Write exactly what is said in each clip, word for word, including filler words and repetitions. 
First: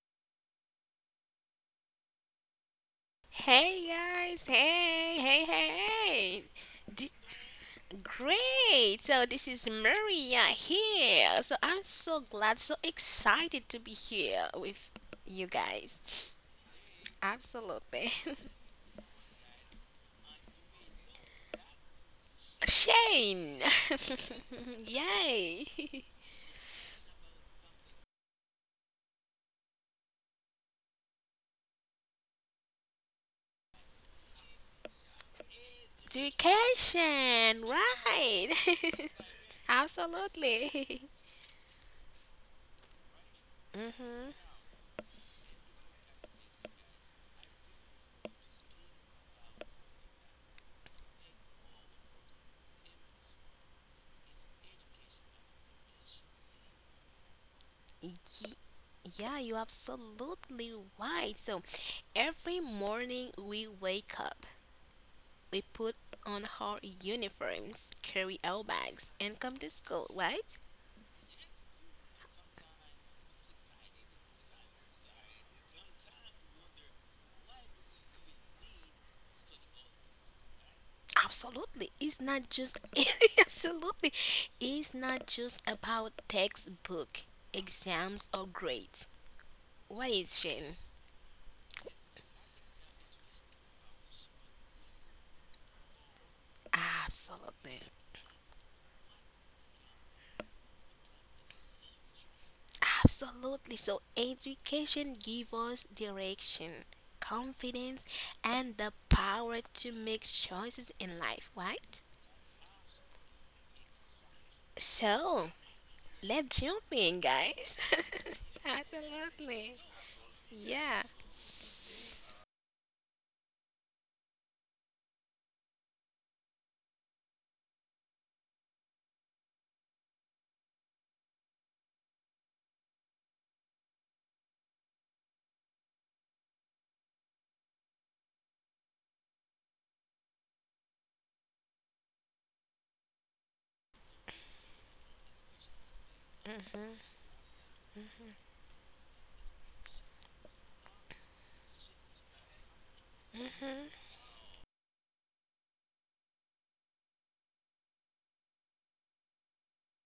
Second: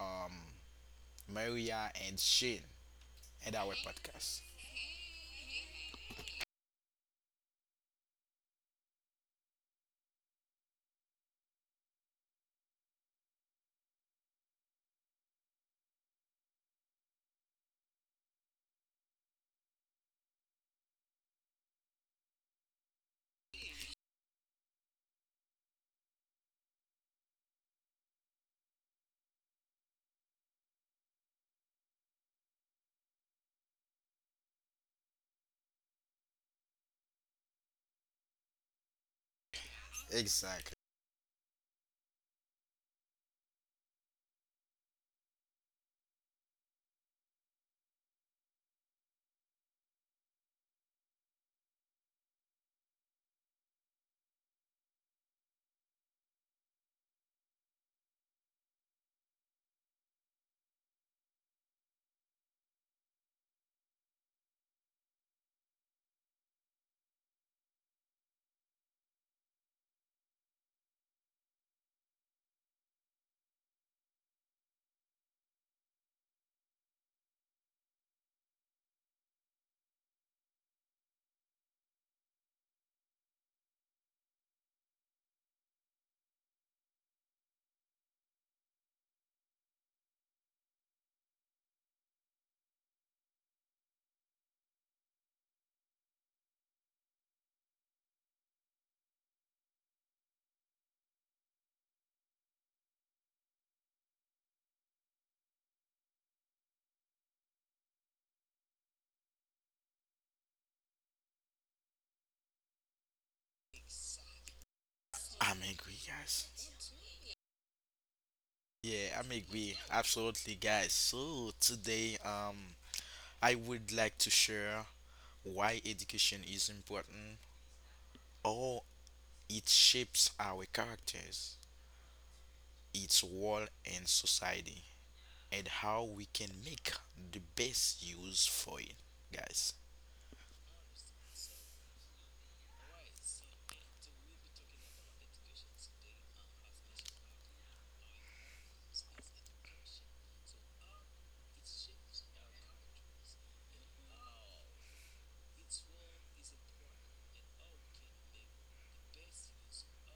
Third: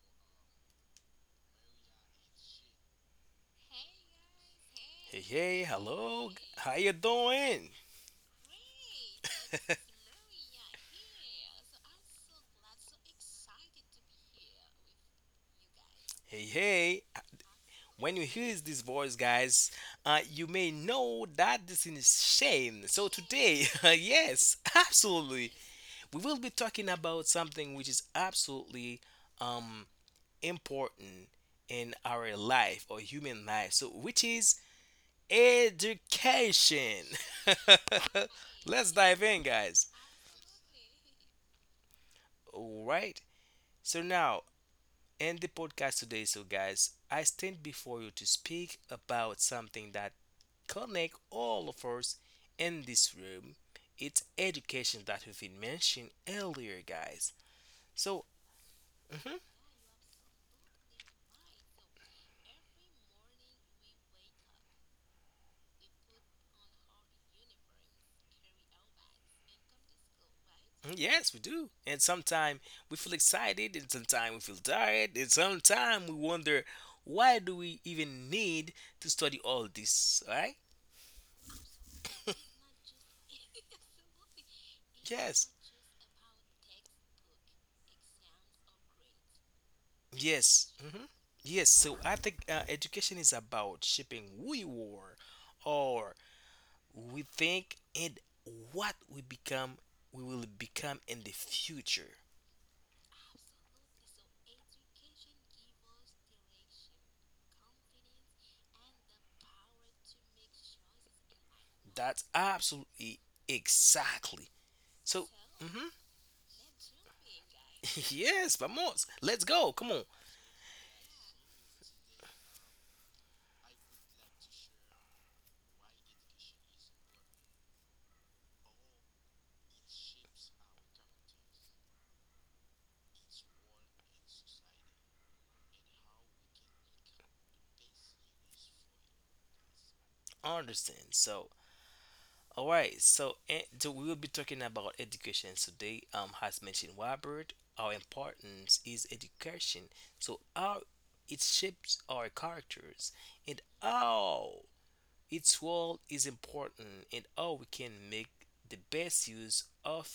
um, Maria and Shane and our Hey podcast. guys, hey, Hey, hey, hey, hello, hey. how you D- doing? Great. So this is Maria here. So I'm so glad, so excited to be here with you guys. Hey, hey, Absolutely. when you hear this voice, guys, uh, you may know that this is Shane. So Shane. today, yes, absolutely, Yay. we will be talking about something which is absolutely um, important in our life or human life. So, which is education. Education, Let's right. dive in, guys. Exactly. Absolutely. All right. So Mhm. now, in the podcast today. So, guys, I stand before you to speak about something that connect all of us in this room. It's education that we've been mentioned earlier, guys. So, Ye- Yeah, you're absolutely right. So every morning we wake up. We put on our uniforms, carry our bags, and come to school, right? mm, yes, we do. And sometimes we feel excited, and sometimes we feel tired, and sometimes we wonder why do we even need to study all this, right? Absolutely. It's not just, absolutely. It's not Yes, just about textbook, exams, or grades. What is yes. Shane? hmm Yes, so I think uh, education is about shaping who you are or we think Absolutely. and what we become we will become in the future. Absolutely. So education gives us direction, confidence, and the power to make choices in life, right? That's absolutely exactly. So So I'm hmm angry, let's guys. jump in, guys. yes, vamos. Yeah, I'm Let's go. agree. Absolutely. Come on. Absolutely, guys. Yeah. So today, um, I would like to share why education is important, how it shapes our characters, its role in society, and how we can make the best use for it, guys. Understand. So all right. So and so we will be talking about education today. Um, has mentioned Robert. How important is education. So how it shapes our characters and Mhm. how its role is important in how we can make the best use of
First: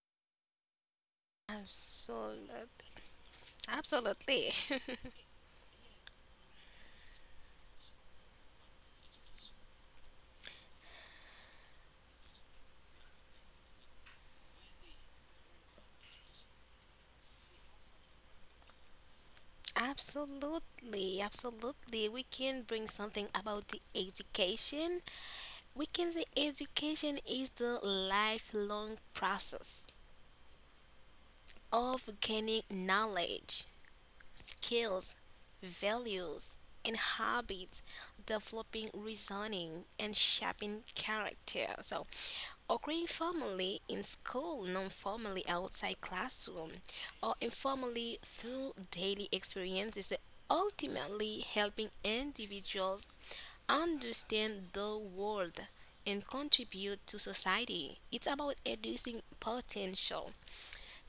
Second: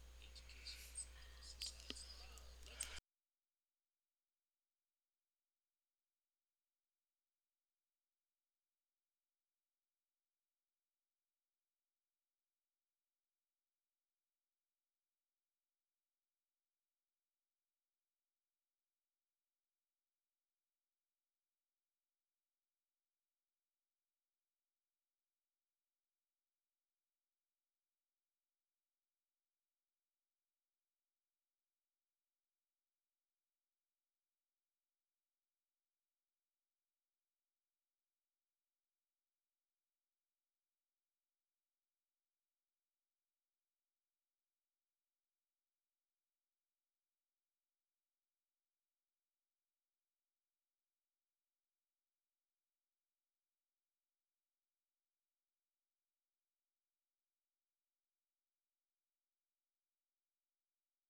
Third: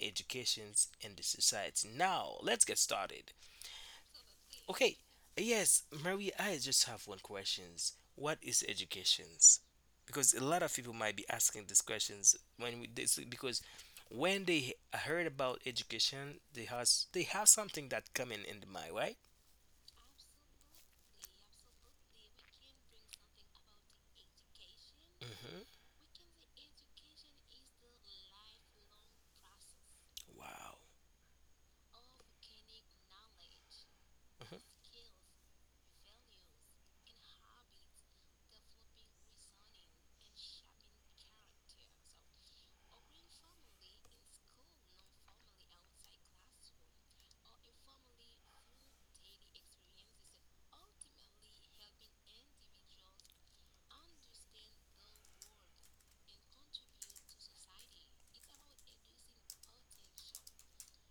educations in the society. Now, Absolutely. let's get started. Absolutely. Okay, yes, Maria, I just have one questions. What is educations? Because a lot of people might be asking these questions when we, this, because when they heard about education, they has they have something that coming in the mind, right? Absolutely. Absolutely. We can bring something about the education. hmm We can say education is the lifelong process Wow. of gaining knowledge, skills, values, and habits, developing reasoning, and shaping character. So occurring formally in school, non formally outside classroom, or informally through daily experiences, ultimately helping individuals understand the world and contribute to society. It's about reducing potential,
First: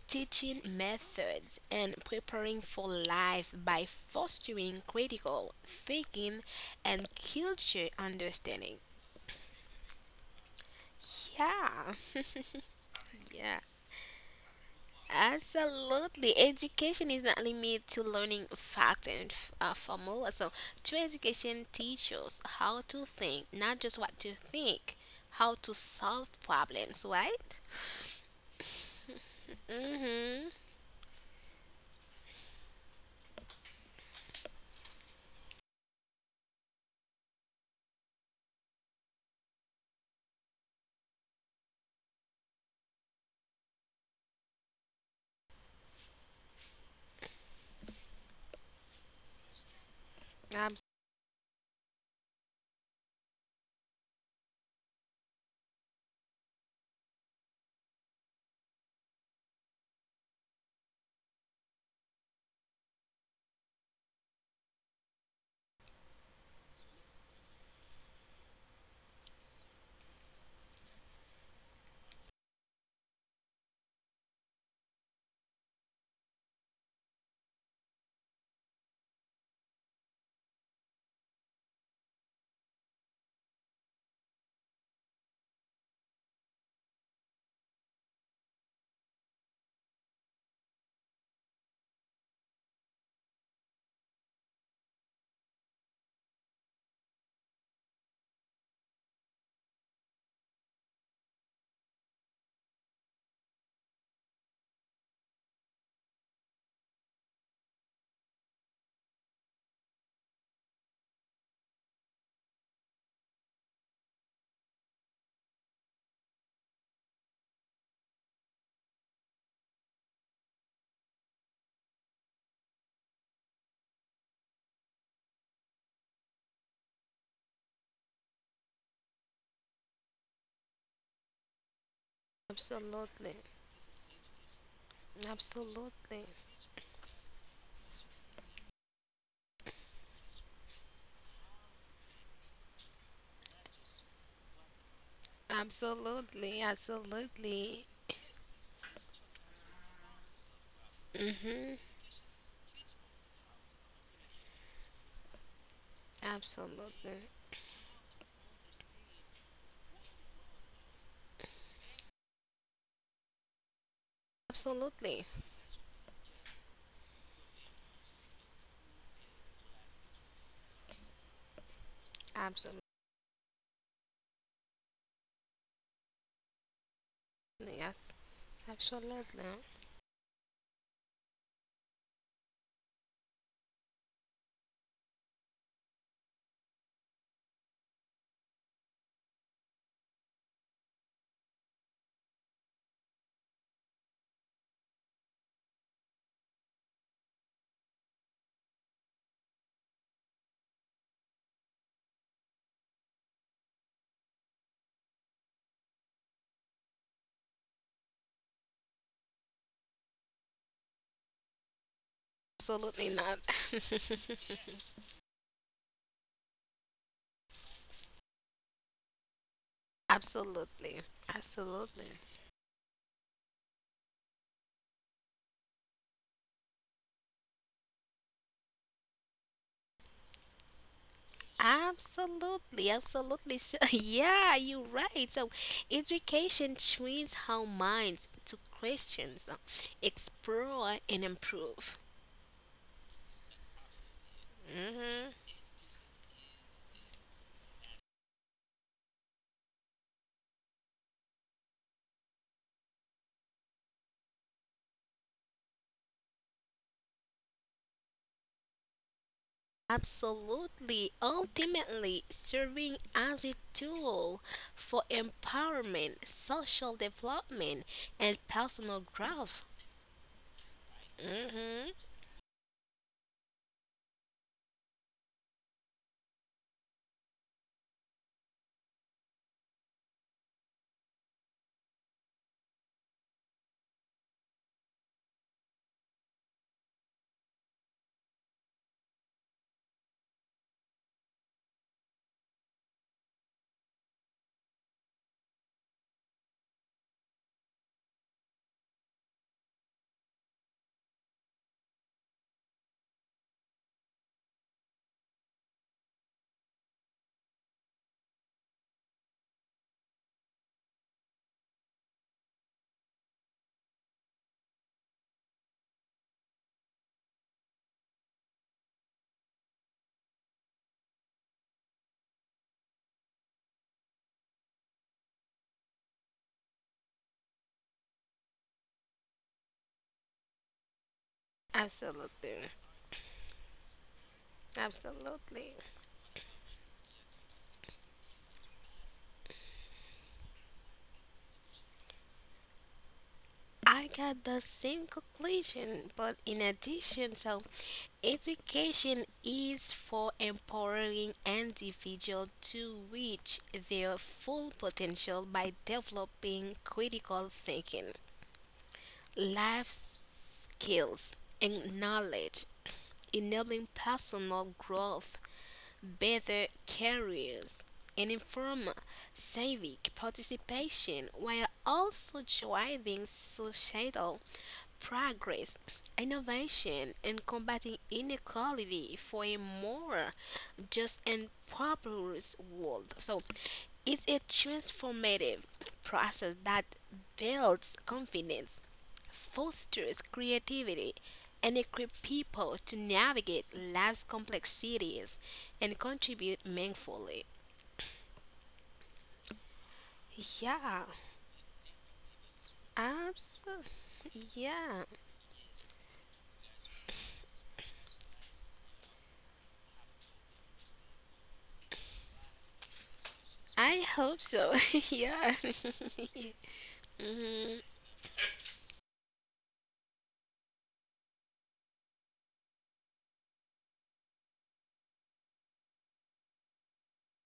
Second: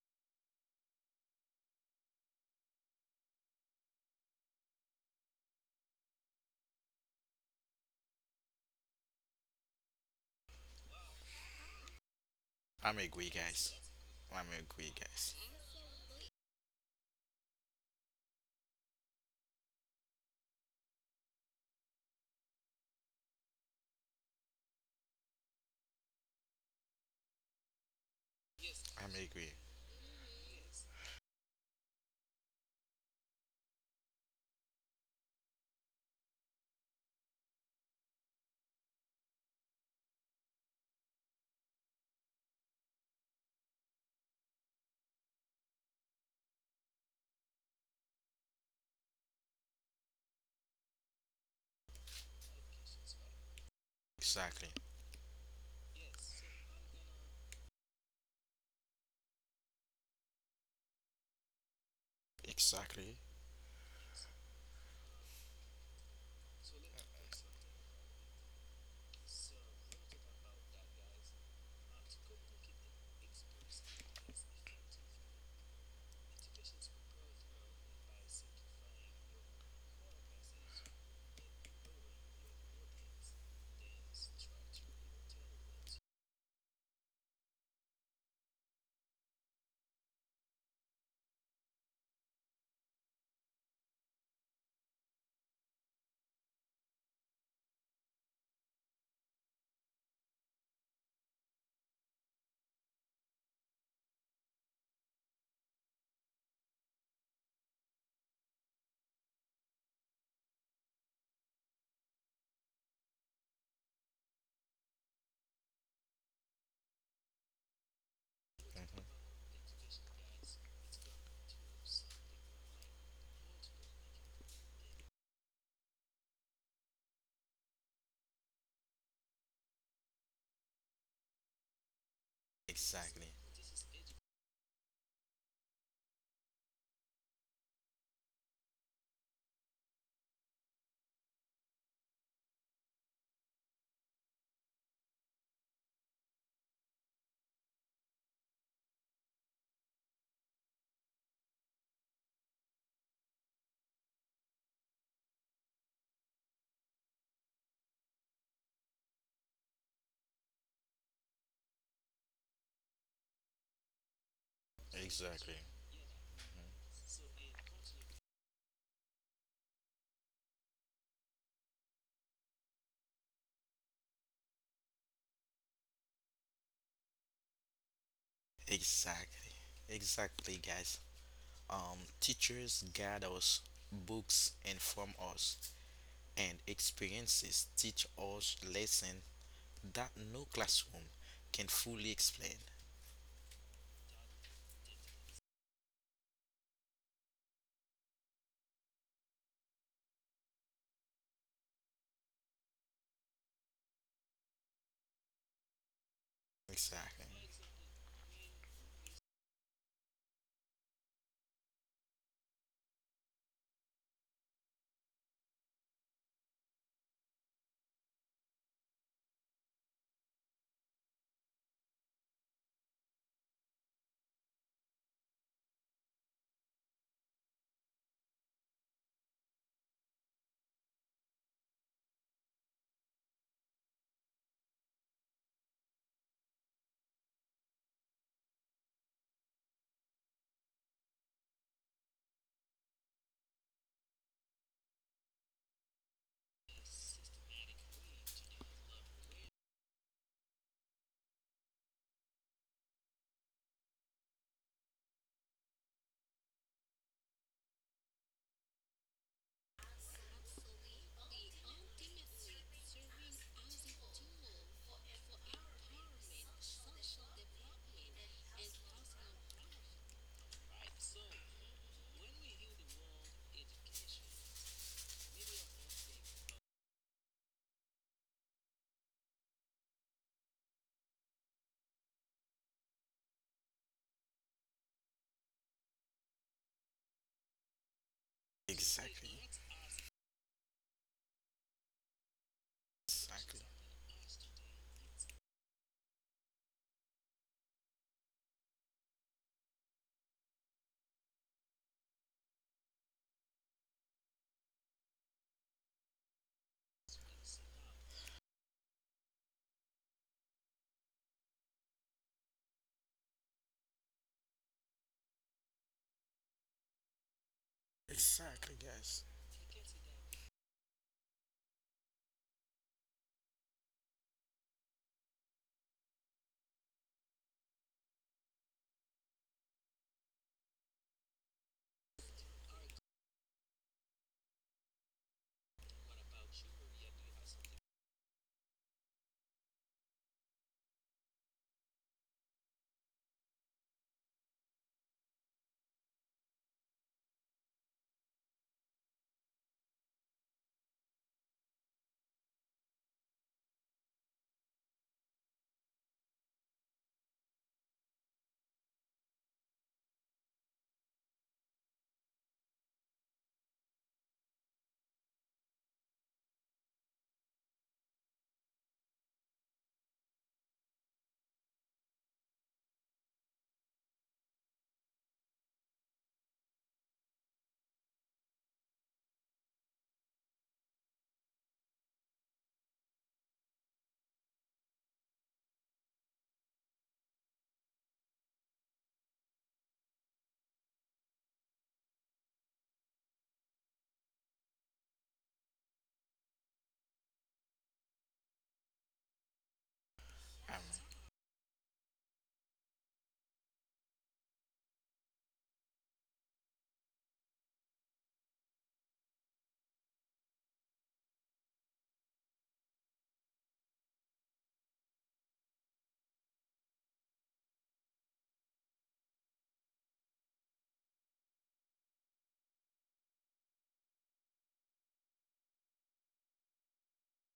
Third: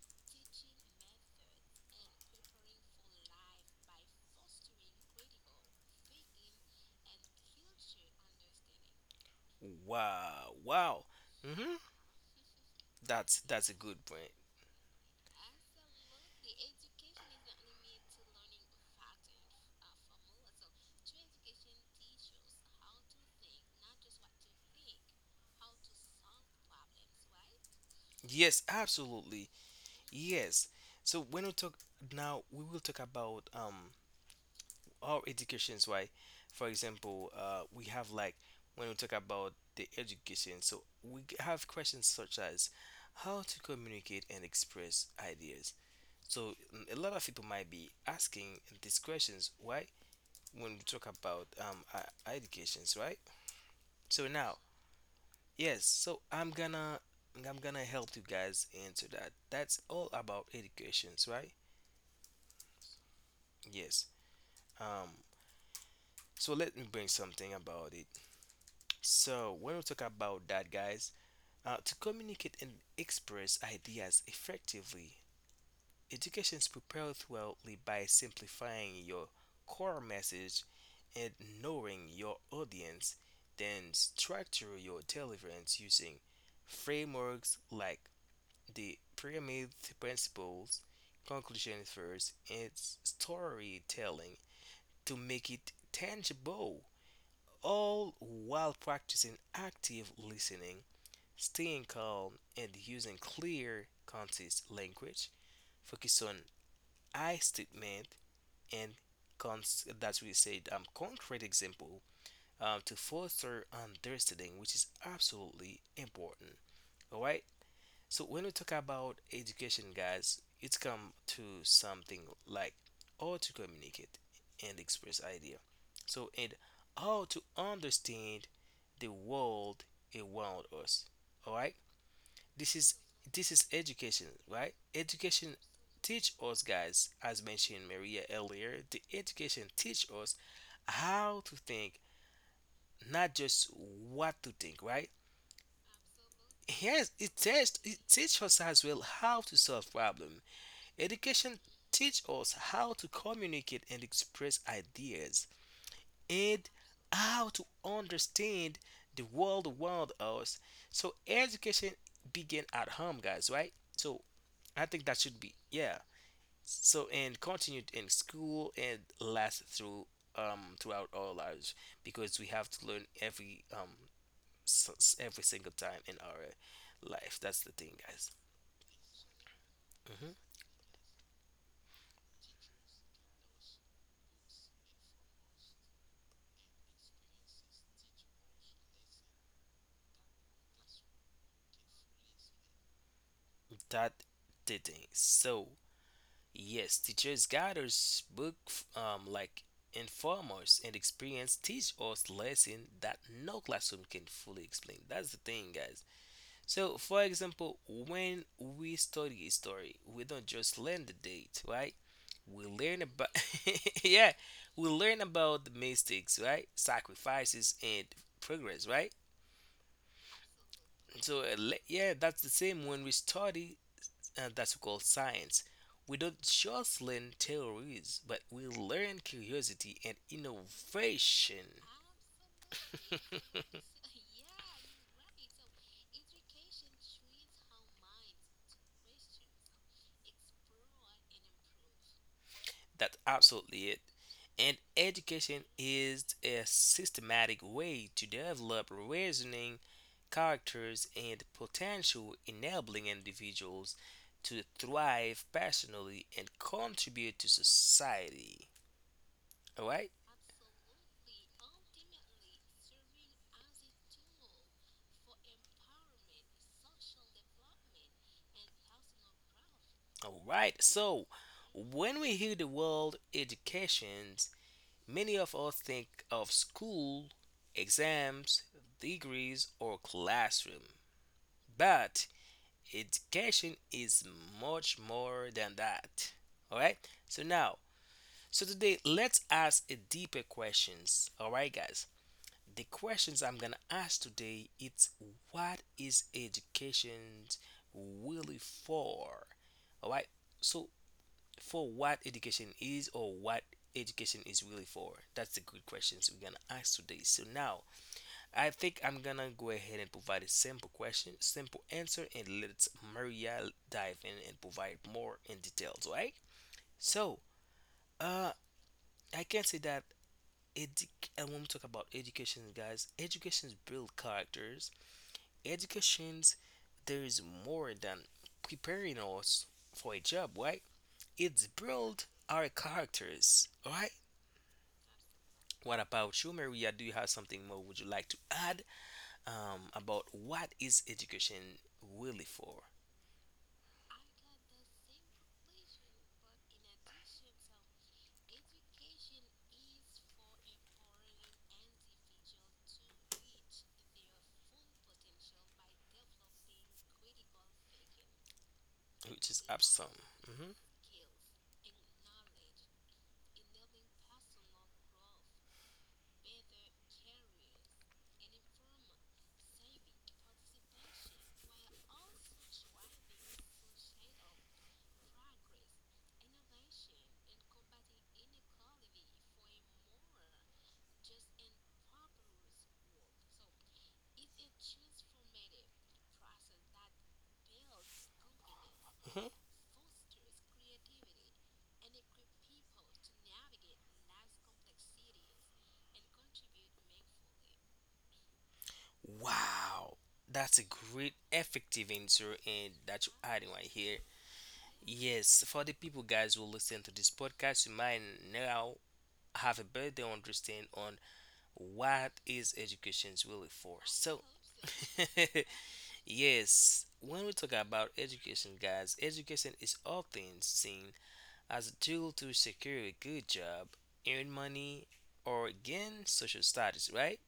teaching methods, and preparing for life by fostering critical thinking and culture understanding. hmm Wow, wow. hmm Yeah. I'm agree, That's Yeah. that's guys. a good point. I'm agree, guys. Absolutely. Education is not limited to learning facts and f- uh, formula. So true education teaches how to think, not just what to think, how to solve problems, right? Yes, I'm absolutely. agree. hmm Yes. So when we talk now, we will talk about um our educations, right? For example, uh, we have like when we talk about the education, so we g- have questions such as how to communicate and express ideas. So mm, a lot of people might be asking these questions, why? When we talk about um uh, educations, right? So now Exactly. yes, so I'm gonna I'm gonna help you guys into that. That's all about educations, right? Exactly. Yes. Um, so let me bring something about it. So when we talk about that, guys, uh, to communicate and express ideas effectively, education is prepared thoroughly by simplifying your core message and knowing your audience, then structure your deliverance using frameworks like the pyramid principles, conclusion first, it's storytelling to make it tangible, all while practicing active listening, staying calm, and using clear concise language, focus on I statement and cons- that we said um, concrete example, um, to foster understanding, which is absolutely important. All right. So when we talk about education, guys, it's come to something like how to communicate and express idea. So and how to understand the world around us. All right, this is Exactly. Absolutely. this is education, right? Education Absolutely. teach us, guys, as mentioned Maria earlier. The education teach us how to think, not just what to think, right? Absolutely. Yes, it teach Absolutely. it teach us as well how to solve problem. Education hmm teaches us how to communicate and express ideas and Absolutely. how to understand the world around us. So education begin at home, guys, right? So I think that Absolutely. should be Exactly. yeah. So and continued in school and last through um throughout our lives because we have Absolutely. to learn every um s- s- every single time in our life. That's the thing, Yes. guys. Absolutely. Exactly. hmm Exactly, guys. Um, teachers guide us, books inform us, and experiences teach us lessons that no classroom can fully explain. That the thing. So yes, teachers guide us, book, um, like, inform us, and experience teach us lesson that no classroom can fully explain. That's the thing, guys. So, for Exactly. example, when we study history, we don't just learn the date, right? We learn Absolutely about not. yeah, we learn about the mistakes, right? Sacrifices and progress, right? Absolutely. So, uh, le- yeah, Absolutely. that's the same when we study uh, that's called science. We don't just learn theories, but we learn curiosity and innovation. Absolutely, absolutely. So, yeah, you're right. So education trains our minds to questions, explore, and improve. That's absolutely it. And education is a systematic way to develop reasoning, characters, and potential enabling individuals to thrive personally and contribute to society. All right? Absolutely, ultimately serving as a tool for empowerment, social development, and personal growth. All right. So, hmm when we hear the word education, many of us think of school, exams, degrees, or classroom. But education is much more than that. All right. So now, so today Exactly. let's ask a deeper questions. All right, guys. The questions Exactly. I'm gonna ask today it's what is education really for? All right. So for what education is or what education is really for? That's the good questions we're gonna ask today. So now I think I'm gonna go ahead and provide a simple question, simple answer, and let Maria dive in and provide more in details, right? So uh Exactly, guys. I can say that edu- and when we talk about education guys, educations build characters. Educations there is more than preparing us for a job, right? It's build our Absolutely, characters, all right? absolutely. What about you, Maria? Do you have something more would you like to add um, about what is education really for? I got the same conclusion, but in addition, so education is for empowering individuals to reach their full potential by developing critical thinking, Which is life awesome. hmm skills, and knowledge, enabling personal growth, better careers, and inform civic participation, while also driving societal progress, innovation, and combating inequality for a more just and prosperous world. So it's a transformative process that builds confidence, hmm fosters creativity, and equip people to navigate life's complexities and contribute meaningfully. Wow, Um, that's a Yeah, great, effective answer, and that you adding right here. absolutely. Yeah, Yes, for the people guys who listen to this podcast, you might now have a better understand on what is education really for. I So, hope so. Yeah. yes, when we talk Mhm. about education, guys, education is often seen as a tool to secure a good job, earn money, or gain social status, right?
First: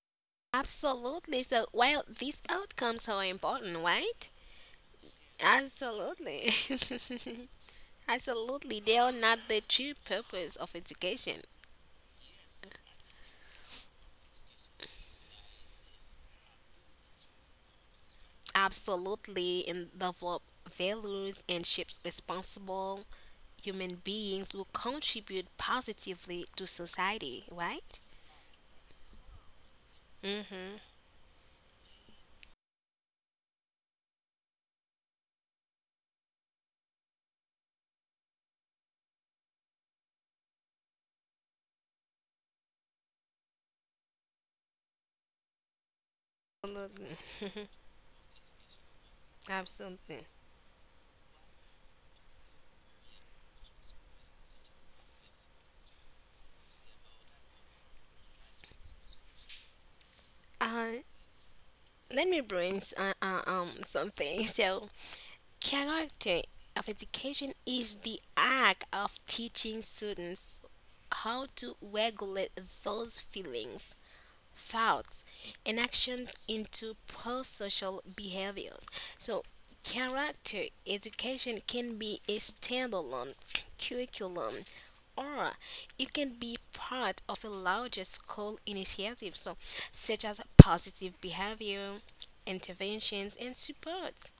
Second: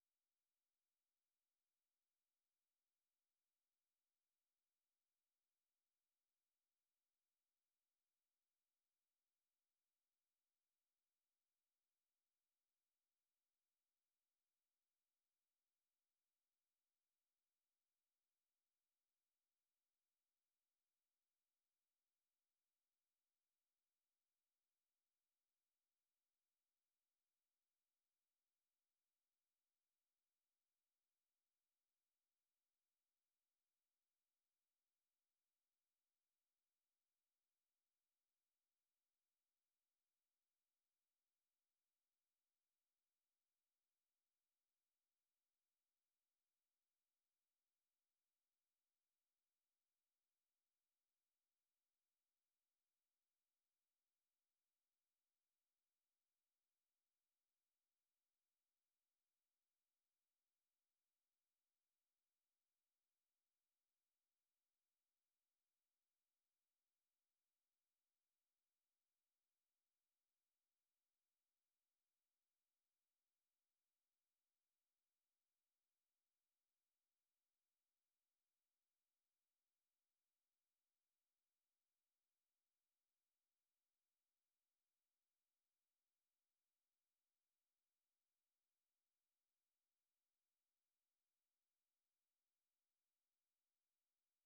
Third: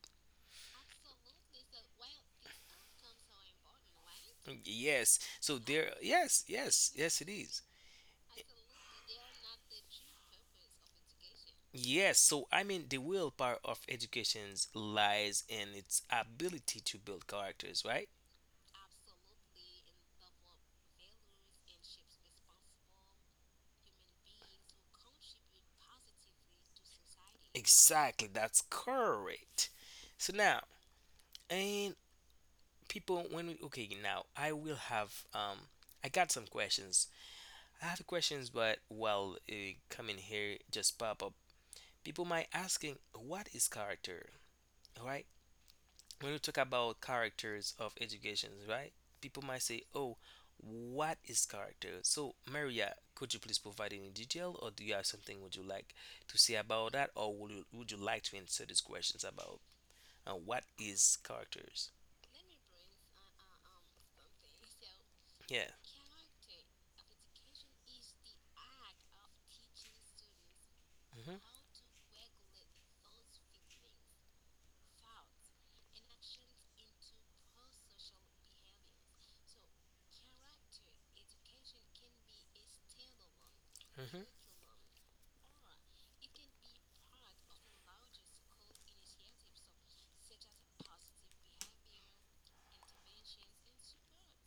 Absolutely. So, well, these outcomes are important, right? Yes. So there, yes, Absolutely. yes, yes, it is. Absolutely. They are not the true purpose of education. Yes. So I mean, the real power of education lies in its ability to build characters, right? Absolutely, and develop values and shapes responsible human beings who contribute positively to society, right? Exactly. That's correct. So now, Mm-hmm. and people, when we okay, now I will have um, I got some questions I have questions, but while uh, coming here just pop up, people might asking, what is character? All right, when we talk about Absolutely. characters of educations, right? People might say, oh, Absolutely. what is character? So, Maria, could you please provide any detail, or do you have something would you like to say about that, or would you, would you like to answer these questions about uh, what Uh, is characters? Let me bring uh, uh, um something. So Yeah. character of education is the act of teaching students how hmm to regulate those feelings, thoughts, and actions into pro-social behaviors. So character education can be a standalone hmm curriculum, or it can be part of a larger school initiative, so such as positive behavior interventions and support.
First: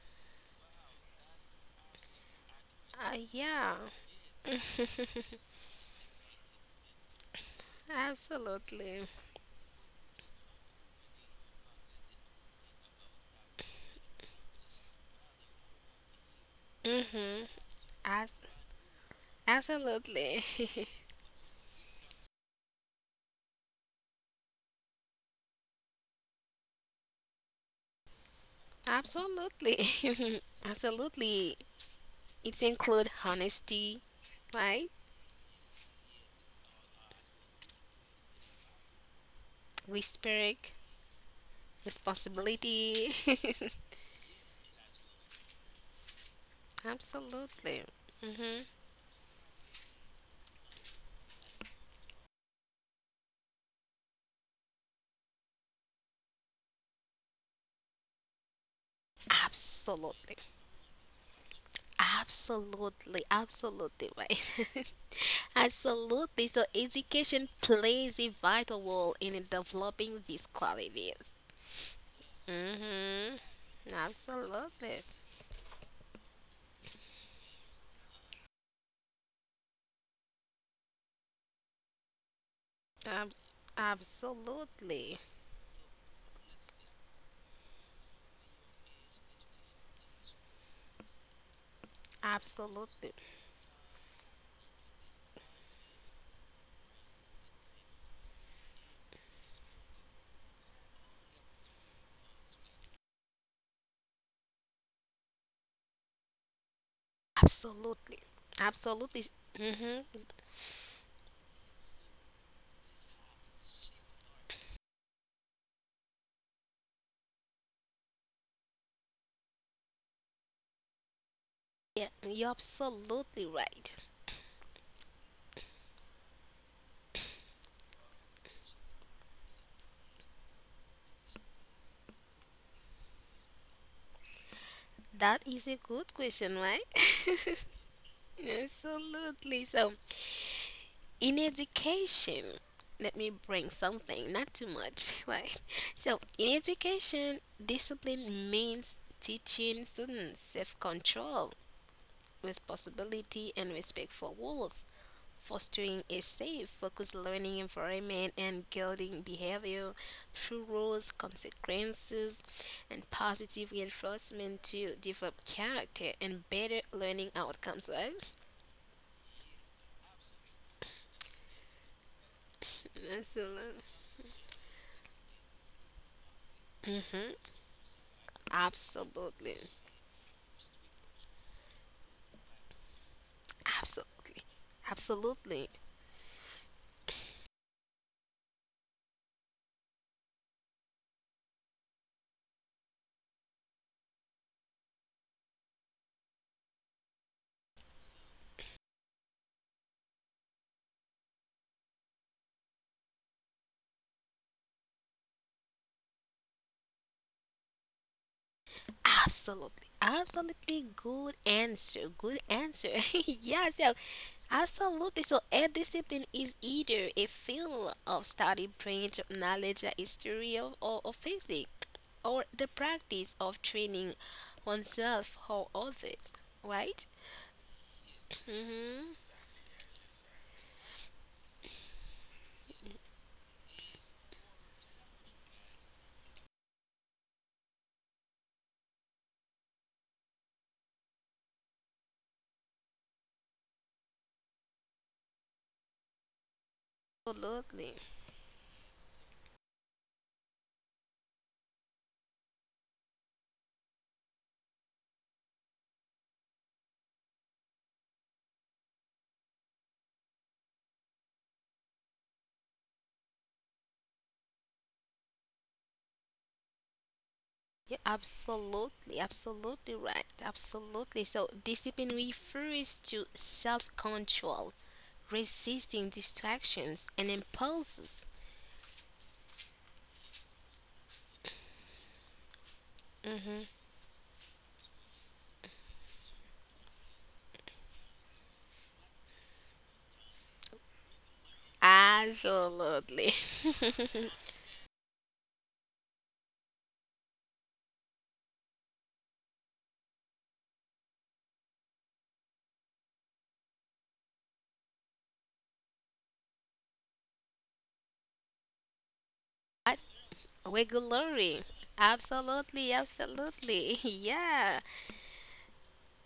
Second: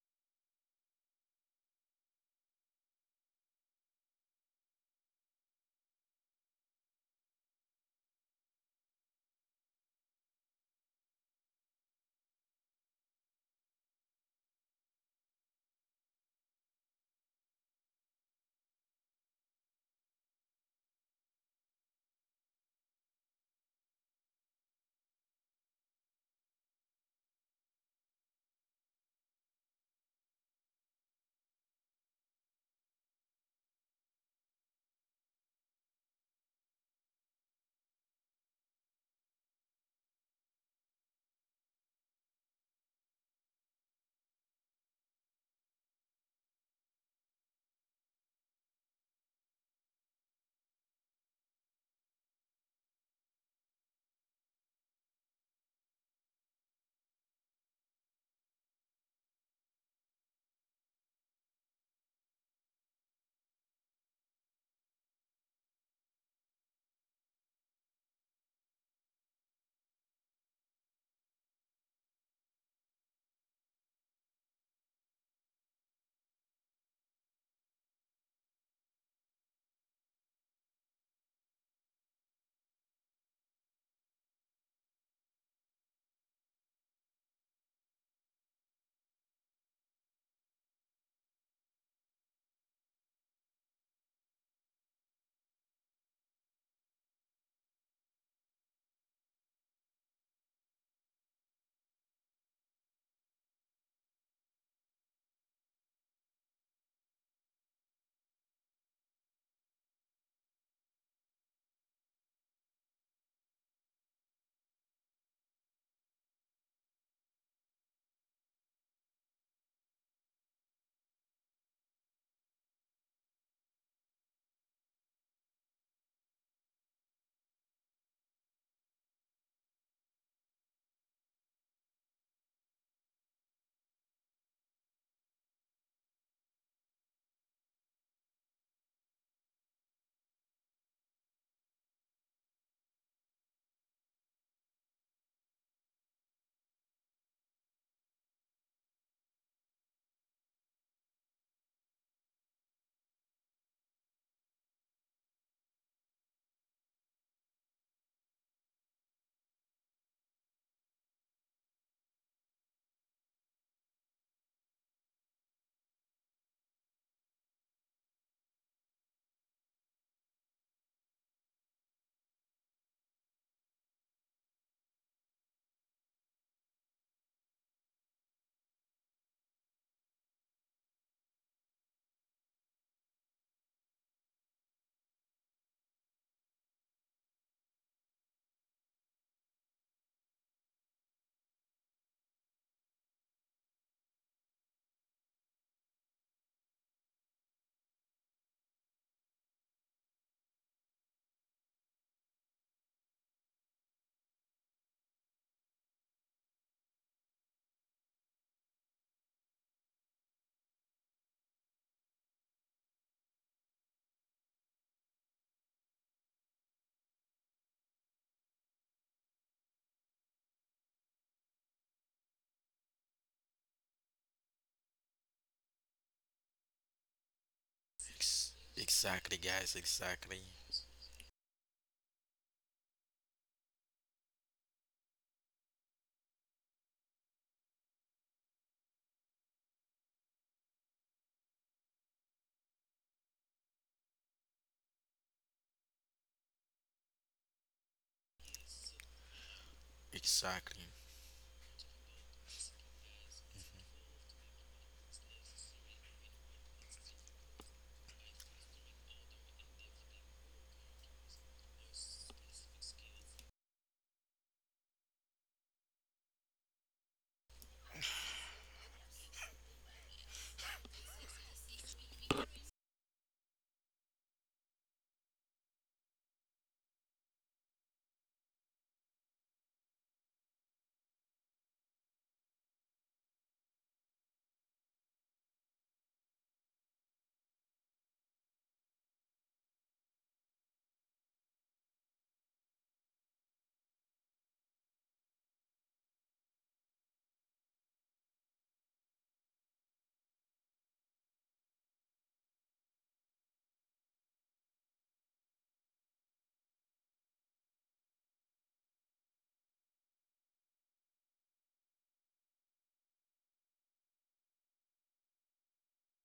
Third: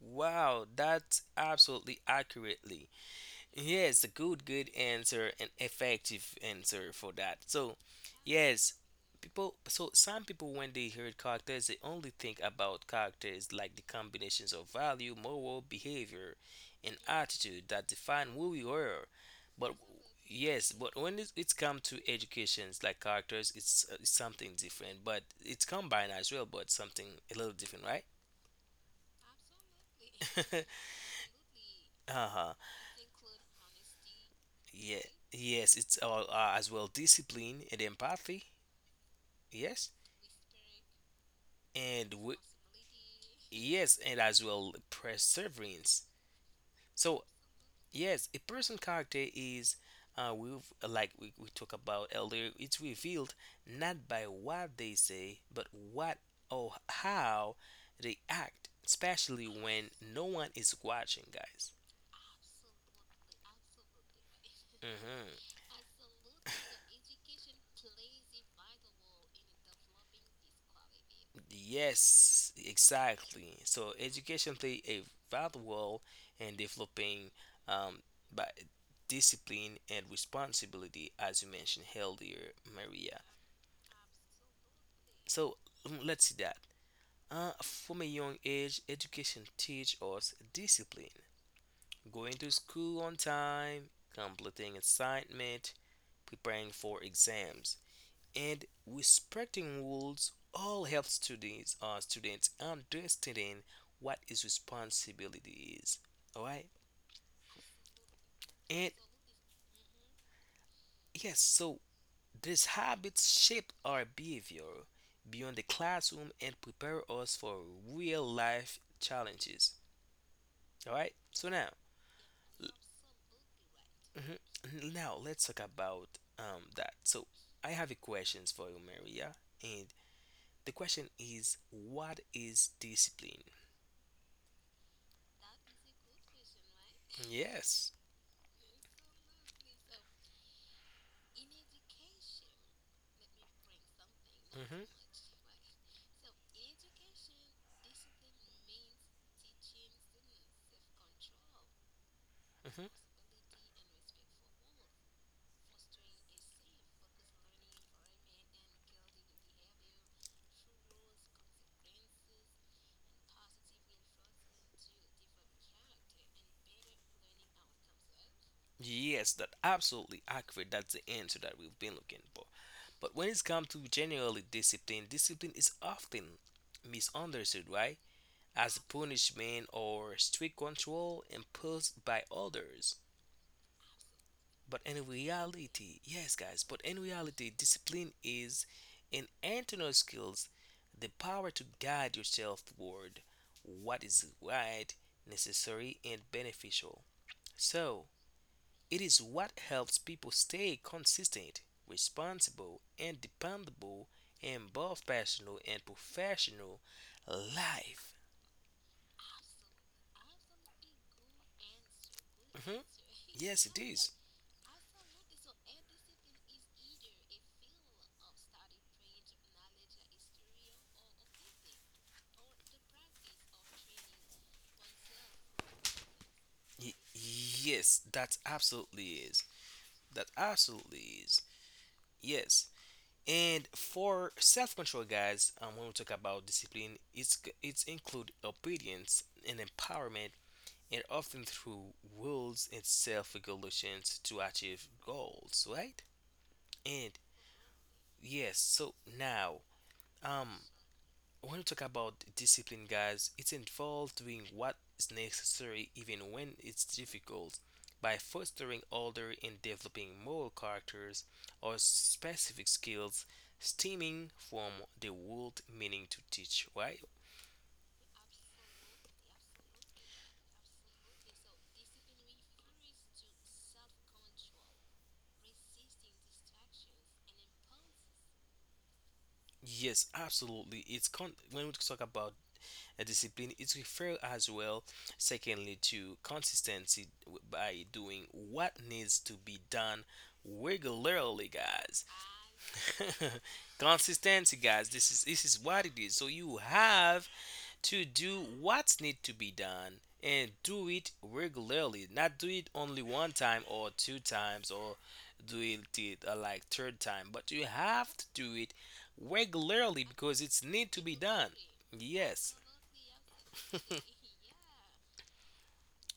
Wow, that's absolutely accurately. Uh, yeah, Yes, a good, good answer, and effective answer for that. So, yes, absolutely. people. So some people, when they hear characters, they only think about characters like the combinations of value, moral behavior, and Mm-hmm. attitude that define As- who we are. But Absolutely. yes, but when it- it's come to educations like characters, it's, uh, it's something different. But it's combined as well, but something a little different, right? Absolutely. Absolutely. uh huh. It includes honesty, right? Yeah, yes, it's all uh, as well discipline and empathy. Yes, Whispering, and we, responsibility. yes, and as well perseverance. So Absolutely. yes, a hmm person character is uh, we like we, we talked about earlier. It's revealed not by what they say, but what or how they act, especially when no Absolutely. one is watching, guys. Absolutely. Absolutely right. hmm Absolutely. So education plays a vital role in developing these qualities. Yes, hmm exactly. So education play Absolutely. a vital role in developing um, by discipline and responsibility, as you mentioned earlier, Maria. Ab- Absolutely. So mm, let's see that. Uh, from a young age, education teach us discipline, going to school Absolutely. on time, completing assignment, preparing for exams, and respecting rules all help students uh, students understanding what his responsibility is, all right, Absolutely. and Absolutely. hmm yes, so these habits shape our behavior beyond the classroom and prepare us for real life challenges, all right. So now Yeah, you're absolutely right. mhm. Now let's talk about um that. So I have a questions for you, Maria, and the question is, what is discipline? That is a good question, right? Yes. Absolutely. So in education, let me bring something, not too hmm much, right? So in education, discipline means teaching students self control, hmm responsibility, and respect for rules, fostering a safe, focused learning environment, and guiding behavior through rules, consequences, and positive reinforcement to develop character and better learning outcomes, right? Yes, that absolutely accurate. That's the answer that we've been looking for. But when it's come Excellent. to generally discipline, discipline is often Mm-hmm. misunderstood, right? As Absolutely. punishment or strict control imposed by others. Absolutely. But in Absolutely. reality, yes, guys, but in reality, discipline is an internal skills, the power to guide yourself toward what is right, necessary, and beneficial. So, it is what helps people stay consistent, responsible, and dependable in both personal and professional life. Absolutely, absolutely good answer. Good answer. hmm Yeah, Yes, it so is. absolutely. So a discipline is either a field of study, branch of knowledge, like history of, or, or physics, or the practice of training oneself or others, Y- right? yes, that ex- absolutely Mm-hmm. exactly, is. guys. That Exactly. absolutely is. Yes. And for self-control, guys, um, when we talk about discipline, it's it's include obedience and empowerment, and often through rules and self-regulations to achieve goals, right? And Absolutely. yes, so now, um, Exactly. when you talk about discipline, guys, it's involved doing what is necessary even when it's difficult. By fostering order and developing moral characters or specific skills stemming from the word meaning to teach, right? Yeah, absolutely, absolutely right. Absolutely. So discipline refers to self control, resisting distractions and impulses. Yes, absolutely. It's con- when we talk about a discipline, it's referred as well, secondly, to consistency by doing what needs to be done regularly, guys. Absolutely. Consistency, guys. This is this is what it is. So you have to do what's need to be done and do it regularly. Not do it only one time or two times or do it t- uh, like third time, but you have to do it What? regularly because it's need to be done. Regularly. Yes. Absolutely, absolutely. Yeah.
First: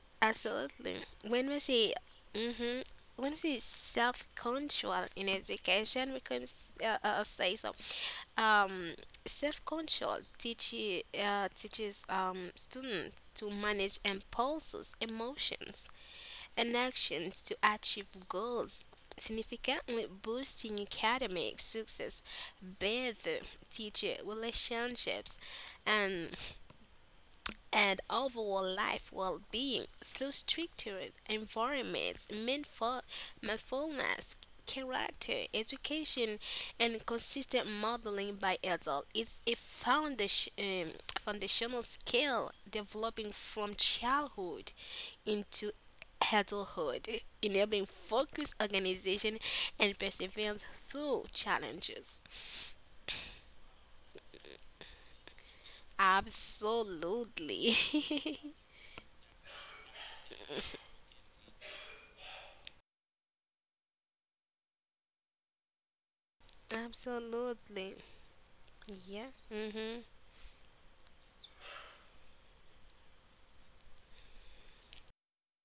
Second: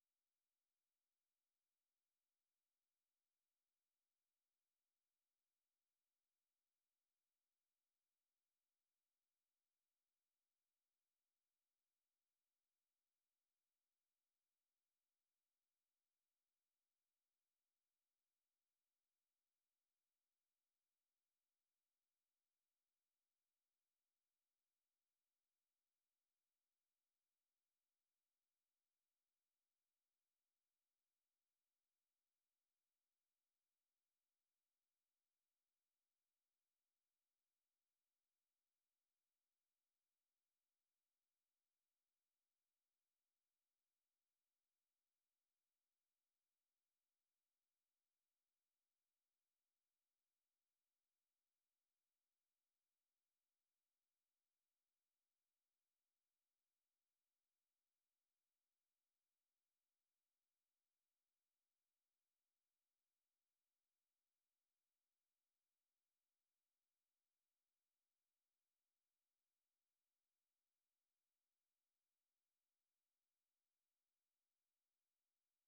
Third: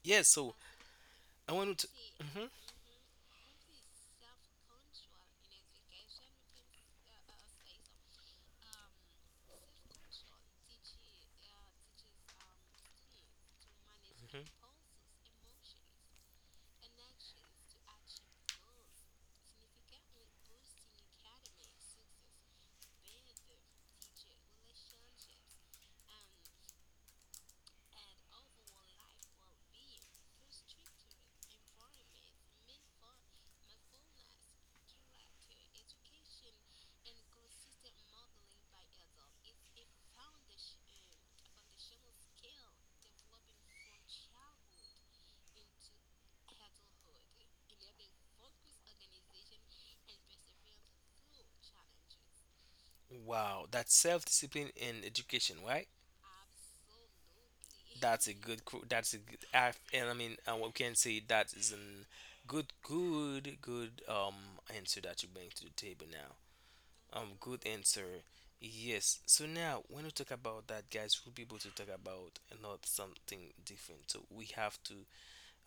Yes. So Absolutely. When I we want to. say, Mhm. hmm when we say self-control in education, we can uh, uh, say so. Um, Self-control teaches, uh, teaches um, students to manage Mhm. impulses, emotions, and actions to achieve goals, significantly boosting academic success, better teacher relationships, and and overall life well being through structured environments, mindful, mindfulness, character, education, and consistent modeling by adults. It's a foundation, um, foundational skill developing from childhood into adulthood, enabling focus, organization, and perseverance through challenges. Wow, that's self-discipline in education, right? Absolutely. That's a good. qu- That's a good. I, and I mean, uh, We can say that is a good, good, good um answer that you bring to the table now. Um, good Absolutely. answer. Yes. So Yes. now, Mm-hmm. when we talk about that, guys, we'll be able to talk about not something different. So we have to,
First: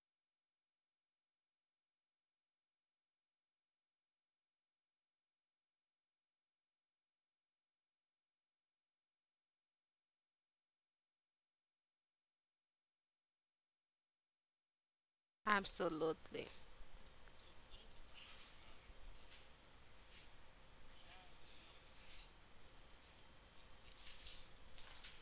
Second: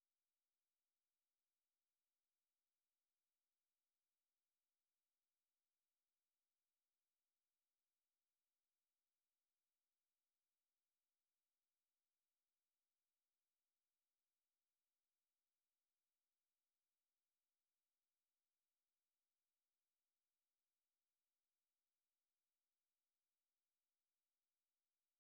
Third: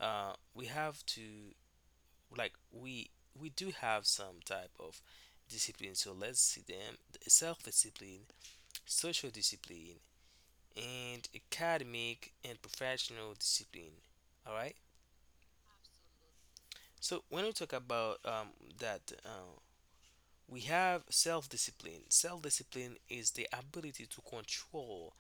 uh, we have to, like, we we do have some type of discipline. So let's see them. Self-discipline, social discipline, and academic and professional discipline. All right. Absolutely. So when we talk about um, that, uh, we have self-discipline. Self-discipline is the ability to control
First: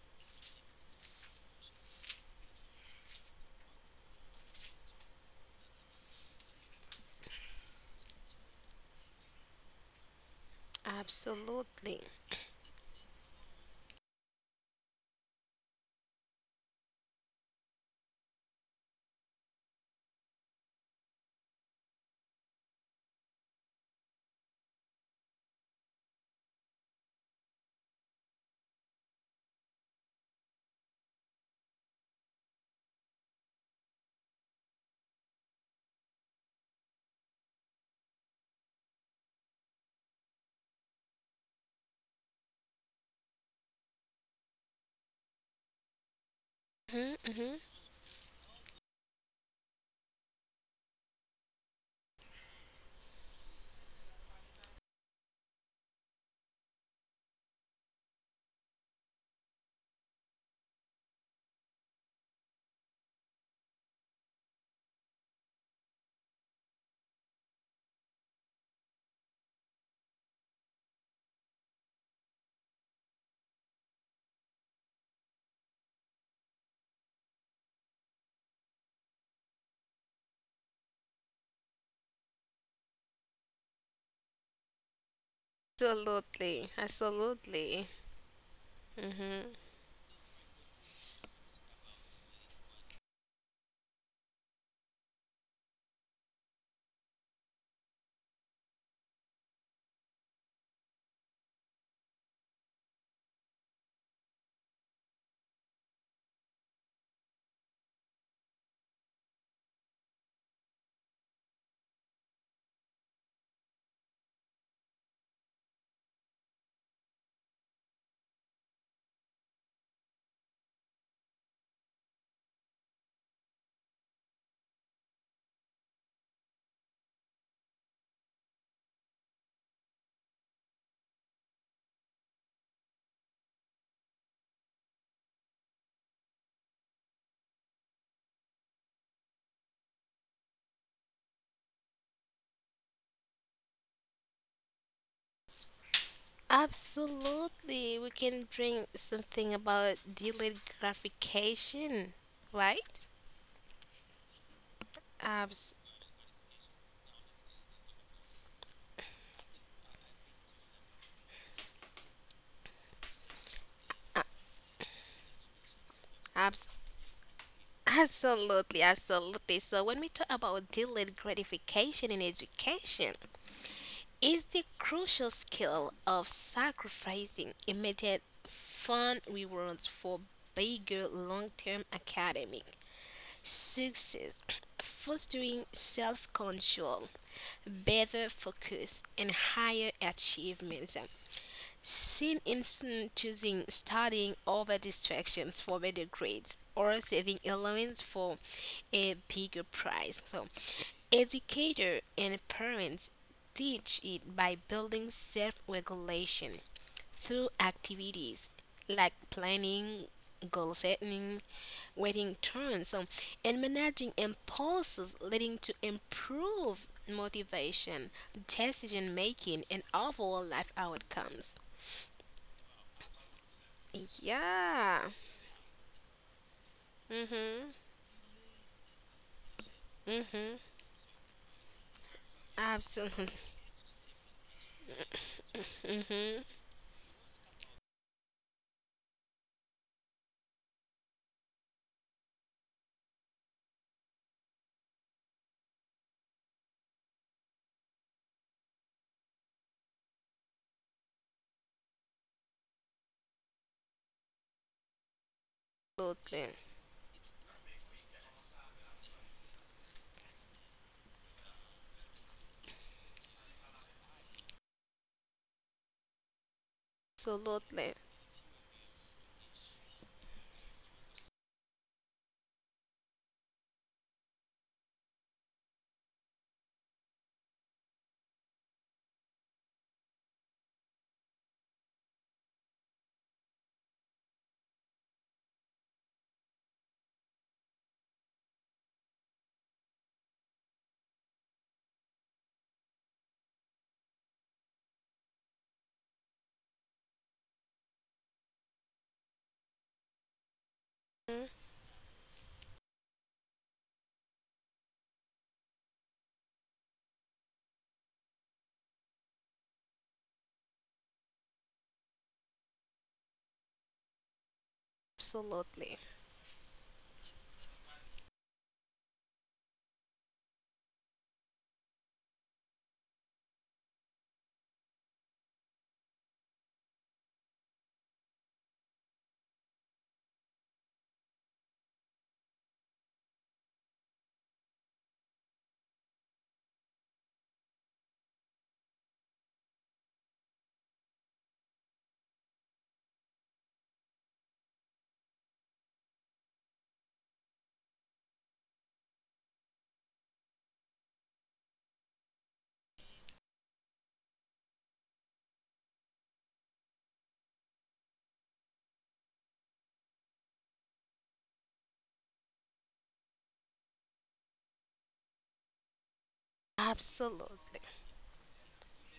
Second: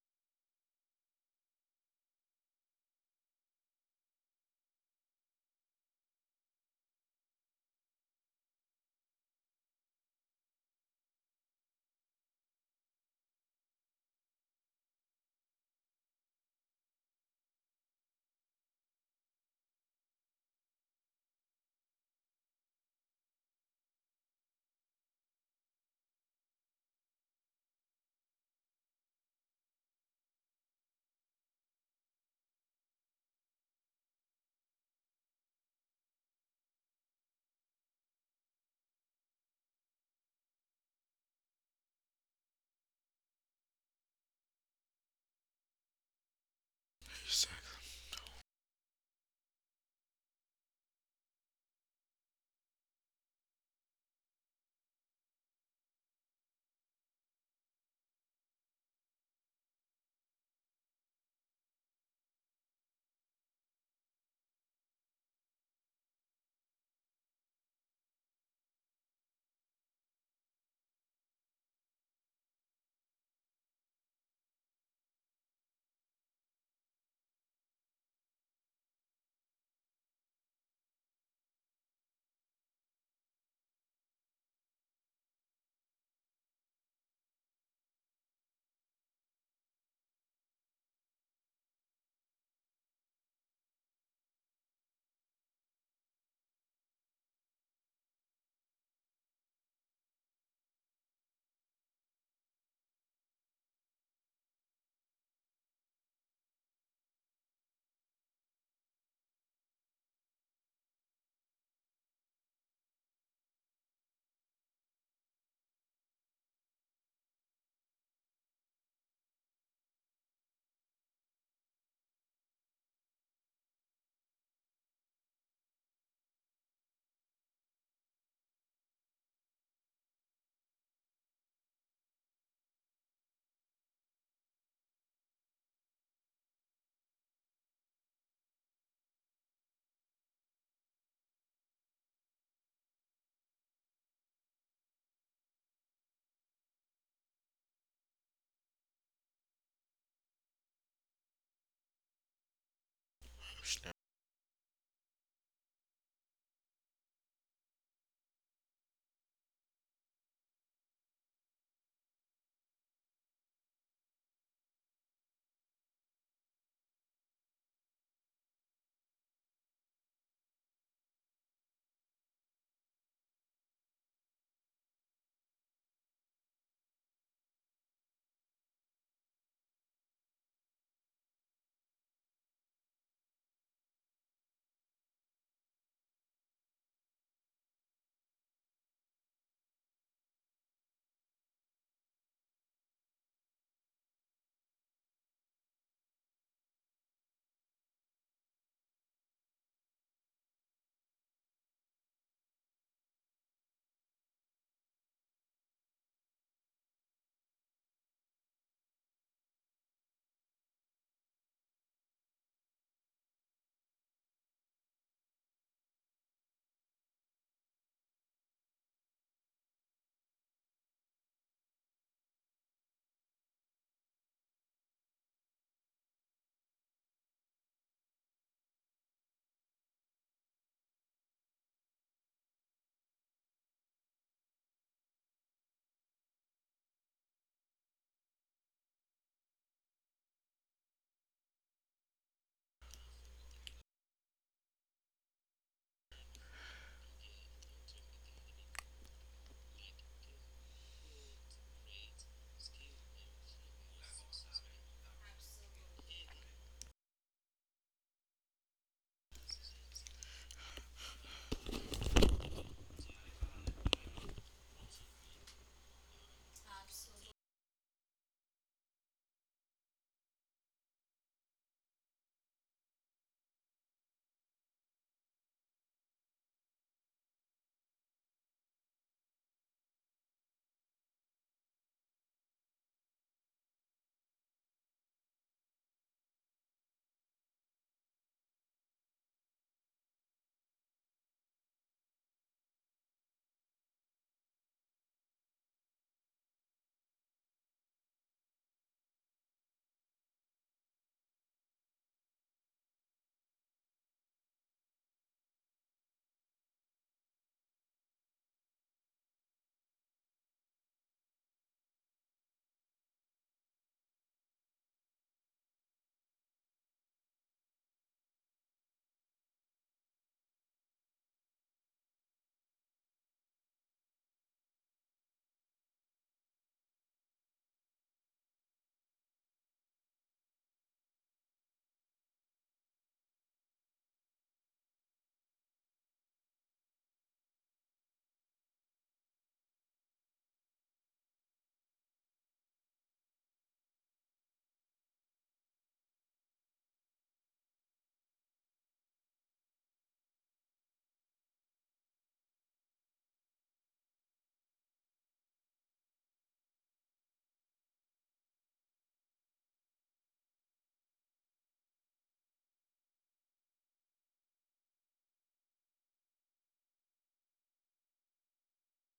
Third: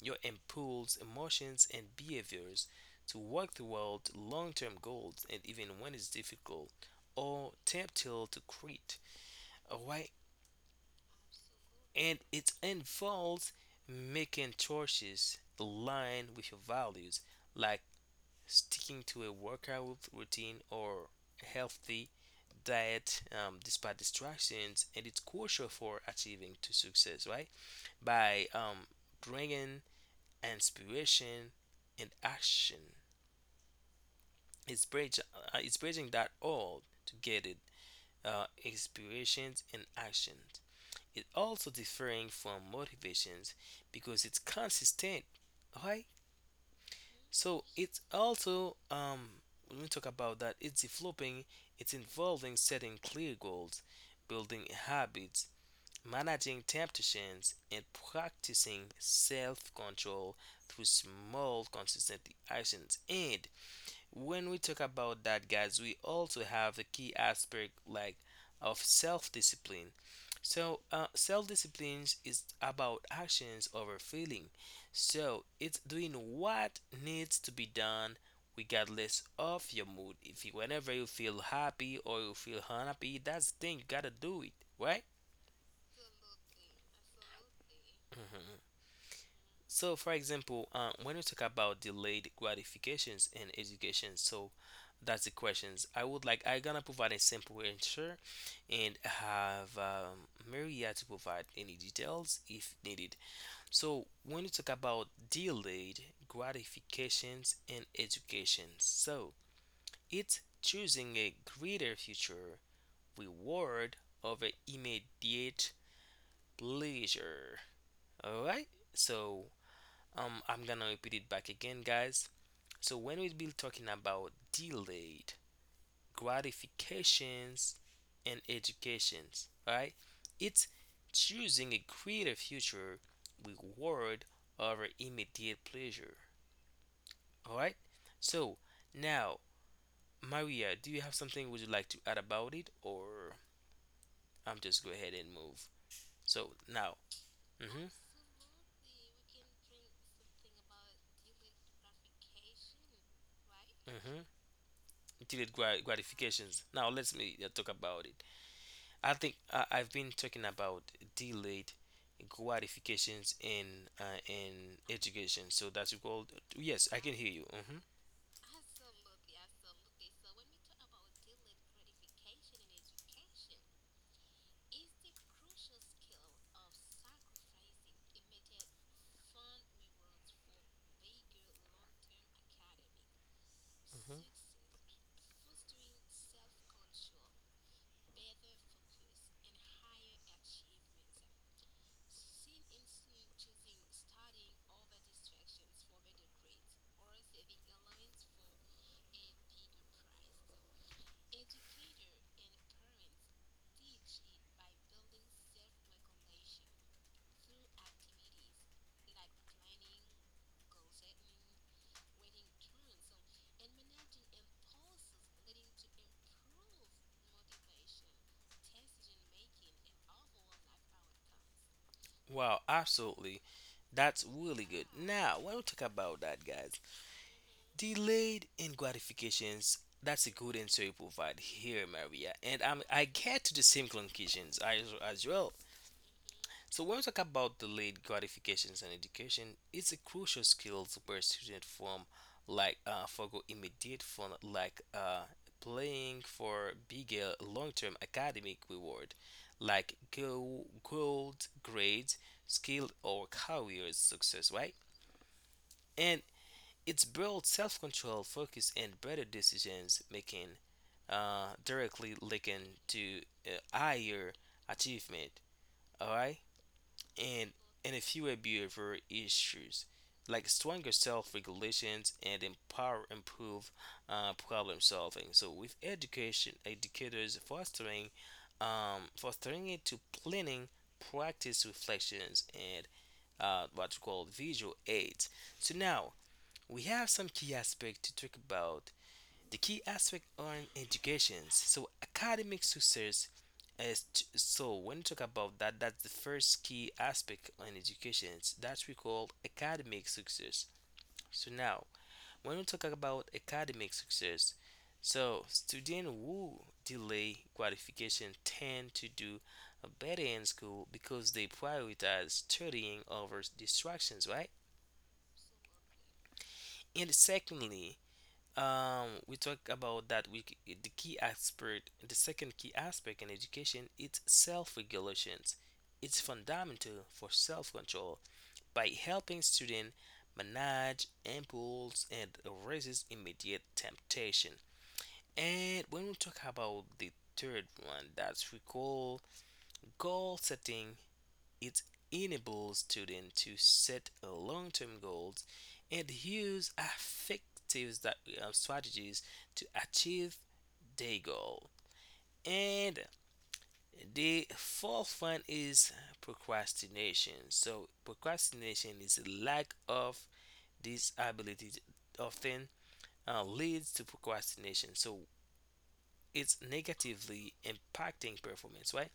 your impulse, emotions, and behaviors to work toward long-term goals, and even when it's difficult or tempting to quit. All right, Absolutely. and it involves making choices aligned with your values, like sticking to a workout routine or a healthy diet um, despite distractions, and it's crucial for achieving to success, right? By um, bringing inspiration and action, it's bridge, uh, it's bridging that all together. Uh, inspirations and actions. It also differing from motivations because it's consistent, right? Mm-hmm. So Mm-hmm. Exactly. it's also um when we talk about that, it's developing, it's involving setting clear goals, building habits, managing temptations, and practicing self-control through small, consistent actions. And when we talk about that, guys, we also have the key aspect, like, of self-discipline. So uh, self-discipline is about actions over feeling, so it's doing what needs to be done regardless of your mood. If you whenever you feel happy or you feel unhappy, that's the thing, you gotta do it, right? Absolutely. Absolutely. Mhm. Mm-hmm. So, for example, uh, when we talk about delayed gratifications in education, so that's the questions. I would like I gonna provide a simple answer, and have um, Maria to provide any details if needed. So, when we talk about delayed gratifications in education, so it's choosing a greater future reward over immediate pleasure. All right. So um, I'm gonna repeat it back again, guys. So when we've been talking about delayed gratifications and educations, right? It's choosing a greater future reward over immediate pleasure. All right. So now, Maria, do you have something would you like to add about it, or I'm just go ahead and move. So now, mm-hmm, Absolutely. We can bring something about delayed gratification, right? mm-hmm, delayed Abs. grat- gratifications. Now let's me uh, talk about it. I think I, I've been talking about delayed gratifications in uh, in education. So that's called. Abs. Yes, I can hear you. Hmm. Absolutely. Absolutely. So when we talk about delayed gratification in education, is the crucial skill of sacrificing immediate fun rewards for bigger long term academic Hmm. success, fostering self control, better focus, and higher achievements. Seen in students choosing studying over distractions for better grades or saving allowance for a bigger prize. So educators and parents teach it by building self regulation through activities like planning, goal setting, waiting turns, so, and managing impulses, leading to improved motivation, decision making, and overall life outcomes. Wow, absolutely. That's really good. Yeah. Now, when we talk about that, guys, Mhm. delayed in gratifications. That's a Mhm. good answer you provide here, Maria. And I'm, I Absolutely. get to the same conclusions as, as well. So when we talk about delayed gratifications in education, it's a crucial skill to where students from like uh, forgo immediate fun like uh, playing for bigger long-term academic reward like go gold grades, skill or career success, right? And Absolutely. it's built self-control, focus, and better decisions making, uh, directly linking to uh, higher achievement. All right, and and a few behavior issues like stronger self-regulations and empower improve uh, problem solving. So with education educators fostering um, fostering it to planning, practice reflections and uh, what we call visual aids. So now we have some key aspects to talk about, the key aspect on education. So academic success is t- so when you talk about that, that's the first key aspect on education. That's we call academic success. So Mm-hmm. now, when we talk about academic success, so students who delay qualification tend to do better in school because they prioritize studying over distractions, right? Absolutely. And secondly, Um, we talk about that. We c- the key aspect, the second key aspect in education, it's self-regulations. It's fundamental for self-control by helping students manage impulse and resist immediate temptation. And when we talk about the third one, that's we call goal setting. It enables students to set uh, long-term goals and use effective uh, strategies to achieve their goal. And the fourth one is procrastination. So procrastination is a lack of this ability often uh, leads to procrastination. So it's negatively Absolutely. impacting performance, right?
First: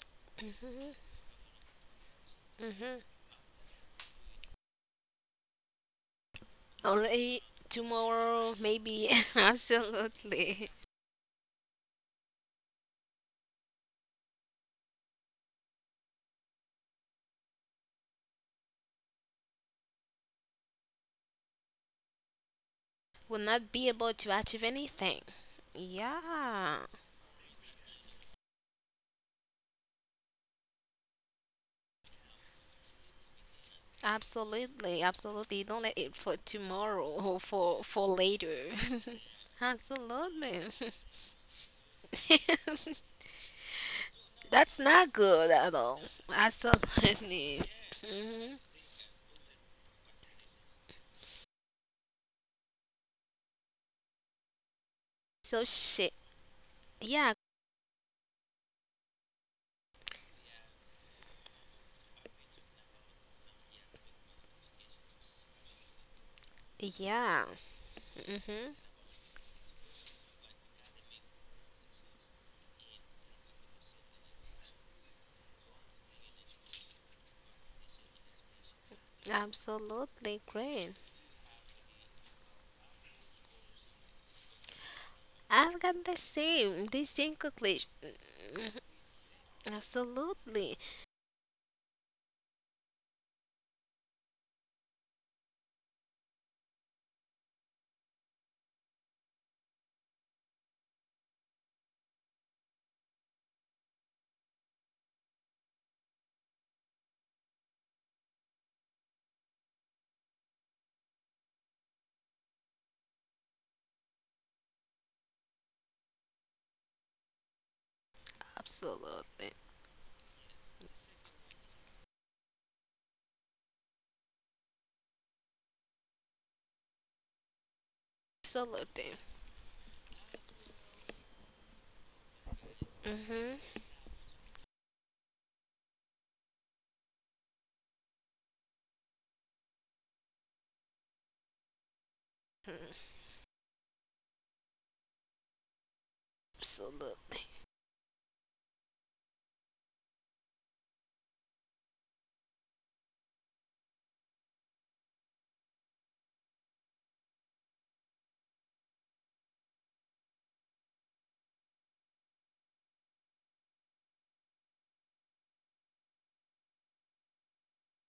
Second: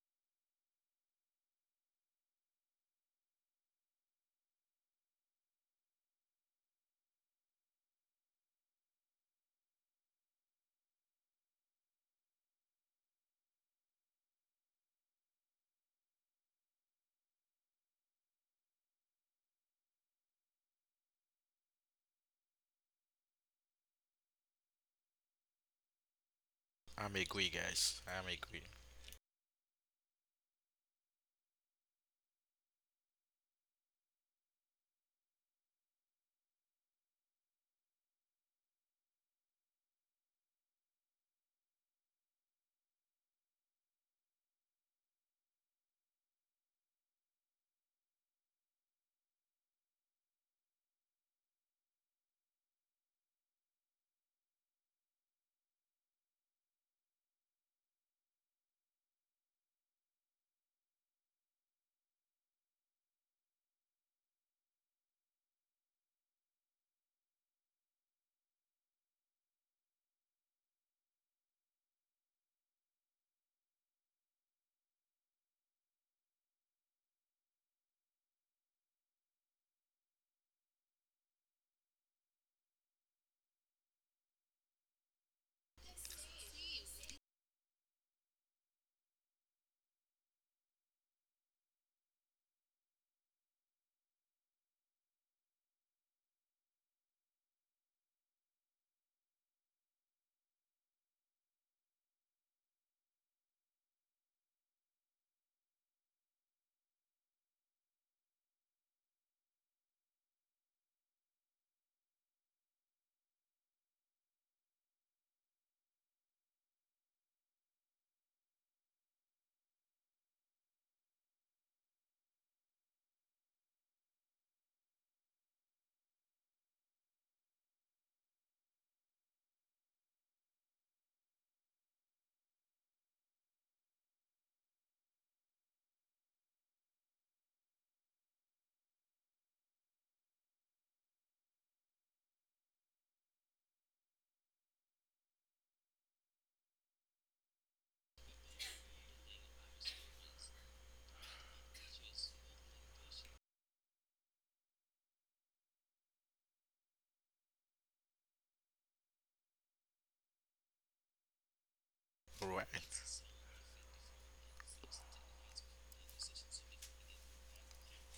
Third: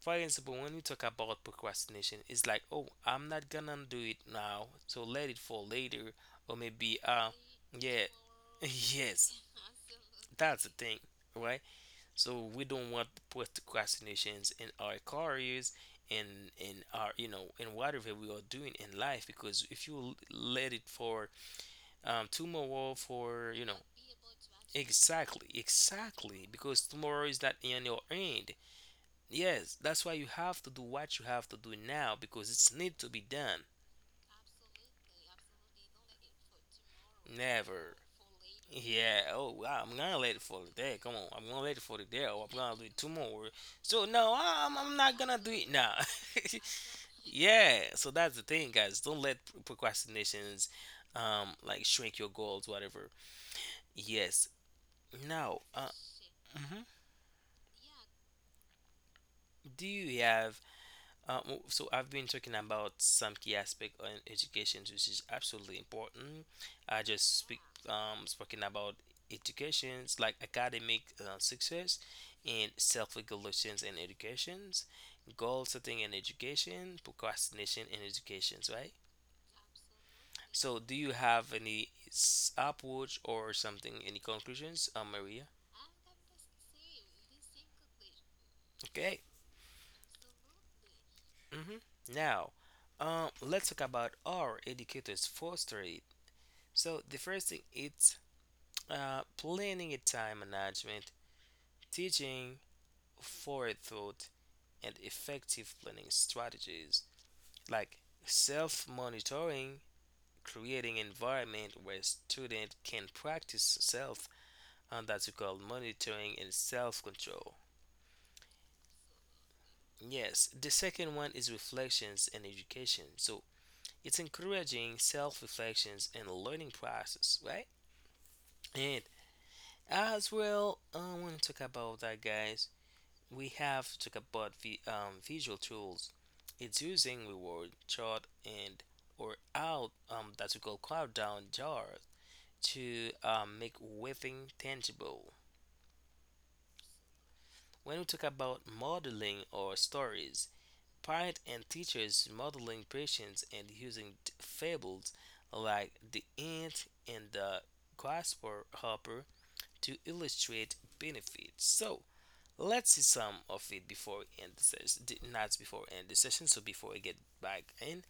For example, when we talk about procrastination, it's like, oh, I'm not gonna do it now, so let it for later, or maybe, uh, Only yeah, tomorrow, maybe. yes, that's Absolutely. the thing, right? So we don't want procrastinations in our careers, in in our, you know, in whatever we are doing in life, because if you l- let it for um tomorrow, Will for, you not know. be able to achieve anything. Exactly, exactly. Yeah, Because I'm tomorrow is agree, not in guys. your I'm hand. agree. Yes, that's why you have to do what you have to do now because it's need to be done. absolutely, absolutely. Don't let it for tomorrow or for Never. for later. Yeah, oh wow, I'm gonna let it for Absolutely. today. Come on, I'm gonna let it for today, or I'm gonna do it tomorrow. So no, I'm, That's I'm not not gonna good do it at now. all. Absolutely. Yeah, so that's the hmm thing, guys. Don't let pr- procrastinations, um, like, shrink your goals, whatever. Yes. Now, So uh, shit. mhm. Yeah, Do you have, uh, so I've been talking about some key aspect on education, which is absolutely important. I just yeah. speak um speaking hmm about educations, like academic uh, success and self-regulations in educations, goal setting in education, procrastination in educations, right? Absolutely So do great. you have any s- approach or something, any conclusions, uh, Maria? I've got the same, the same conclusion. Okay. Absolutely. Hmm. Now, um, let's talk about our educators' foster. So the first thing, it's uh, planning a time management, teaching forethought and effective planning strategies like self-monitoring, creating environment where student can practice self, and that's called monitoring and self-control. Absolutely. Yes, the second one is reflections and education. So it's encouraging self-reflections and learning process, right? And Absolutely. as well, I want to talk about that, guys. We Mm-hmm. have to talk about the um, visual tools. It's using reward chart and or out um, that we call cloud down jar to Mhm. um, make weaving tangible. Absolutely. When we talk about modeling or stories, parents and teachers modeling patients and using t- fables like the ant and the grasshopper to illustrate benefits. So let's Right. see some of it before we end the session. Not before we end the session, so before we get back in.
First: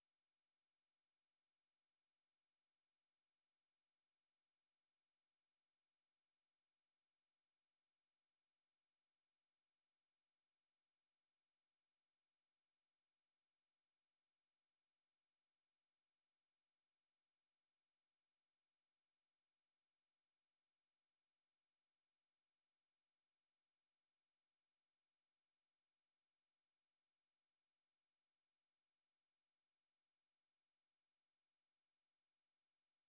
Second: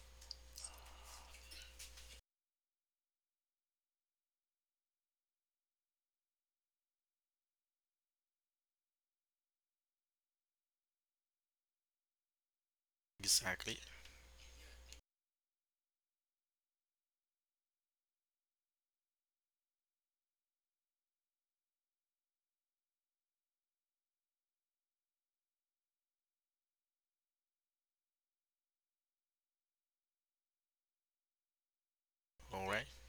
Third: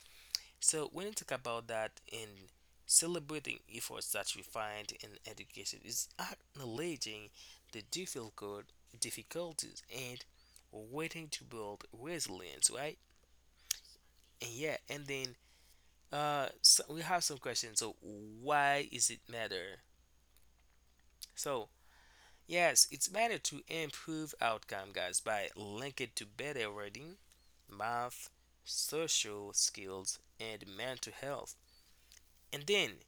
So when you talk about that in celebrating efforts that we find in education is acknowledging the difficult difficulties and waiting to build resilience, right? Exactly. And yeah, and then uh, so we have some questions. So why is it matter? So yes, it's matter to improve outcome, guys, by linking to better reading, math, social skills, and mental health. And All right. then,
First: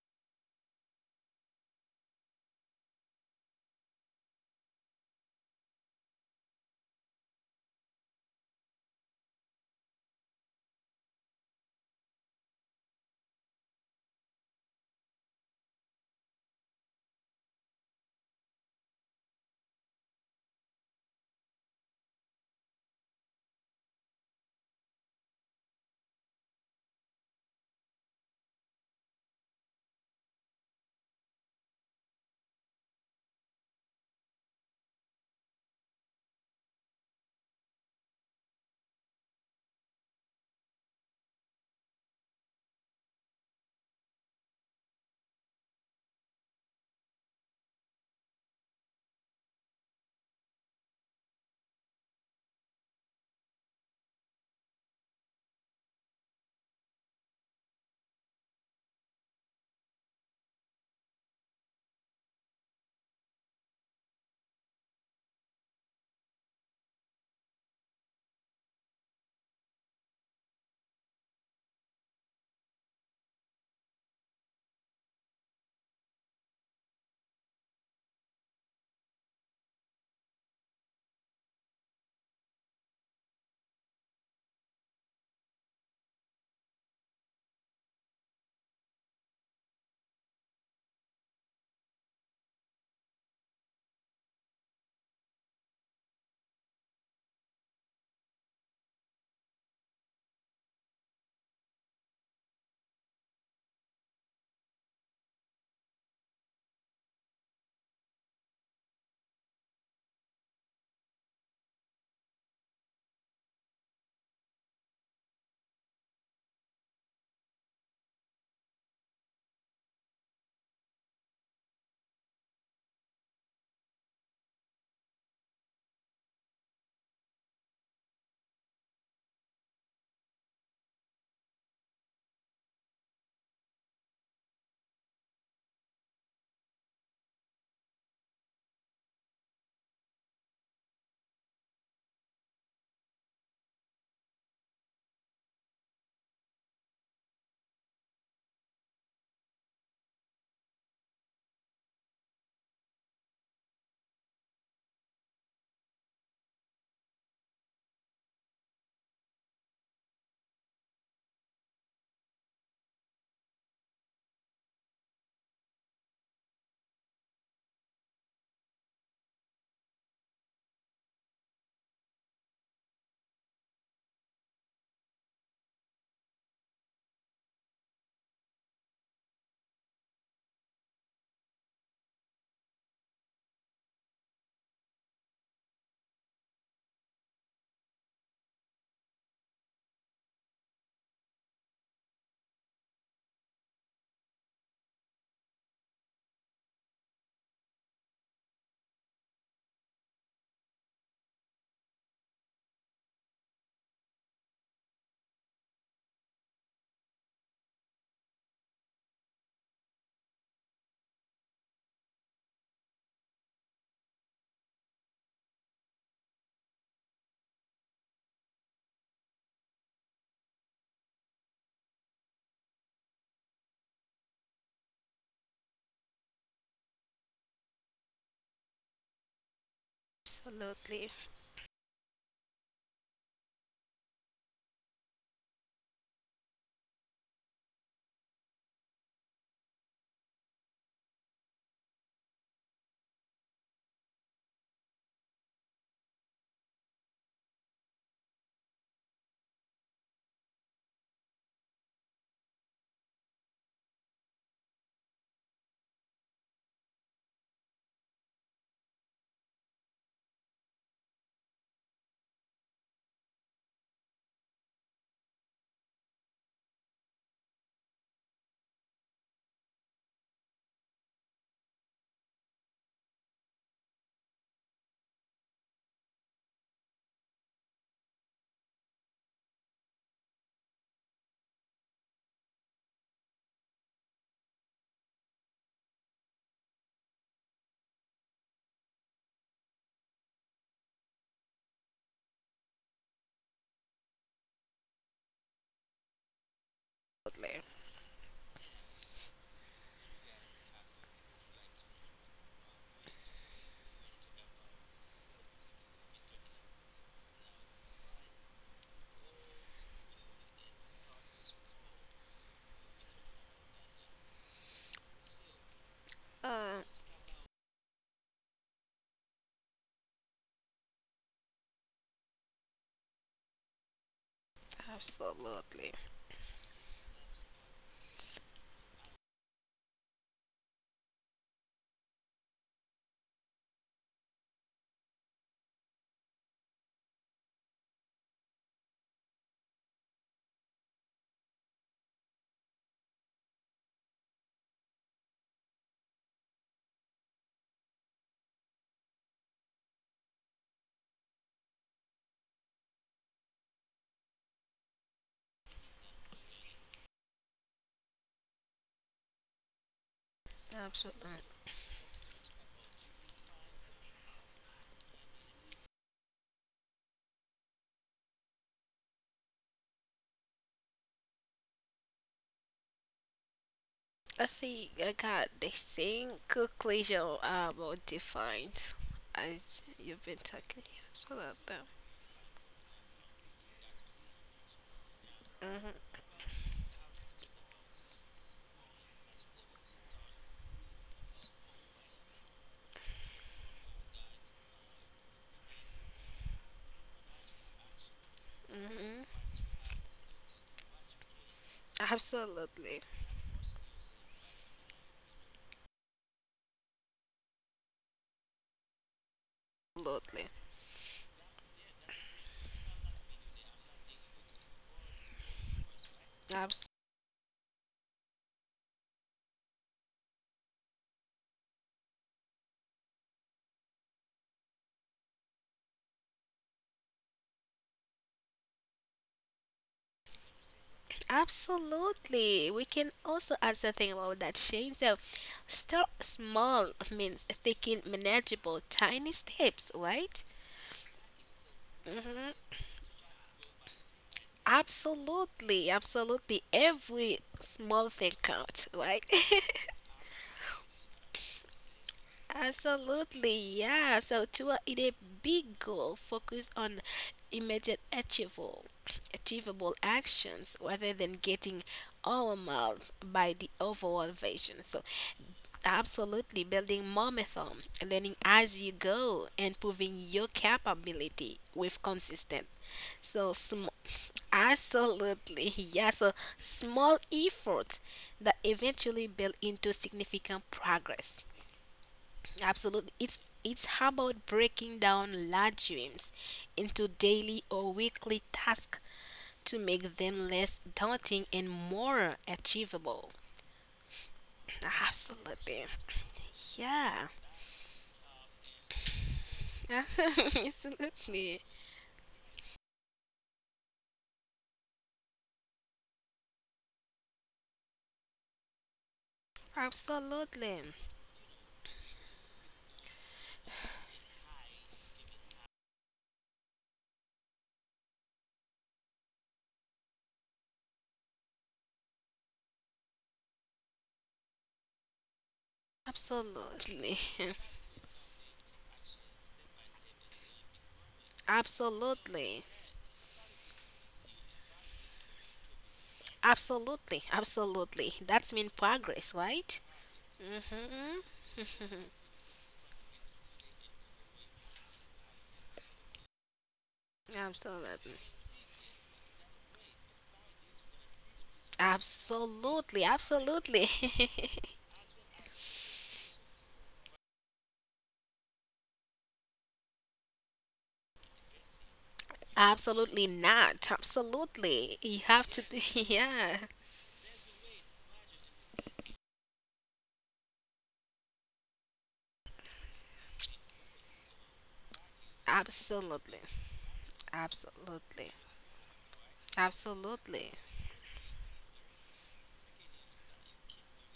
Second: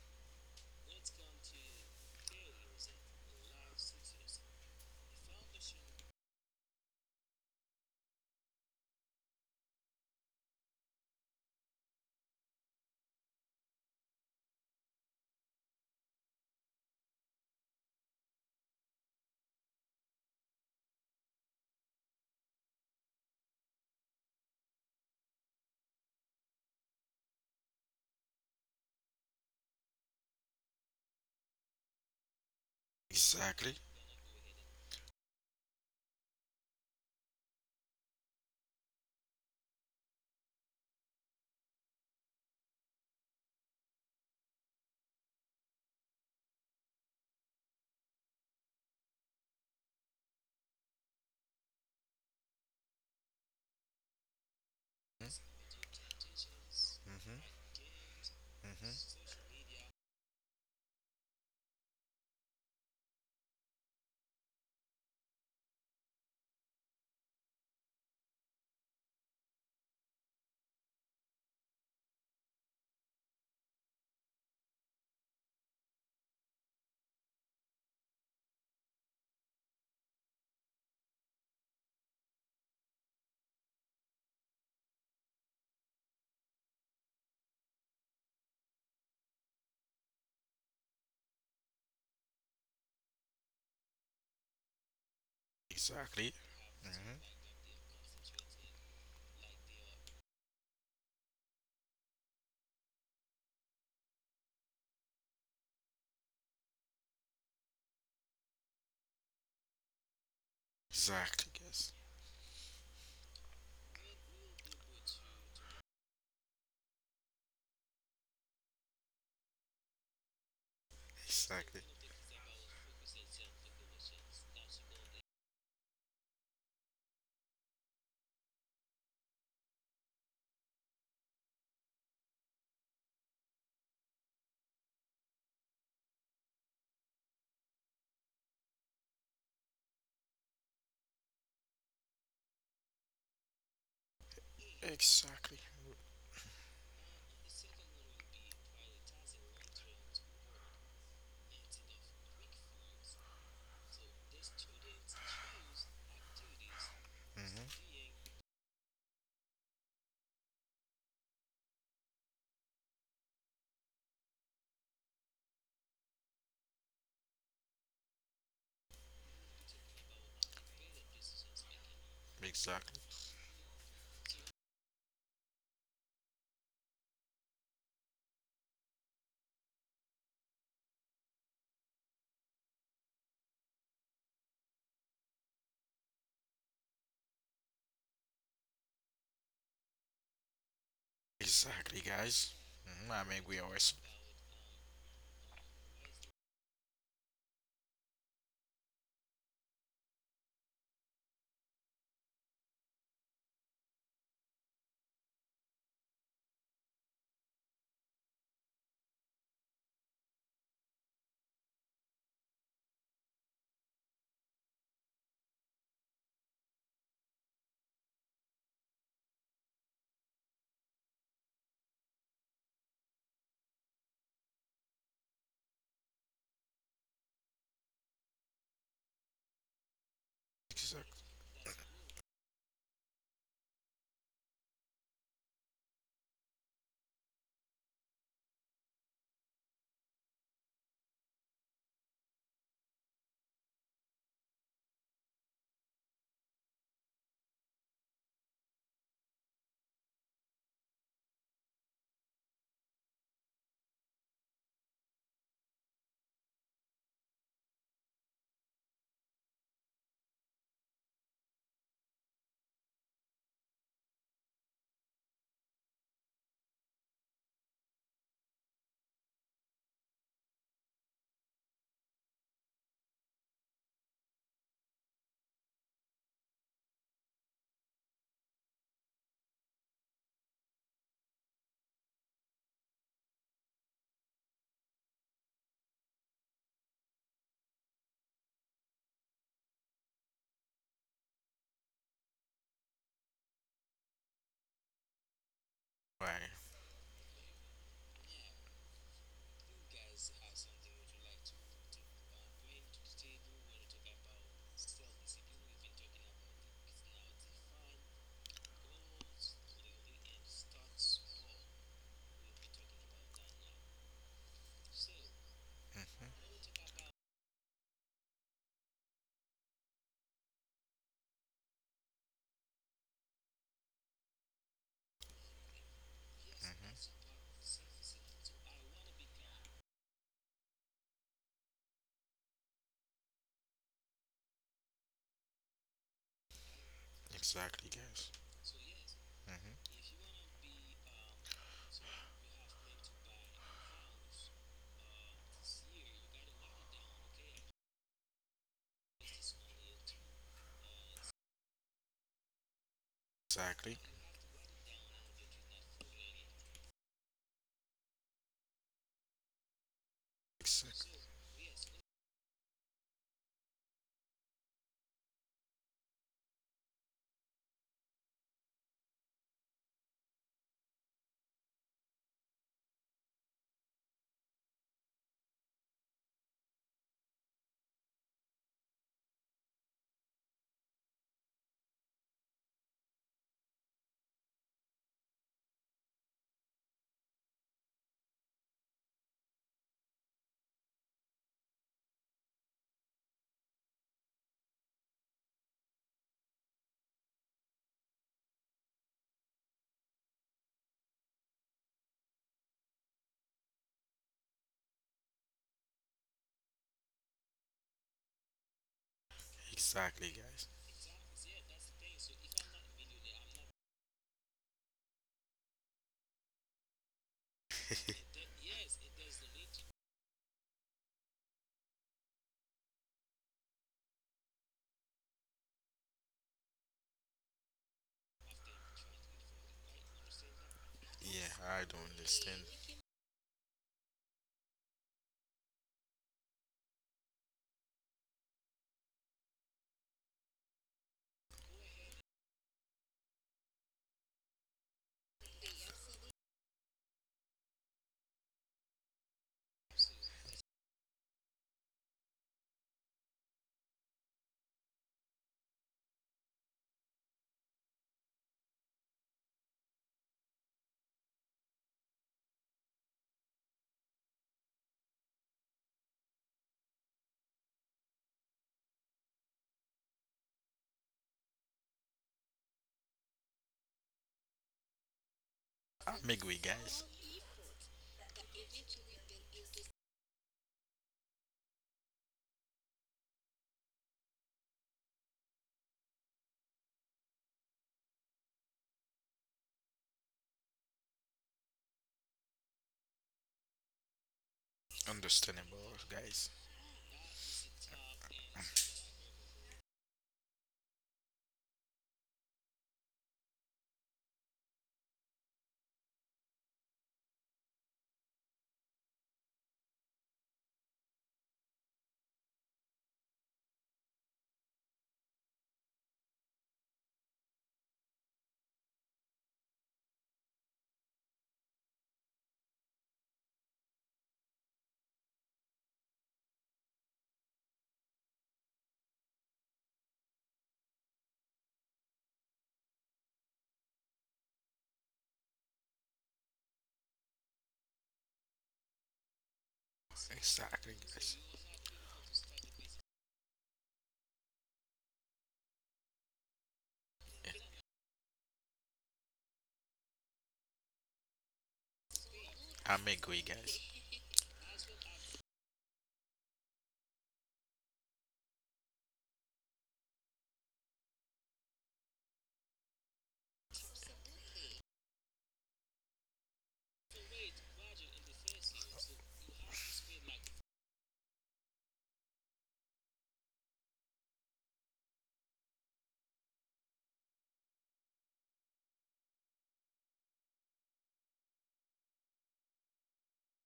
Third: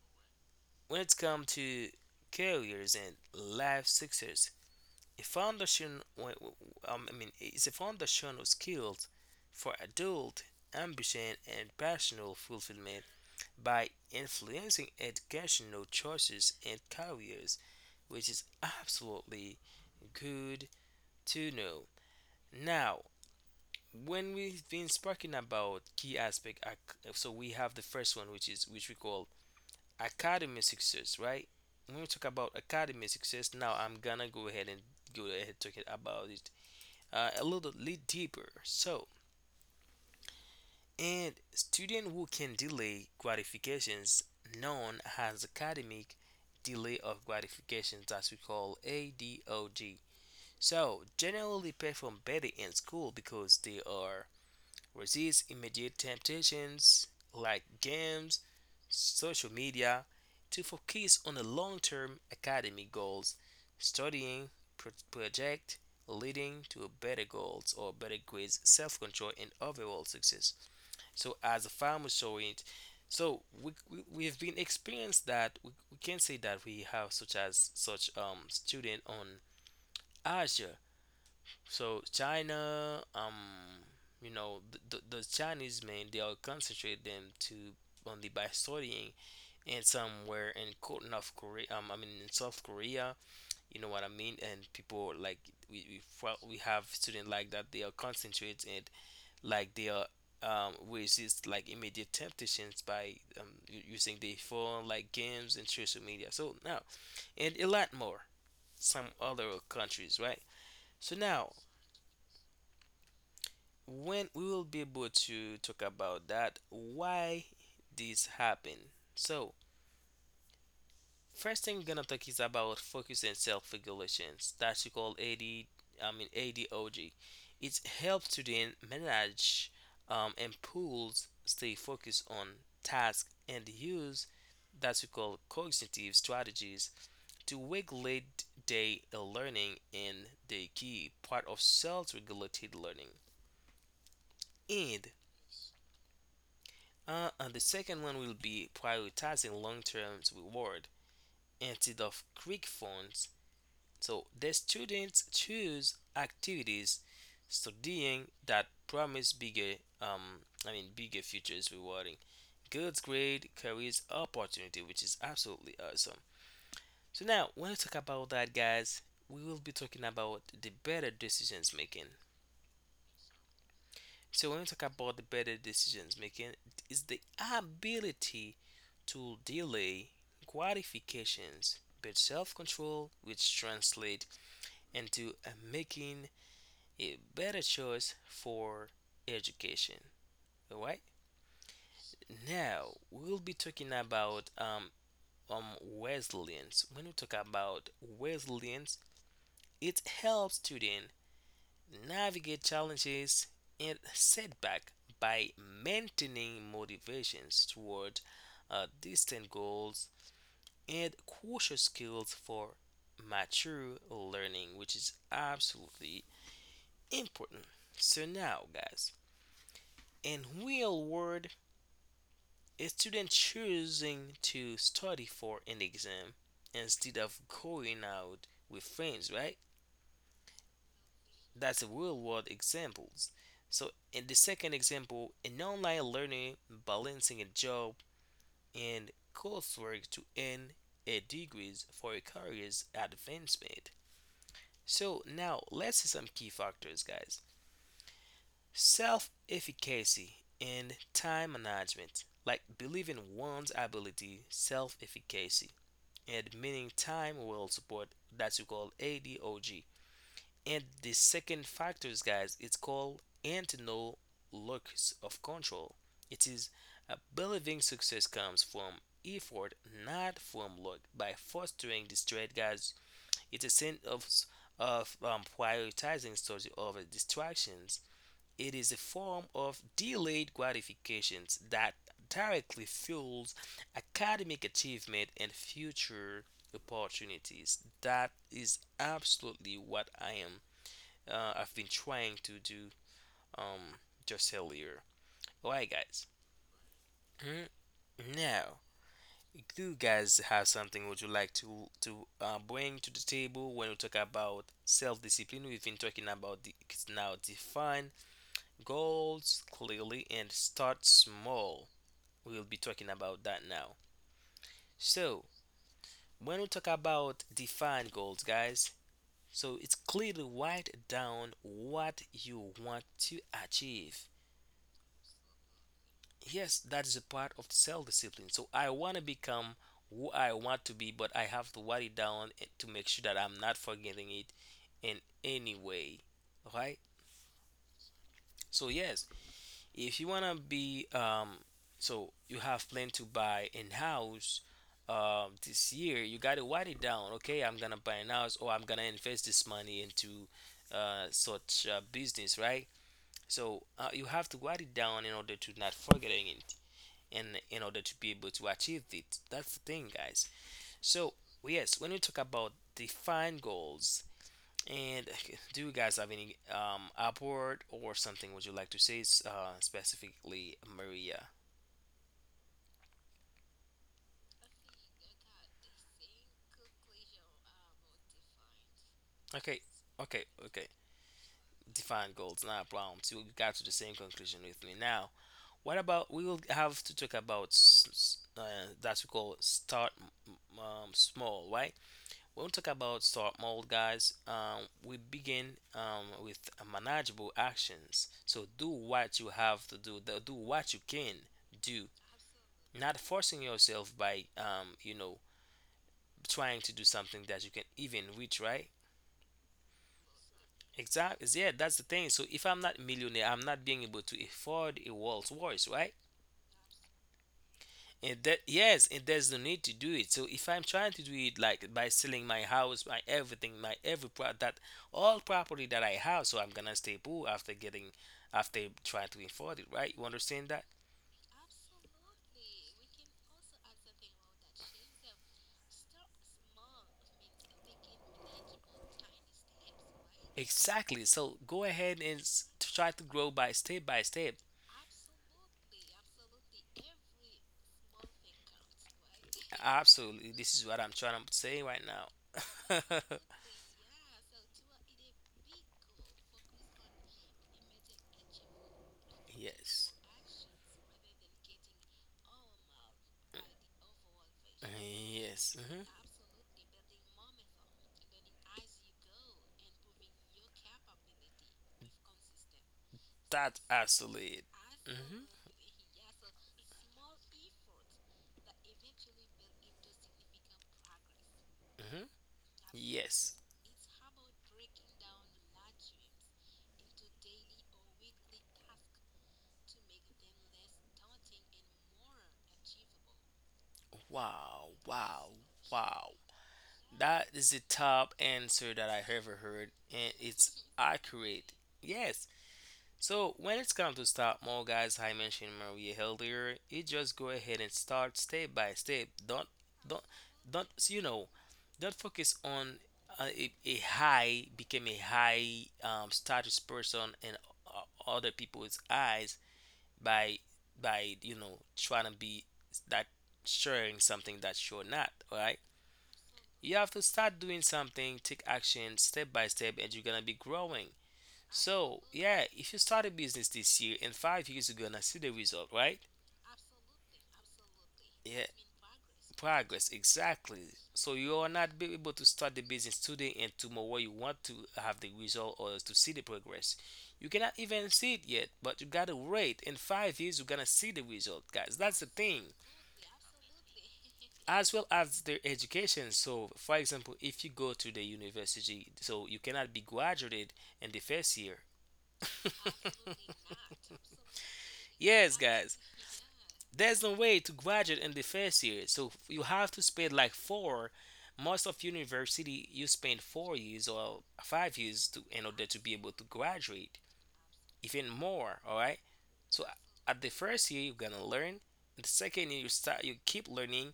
when it comes to careers and life success, a foundation, um, I mean, it's a foundational skills for adult ambition and personal fulfillment by influencing educational choices and careers, which is absolutely good to know. Now, when we've been speaking about key aspect ac- so we have the first one which is which we call academic success, right? When we talk about academic success, now Exactly. I'm gonna go ahead and go ahead talking about it uh, a little bit deeper. So and student who can delay gratifications, known as academic delay of gratifications, that we call adog, so generally perform better in school because they are resist immediate temptations like Mm-hmm. games, Mm-hmm. social media, to focus on the long term academic goals, studying, pro- project, leading to better goals or better grades, self control, and overall success. So, as a farmer saw it, so we, we, we've been experienced that we, we can say that we have such as such um student on Azure, so China, um, you know, the, the, the Chinese men, they are concentrate them to only by studying, and somewhere in Co- North Korea. Um, I mean in South Korea. You know what I mean? And people like we we, fro- we Exactly. have students like Mm-hmm. that. They are concentrate and like they are um resist like immediate temptations by um u- using their phone like games and social media. So now and a lot more some other countries, right? So now Exactly. Yes. when we will be able to talk about that why this happened. So first thing we're gonna Exactly. talk is about focus and self-regulations. That's you call ad I mean adog. It helps students manage um, and pools stay focused on tasks and use that we call cognitive strategies to regulate their learning and the key part of self-regulated learning. And Exactly. uh, and the second one will be prioritizing long-term reward instead of quick funds. So the students choose activities Mm-hmm. studying that promise bigger, um, I mean bigger futures rewarding. Good grade carries opportunity, which is absolutely awesome. So now when we talk about that, guys, we will be talking about the better decisions making. Exactly. So when we talk about the better decisions making, is the ability to delay gratifications but self-control which translate into uh, making a better choice for education. Alright? Exactly, Now guys. we'll be Mm-hmm. I talking mean, we always about um, um resilience. When we talk about resilience, it helps student navigate challenges and setback by maintaining motivations toward uh, distant goals and crucial skills for mature learning, which is absolutely important. So now, guys, in real world, a student choosing to study for an exam instead of going out with friends, right? Absolutely. exactly That's a real world examples. So in the second example, an online learner balancing a job and coursework to earn a degrees for a career's advancement. So now let's see some key factors, guys. Self-efficacy and time management. Like believing one's ability, self-efficacy, and meaning time will support that you call A D O G. And the second factors, guys, it's called internal locus of control. It is uh, believing success comes from effort, not from luck. By fostering this trait, guys, it's a sense of of um, prioritizing study over distractions. It is a form of delayed gratifications that directly fuels academic achievement and future opportunities. That is absolutely what I am uh, I've been trying to do um just earlier. Alright, guys. right. Absolutely. Mm, Now, do you guys have something would you like to to uh, bring to the table when we talk about self-discipline? We've been talking about the now define goals clearly and start small. We'll be talking about that now. So, when we Um, talk Mhm. about define goals, guys, so it's clearly write down what you want to achieve. Absolutely. Yes, that is a part of self discipline. So I want to become who I want to be, but I have to write it down and- to make sure that I'm not forgetting it in any way, right? Exactly, guys. So yes, if you want Mm-hmm. to be um so you have planned to buy in house um this year, you got to write it down. Okay, I'm gonna buy an house, or I'm gonna invest this money into uh such uh, business, right? So uh, you have Exactly. to write it down in order to not forgetting it and in order to be able to achieve it. That's the thing, guys. Absolutely. So Exactly. yes, when we talk about define goals, and do you guys have any um upward or something would you like to say s- uh, specifically, Maria? I think I got the same conclusion about defined Okay, as you've been okay, talking. okay. Absolutely. Define goals, not a problem. So we got to the same conclusion with me. Now, what Mm-hmm. about we will have to talk about uh, that we call start um, small, right? We'll talk about start mold, guys. Um, we begin um, with manageable actions. So do what Mm-hmm. you have to do. Do what you can do. Absolutely. Not forcing yourself by, um, you know, trying to do something that you can even reach, right? Absolutely. Exactly, guys. Exactly. Yeah, that's the thing. So if I'm not a millionaire, I'm not being able to afford a world's voice, right? Absolutely. And that yes, and there's no need to do it. So if I'm trying to do it like by selling my house, my everything, my every pro that all property that I have, so I'm gonna stay poor after getting after trying to afford it, right? You understand that? Yeah, I don't Absolutely. We can understand. also add something about that, Shane. So start small means taking manageable tiny steps, right? Exactly. So go ahead and s- hmm to try to grow by step by step. Absolutely. Absolutely. Every small thing counts, right? Absolutely, this is what I'm trying to say right now. Absolutely. Yeah. So to it a big goal, focus on immediate achievable achievable Yes. actions rather than getting overwhelmed by the overall vision. Uh, So Yes. Mhm. absolutely, building momentum, learning as you go, and proving your capability with consistent. So, That's sm- absolutely it. Mhm, absolutely, yeah. So I make we small guys efforts that eventually build into significant progress. mhm. Absolutely, it's Yes. it's about breaking down large dreams into daily or weekly tasks to make them less daunting and more achievable. Wow. Wow. Absolutely, Wow. understandable, guys. yeah. That is the top answer that I ever heard, and it's Absolutely. accurate. Yes. So when it's come to start more guys, I mentioned Maria earlier, you just go ahead and start step by step. Don't don't Absolutely. don't so, you know, don't focus on uh, a, a high become a high um, status person in o- other people's eyes by by you know trying to be that sharing something that you're not. All right. You have Absolutely. to start doing something, take action step by step, and you're gonna be growing. So, Absolutely. yeah, if you start a business this year and five years ago and I see the result, right? Absolutely. Absolutely. That's Yeah, mean progress, right? progress, exactly. hmm So Exactly, you are guys. not be able to start the business today and tomorrow you want to have the result or to see the progress. You cannot even Absolutely. see it yet, but you gotta wait. In five years, you're gonna see the result, guys. That's the thing. Absolutely. I'm Absolutely. agree, guys. As well as their education. So, for example, if you go to the university, so you cannot be graduated in the first year. Absolutely not. Absolutely. You have Yes, to be, guys. yeah. There's no way to graduate in the first year, so you have to spend like four. Most of university, you spend four years or five years to in order to be able Absolutely. to graduate, even Absolutely. more. All right. So a- at the Absolutely. first year, you're gonna learn. In the second year, you start. You keep learning.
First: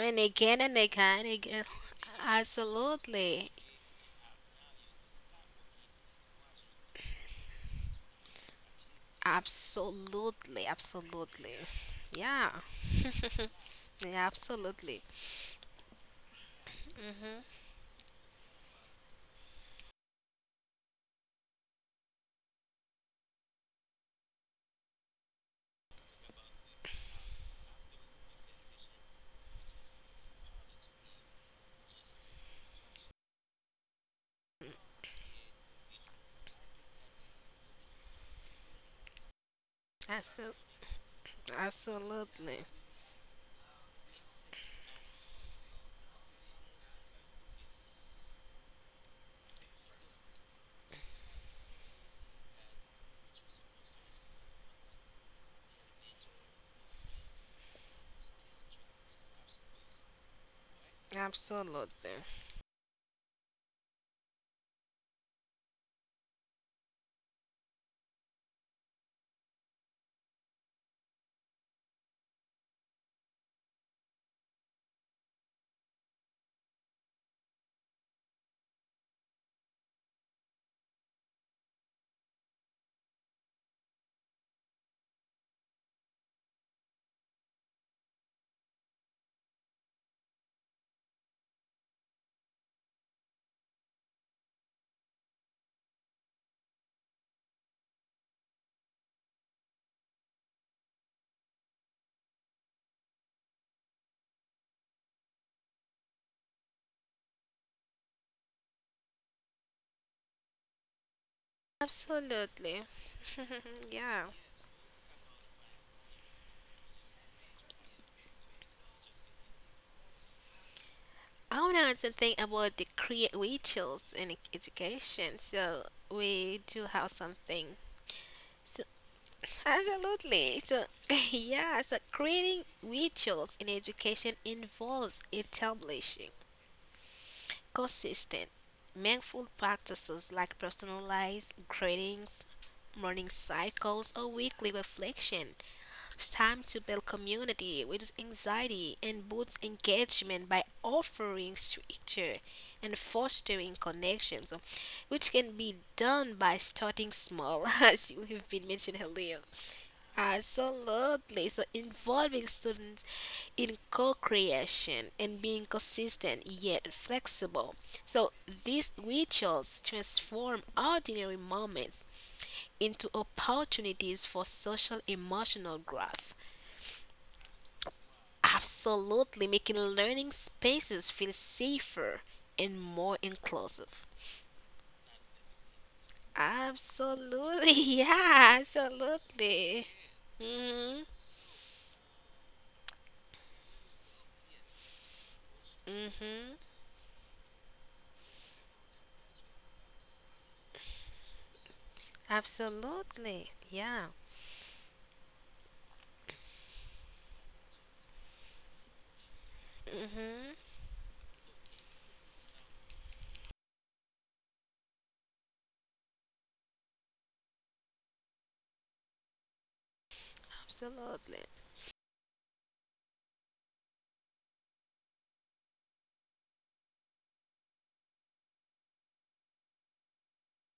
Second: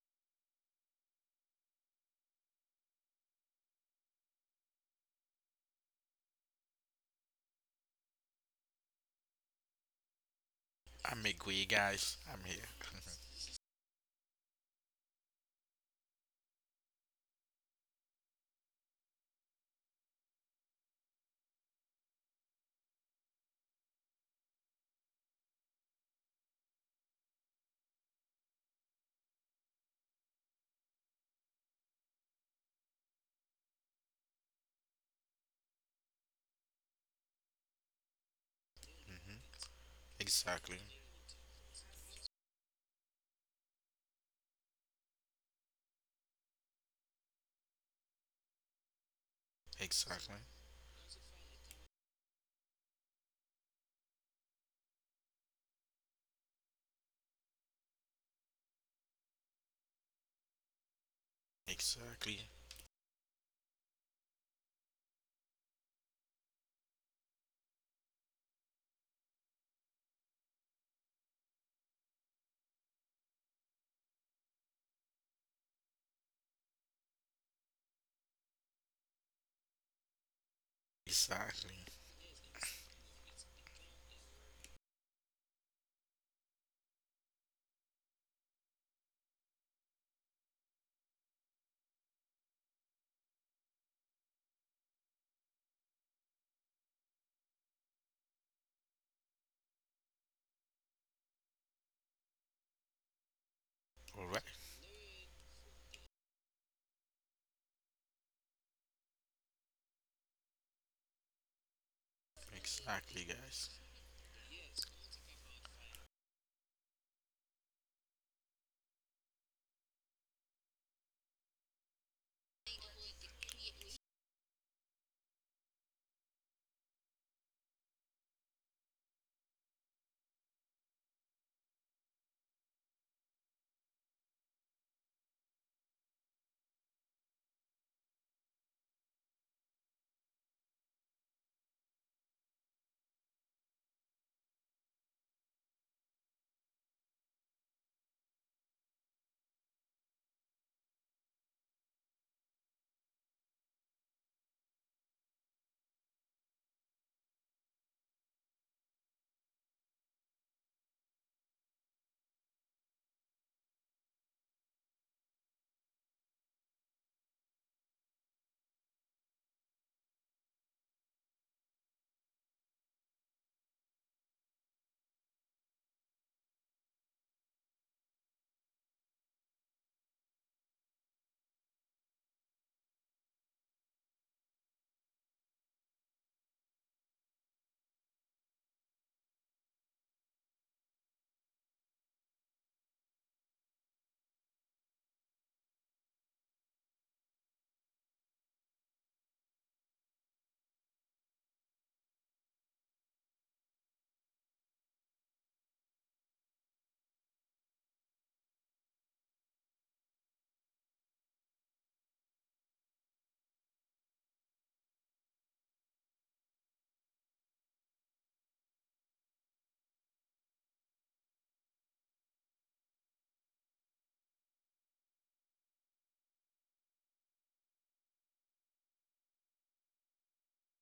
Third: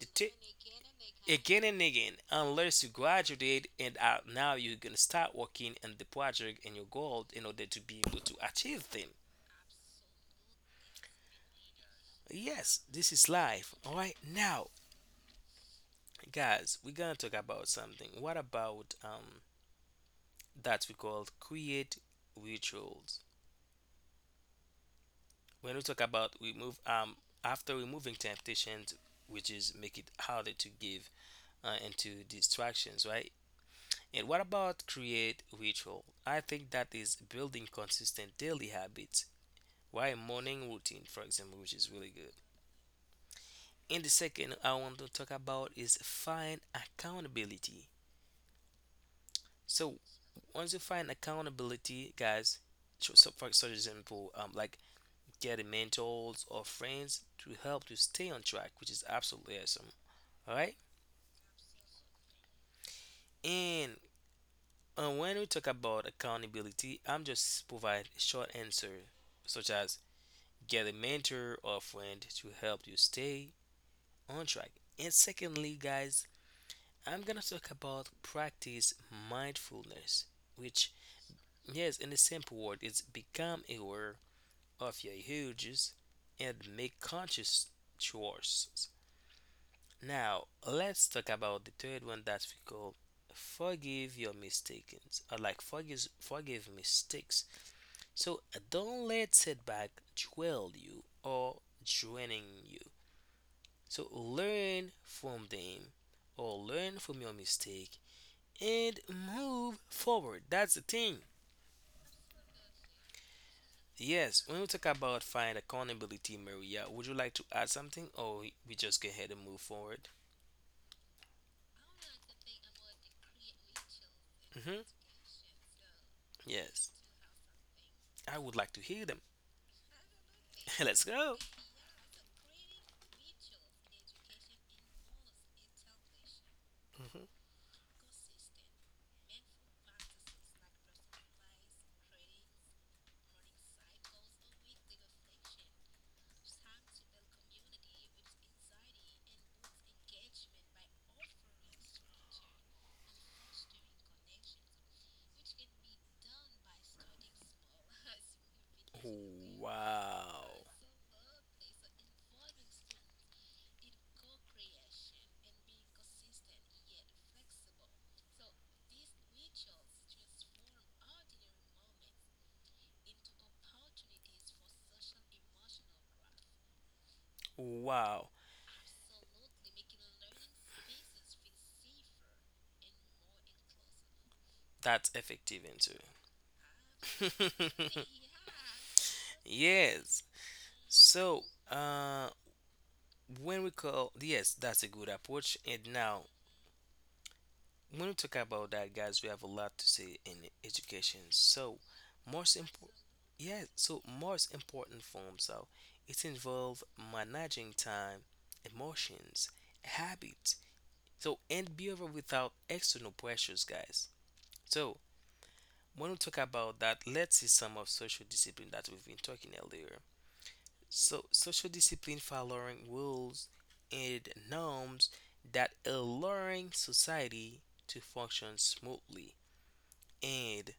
The t- again and again and Again again. and again unless you Absolutely. graduate and uh, now you're gonna start working on the project and your goal in order to be able to achieve them. Absolutely, I'm absolutely. agree, guys. I'm Yeah, here. Yes, this is life. All yeah, right. Now, absolutely. guys, we're gonna talk about something. What about um that we call create rituals? When we talk about we move um after removing temptations, which is make it harder to give uh, into distractions, right? And what about create ritual? I think that is building consistent daily habits. hmm Why Absolutely, morning Exactly. routine, for example, which is really good. absolutely, And the second I want to talk about is find accountability. So Exactly. once you find accountability, guys, so so for such example, um, like getting mentors or friends to help you stay on track, which is absolutely awesome. All right. absolutely, Exactly. And uh, when we talk about accountability, I'm just provide a short answer, such as get a mentor or friend to help you stay on track. And secondly, guys, I'm gonna talk about practice mindfulness, which Exactly. yes, in a simple word, it's become aware of your houses and make conscious choices. Now, let's talk about the third one that we call forgive your mistakes, or like forgive forgive mistakes. So don't let setback dwell you or draining you. So All right. learn from them or learn from your mistake and move forward. That's the thing. absolutely. Exactly, guys. yeah. Yes, when we talk about find accountability, Maria, would you like to add something, or we just go ahead and move forward? I want to think about the create rituals in e- Hmm. education. So we Yes, do have something. I would like to So hear them. absolutely. So Let's go. yeah. So creating rituals in education involves establishing Hmm. consistent, mindful practices like personalized greetings, morning cycles, or weekly reflection time to build community, reduce anxiety, and boost engagement by offering structure and fostering connections, which can be done by starting small, as you have been mentioned earlier. Wow. Absolutely. So involving students in co-creation and being consistent yet flexible. So these rituals transform ordinary moments into opportunities for social emotional growth. Wow. Absolutely, making learning spaces feel safer and more inclusive. That's effective answer. Absolutely. Yeah, absolutely. Yes. Mhm. So, uh, when we call, yes, that's a good approach. And now, Mhm. when we talk about that, guys, we have a lot to say in education. So, most important, Absolutely. yeah, so Yeah. most important forms of it involve managing time, emotions, habits, Mm-hmm. so and behavior without external pressures, guys. So, when we talk about that, let's see some of social discipline that we've been talking earlier. So, Absolutely. social discipline following rules and norms that allowing society to function smoothly. And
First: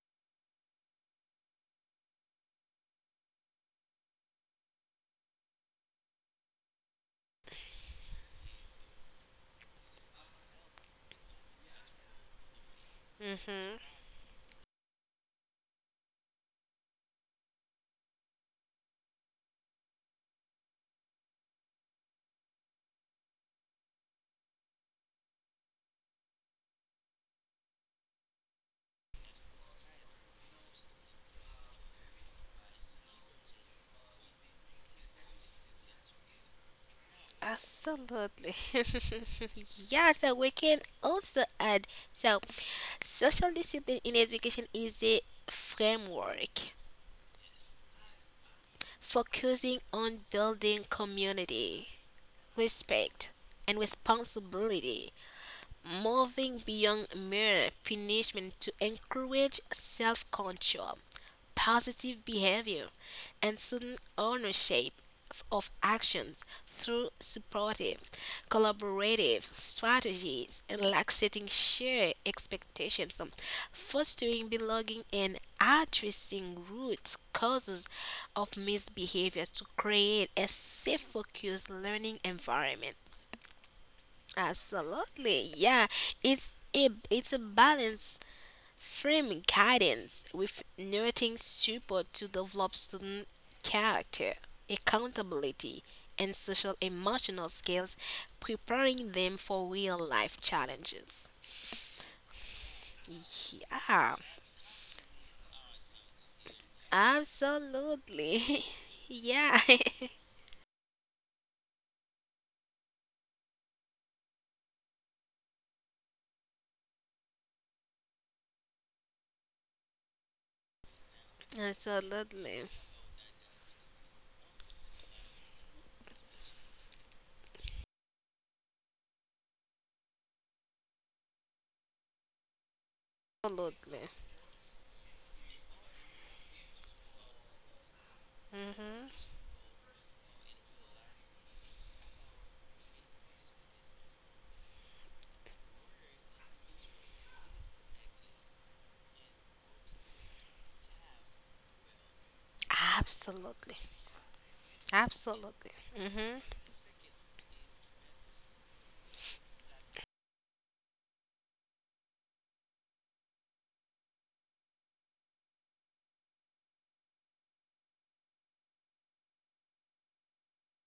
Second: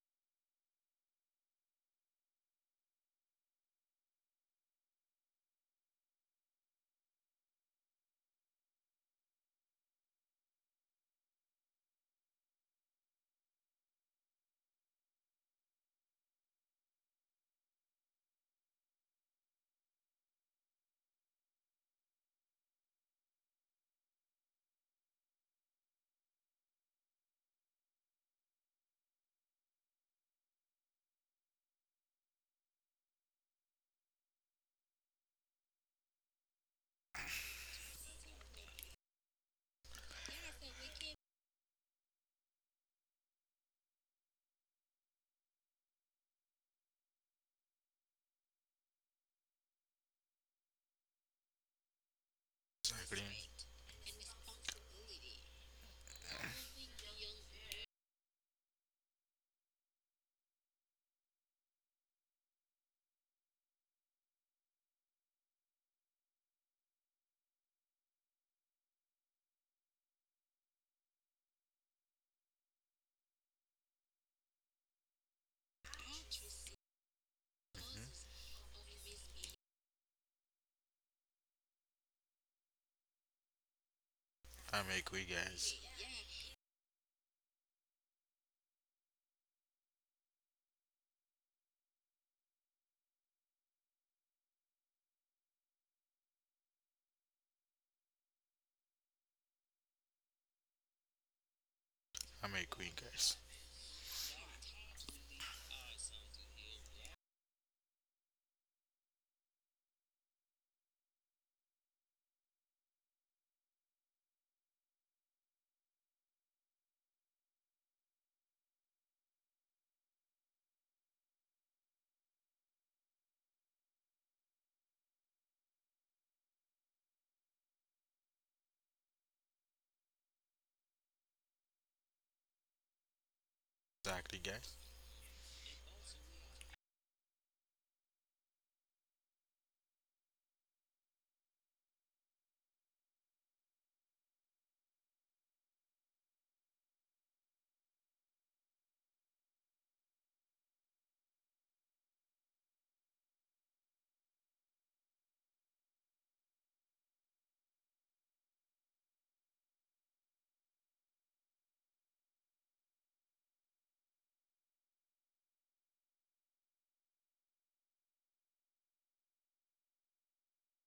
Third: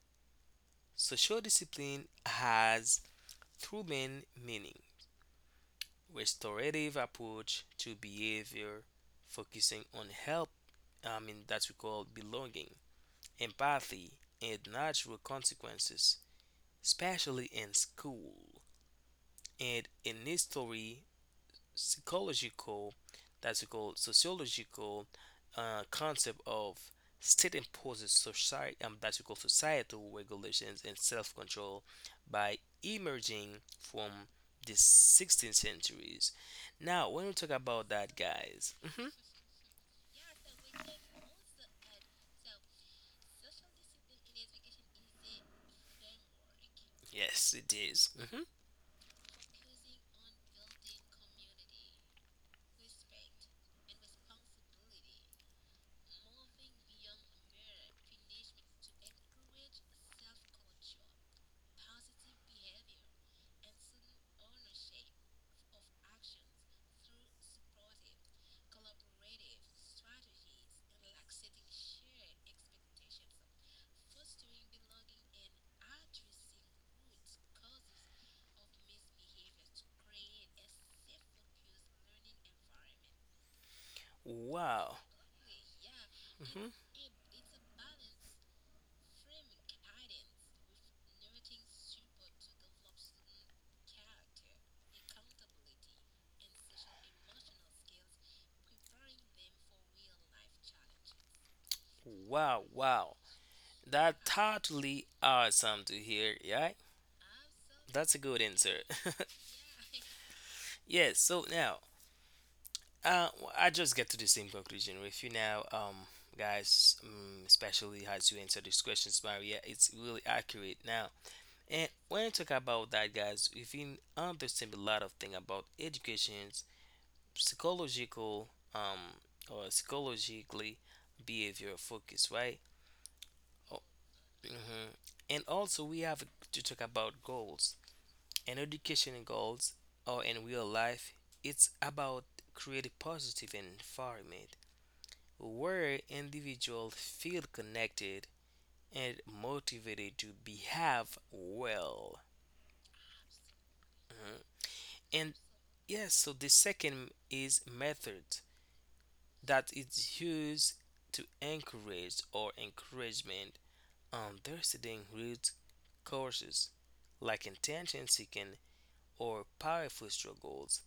social discipline has two main meaning: restorative approach to behavior, focusing on help. I mean that we call belonging, Mm-hmm. empathy, and natural consequences, especially in school and in history psychological, that's called sociological uh, concept of state imposes society, um, that's called societal regulations and self-control by emerging from the sixteenth centuries. Now, when we talk about that, Absolutely. guys, mhm, Yeah, so we can also add, so social discipline in education is a framework yes, it is. Mhm. focusing on building community, Exactly. respect, and responsibility, moving beyond mere punishment to encourage self control, positive behavior, and student ownership f- of actions through supportive, collaborative strategies and like setting shared expectations, um, fostering belonging, and addressing root causes hmm of misbehavior to create a safe, focused learning environment. I'm Wow. agree, Absolutely, guys. yeah. It's mhm. A it's a balance framing guidance with narrating support to develop student character, accountability, and social emotional skills, preparing them for real life challenges. I'm Wow, agree, wow. guys. Yeah, That totally awesome to hear, yeah? That's a good absolutely. answer. Yeah, Yes, so now Uh, w- I just get to the same conclusion with you now, um, guys. Um, especially as you answer these questions, Maria, it's really accurate now. And when I talk absolutely, about that, guys, we can understand a lot of thing about education, psychological, um, or psychologically behavior focus, right? Oh, absolutely. Exactly, guys. mhm. And also, we have to talk about goals and hmm education goals, or in real life, it's about create a positive environment where individuals feel connected and motivated to behave well. Absolutely. And Absolutely. yes, so Mm-hmm. the second is method that is used to encourage or encouragement understanding root causes like intention seeking or powerful struggles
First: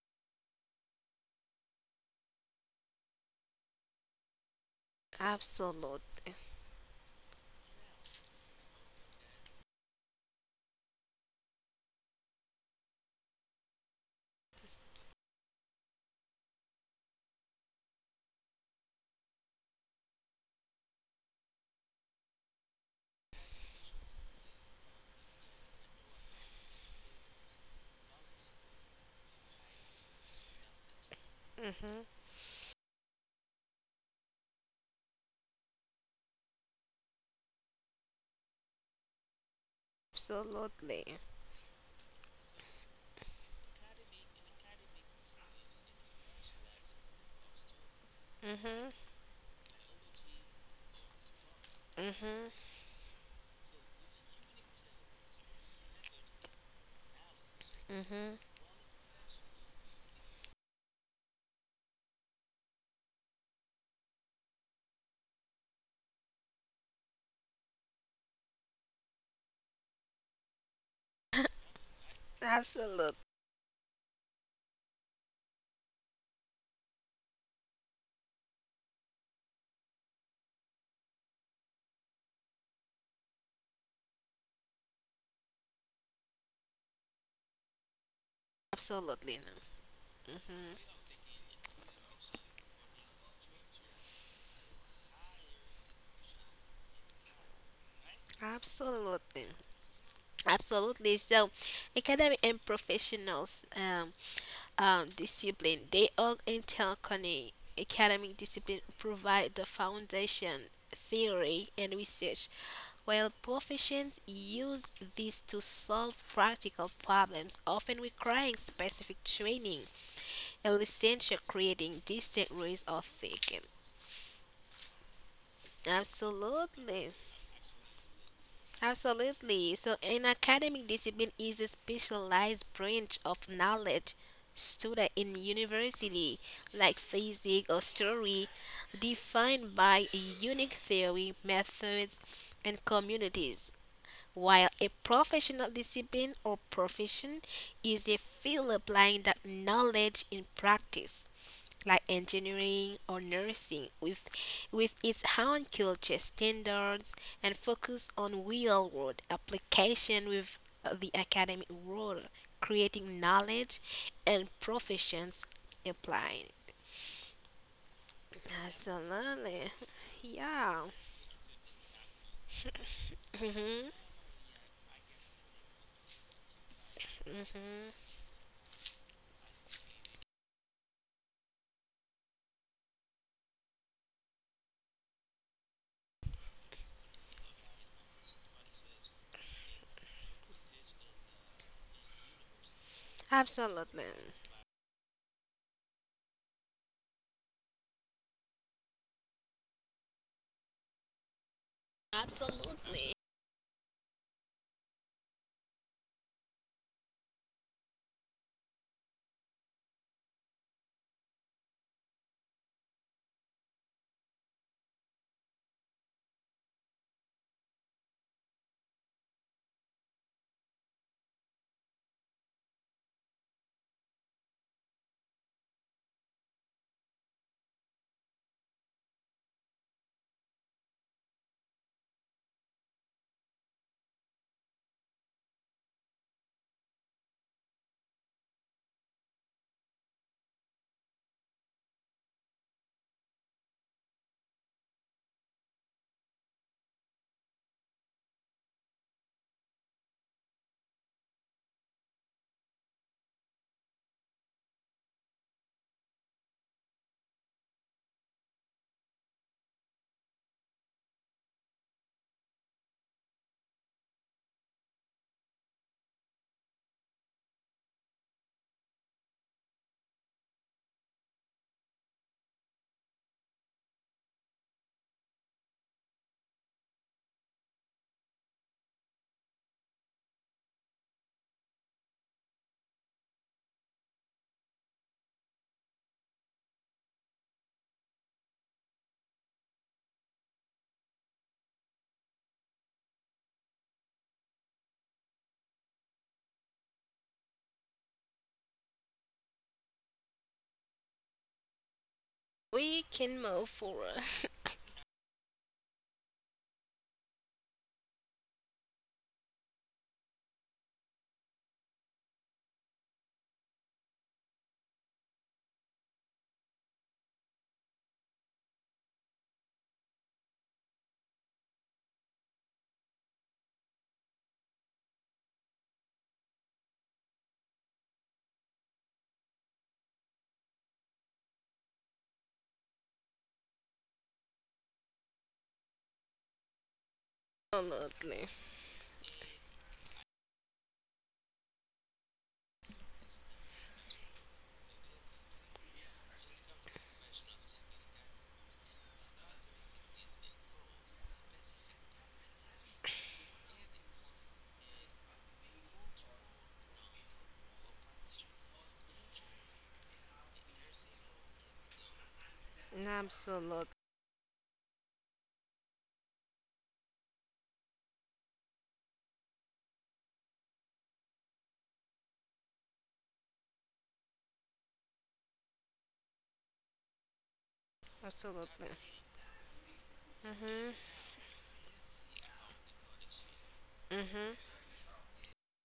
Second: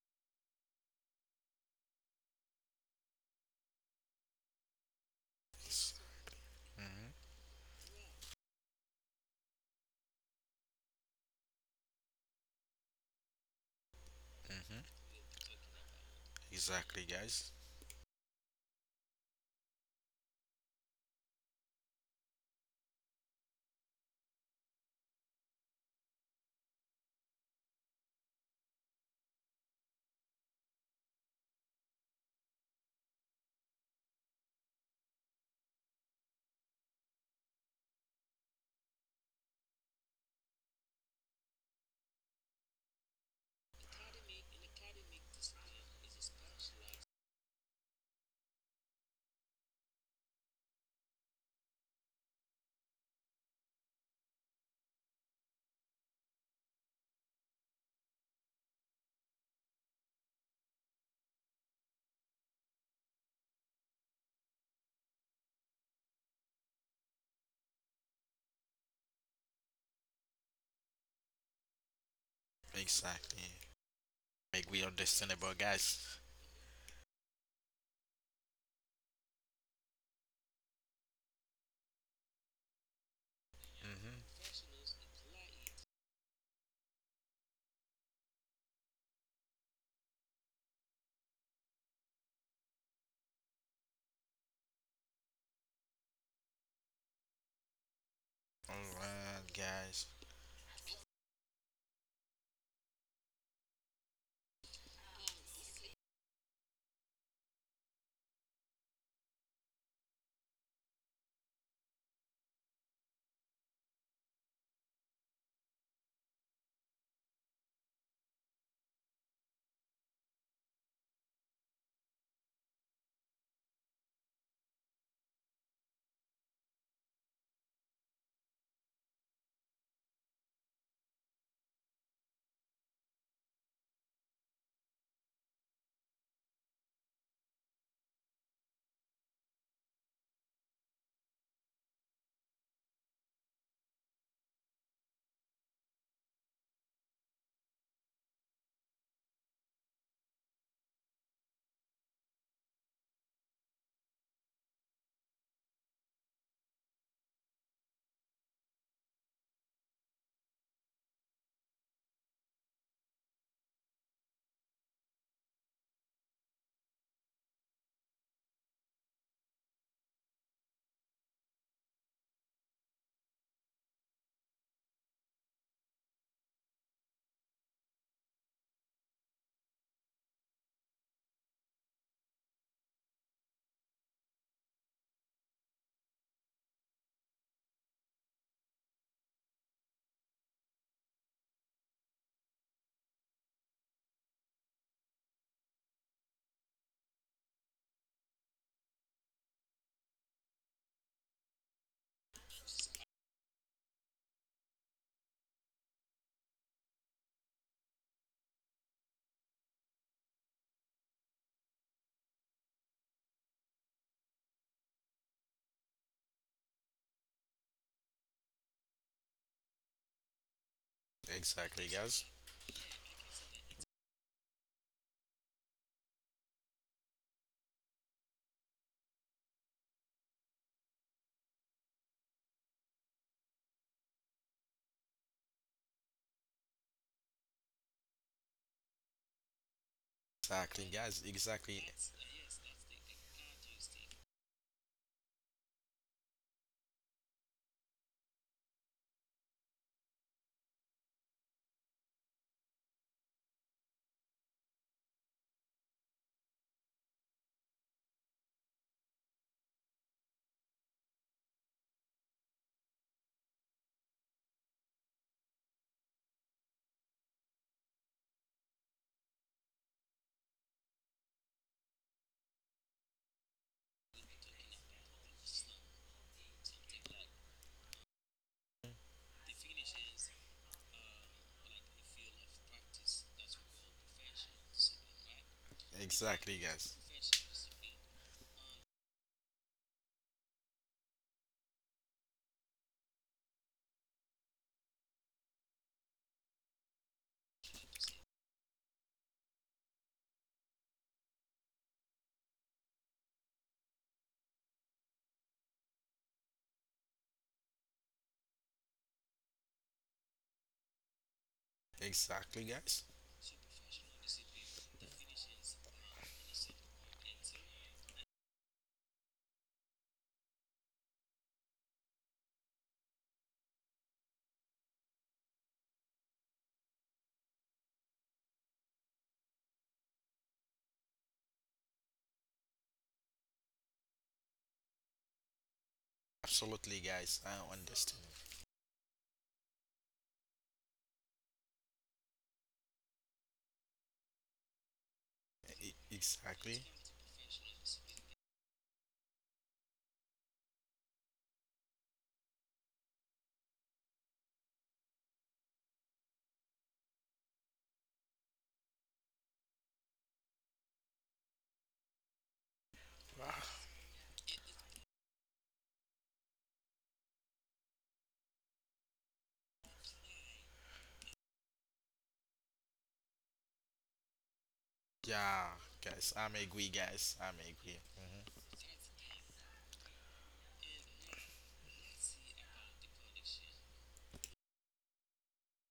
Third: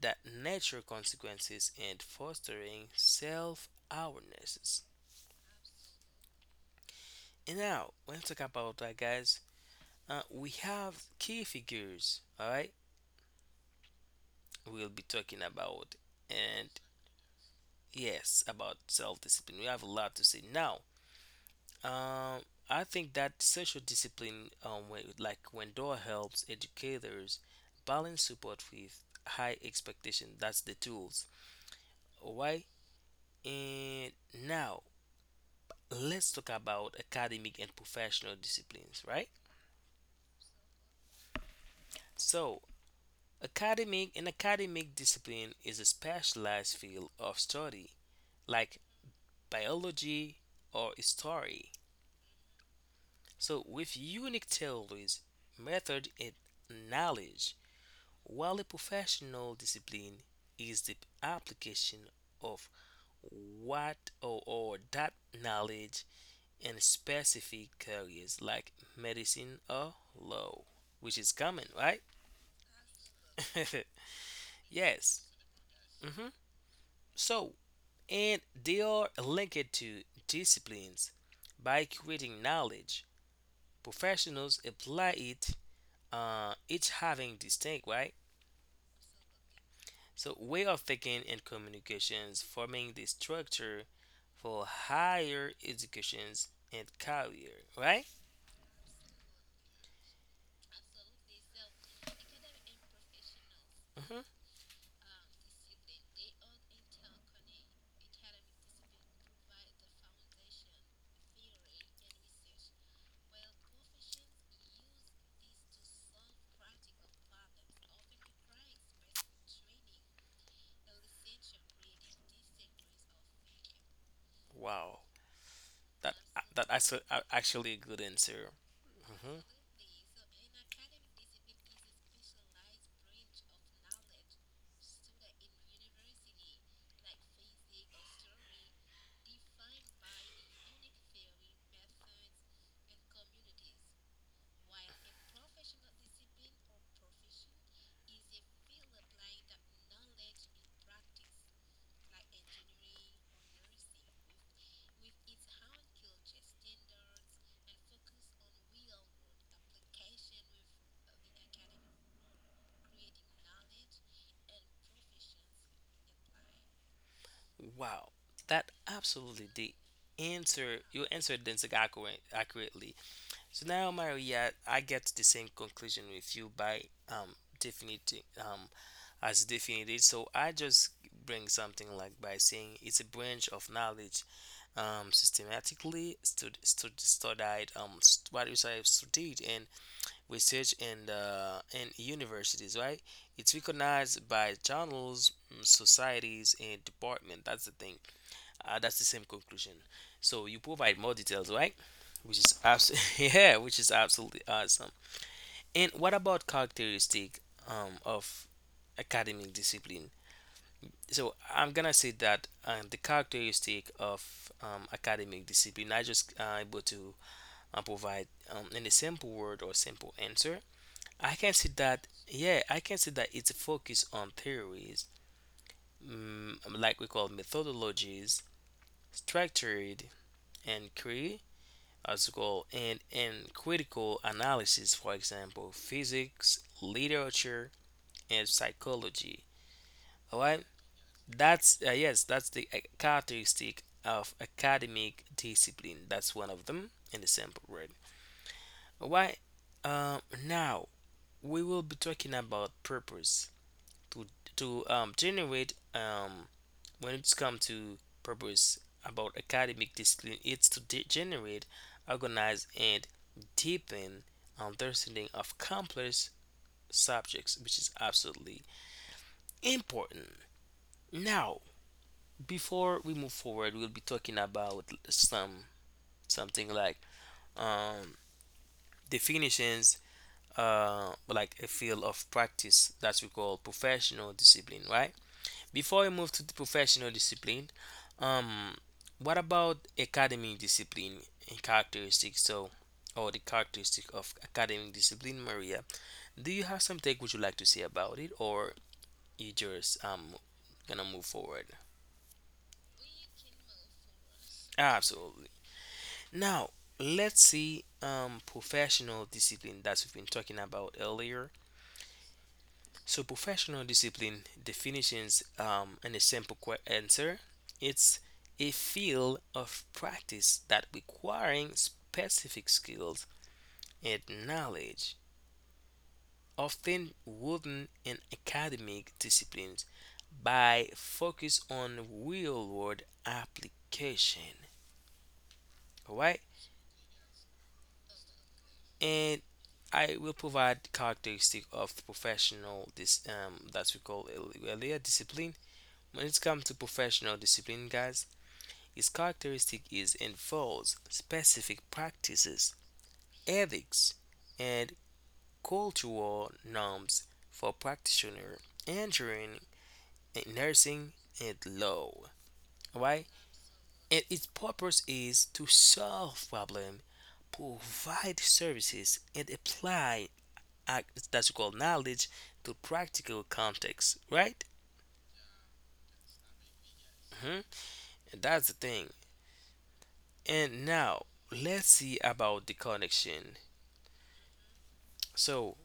that nature consequences and fostering self awarenesses. Absolute. Hmm And now, when we talk about that, guys, uh, we have key figures, all right. We'll hmm be talking about. And Exactly, guys. yes, about self-discipline we have a lot to say now. um, I think that social discipline um, when, like when door helps educators balance support with high expectation, that's the tools. hmm All right. And now, let's talk about academic and professional disciplines, right? Absolutely. So academic and academic discipline is a specialized field of study like Mhm. biology or history. Mhm. So with unique theories, method and knowledge, Mhm. while a professional discipline is the application of what or, or that knowledge in specific careers like medicine or law, which is common, right? Absolutely. Exactly. Make we Yes. understandable, guys. Hmm. So and they are linked to disciplines by creating knowledge. Hmm Professionals apply it, uh, each having distinct right. Absolutely. So way Mhm. of thinking and communications forming the structure for higher educations and career. Right? All right, Absolutely. guys. Absolutely. So academic and professionals um, Hmm. um, discipline they all interconnect. Academic discipline provide the foundation, theory, and research, while professions use this to solve practical problems, often requiring specific training. At least creating distinct rules of thinking. Wow, that uh, that actually Absolutely. actually a good answer. Mhm. Absolutely. So an academic discipline is a specialized branch of knowledge studied in university, like physics or story, defined by a unique theory, methods, and communities, while a professional discipline or profession is a field applying that knowledge in practice, like engineering or nursing, with, with its own culture, standards, and focus on real world application with the academic world, creating knowledge and professions applying. Wow, that absolutely the Absolutely. answer. Yeah, You answered this accurate, accurately. So now, Maria, I get to the same conclusion with you by um definitely um as definite. So I just bring something like by saying it's a branch of knowledge um systematically stud, stud, studied um st- what is I studied in research and uh in universities, right? It's absolutely. recognized by journals, mm, societies, and department. That's the thing. Uh, that's the same conclusion. So you provide more details, right? Which is abs- Absolutely. yeah, which is absolutely awesome. And what about characteristic um, of academic discipline? So I'm gonna say that um, the characteristic of um, academic discipline, I just uh, able to uh, provide um, in a simple word or simple answer. I can see Exactly, that guys. yeah, I can see that it's focused on theories, mm, like we call methodologies, structured and as well. And in critical analysis, for example, physics, literature, and psychology. All right, Exactly, guys. that's Exactly. uh, yes, that's the uh, characteristic of academic discipline. That's one of them in the sample word. All right, um, now we will be talking about purpose to to um, generate um, when it's come to purpose about academic discipline, it's to de- generate, organize, and deepen understanding of complex subjects, which is absolutely important. Now, before we move forward, we'll be talking about some something like um, definitions, uh, like a field of practice that we call professional discipline, right? Before we move to the Exactly, guys. professional discipline, um, what about academic discipline and characteristics? So, or the characteristic of academic discipline, Maria, do you have some take would you like to say about it, or you just um gonna move forward? We can move forward. Absolutely. Now, let's see um professional discipline that we've been talking about earlier. Exactly, guys. So professional discipline definitions um, and a simple que- answer. It's a field of practice that requiring specific skills and knowledge, often wooden in academic disciplines, by focus on real-world application. All right, Absolutely, guys. I understand. Absolutely. and I will provide characteristic of the professional this um that we call earlier discipline. E- When it comes to Exactly. professional discipline, guys, its characteristic is involves specific practices, ethics, and cultural norms for practitioner entering nursing and law. Right? Wow. Absolutely. And its purpose is to solve problem, provide services, and apply statistical knowledge to practical context. Right? Yeah, guys. I'm agree, guys. I'm Mhm. agree. Mhm. And that's the Absolutely. thing. And Mm-hmm. now let's see about the connection. Mm-hmm. So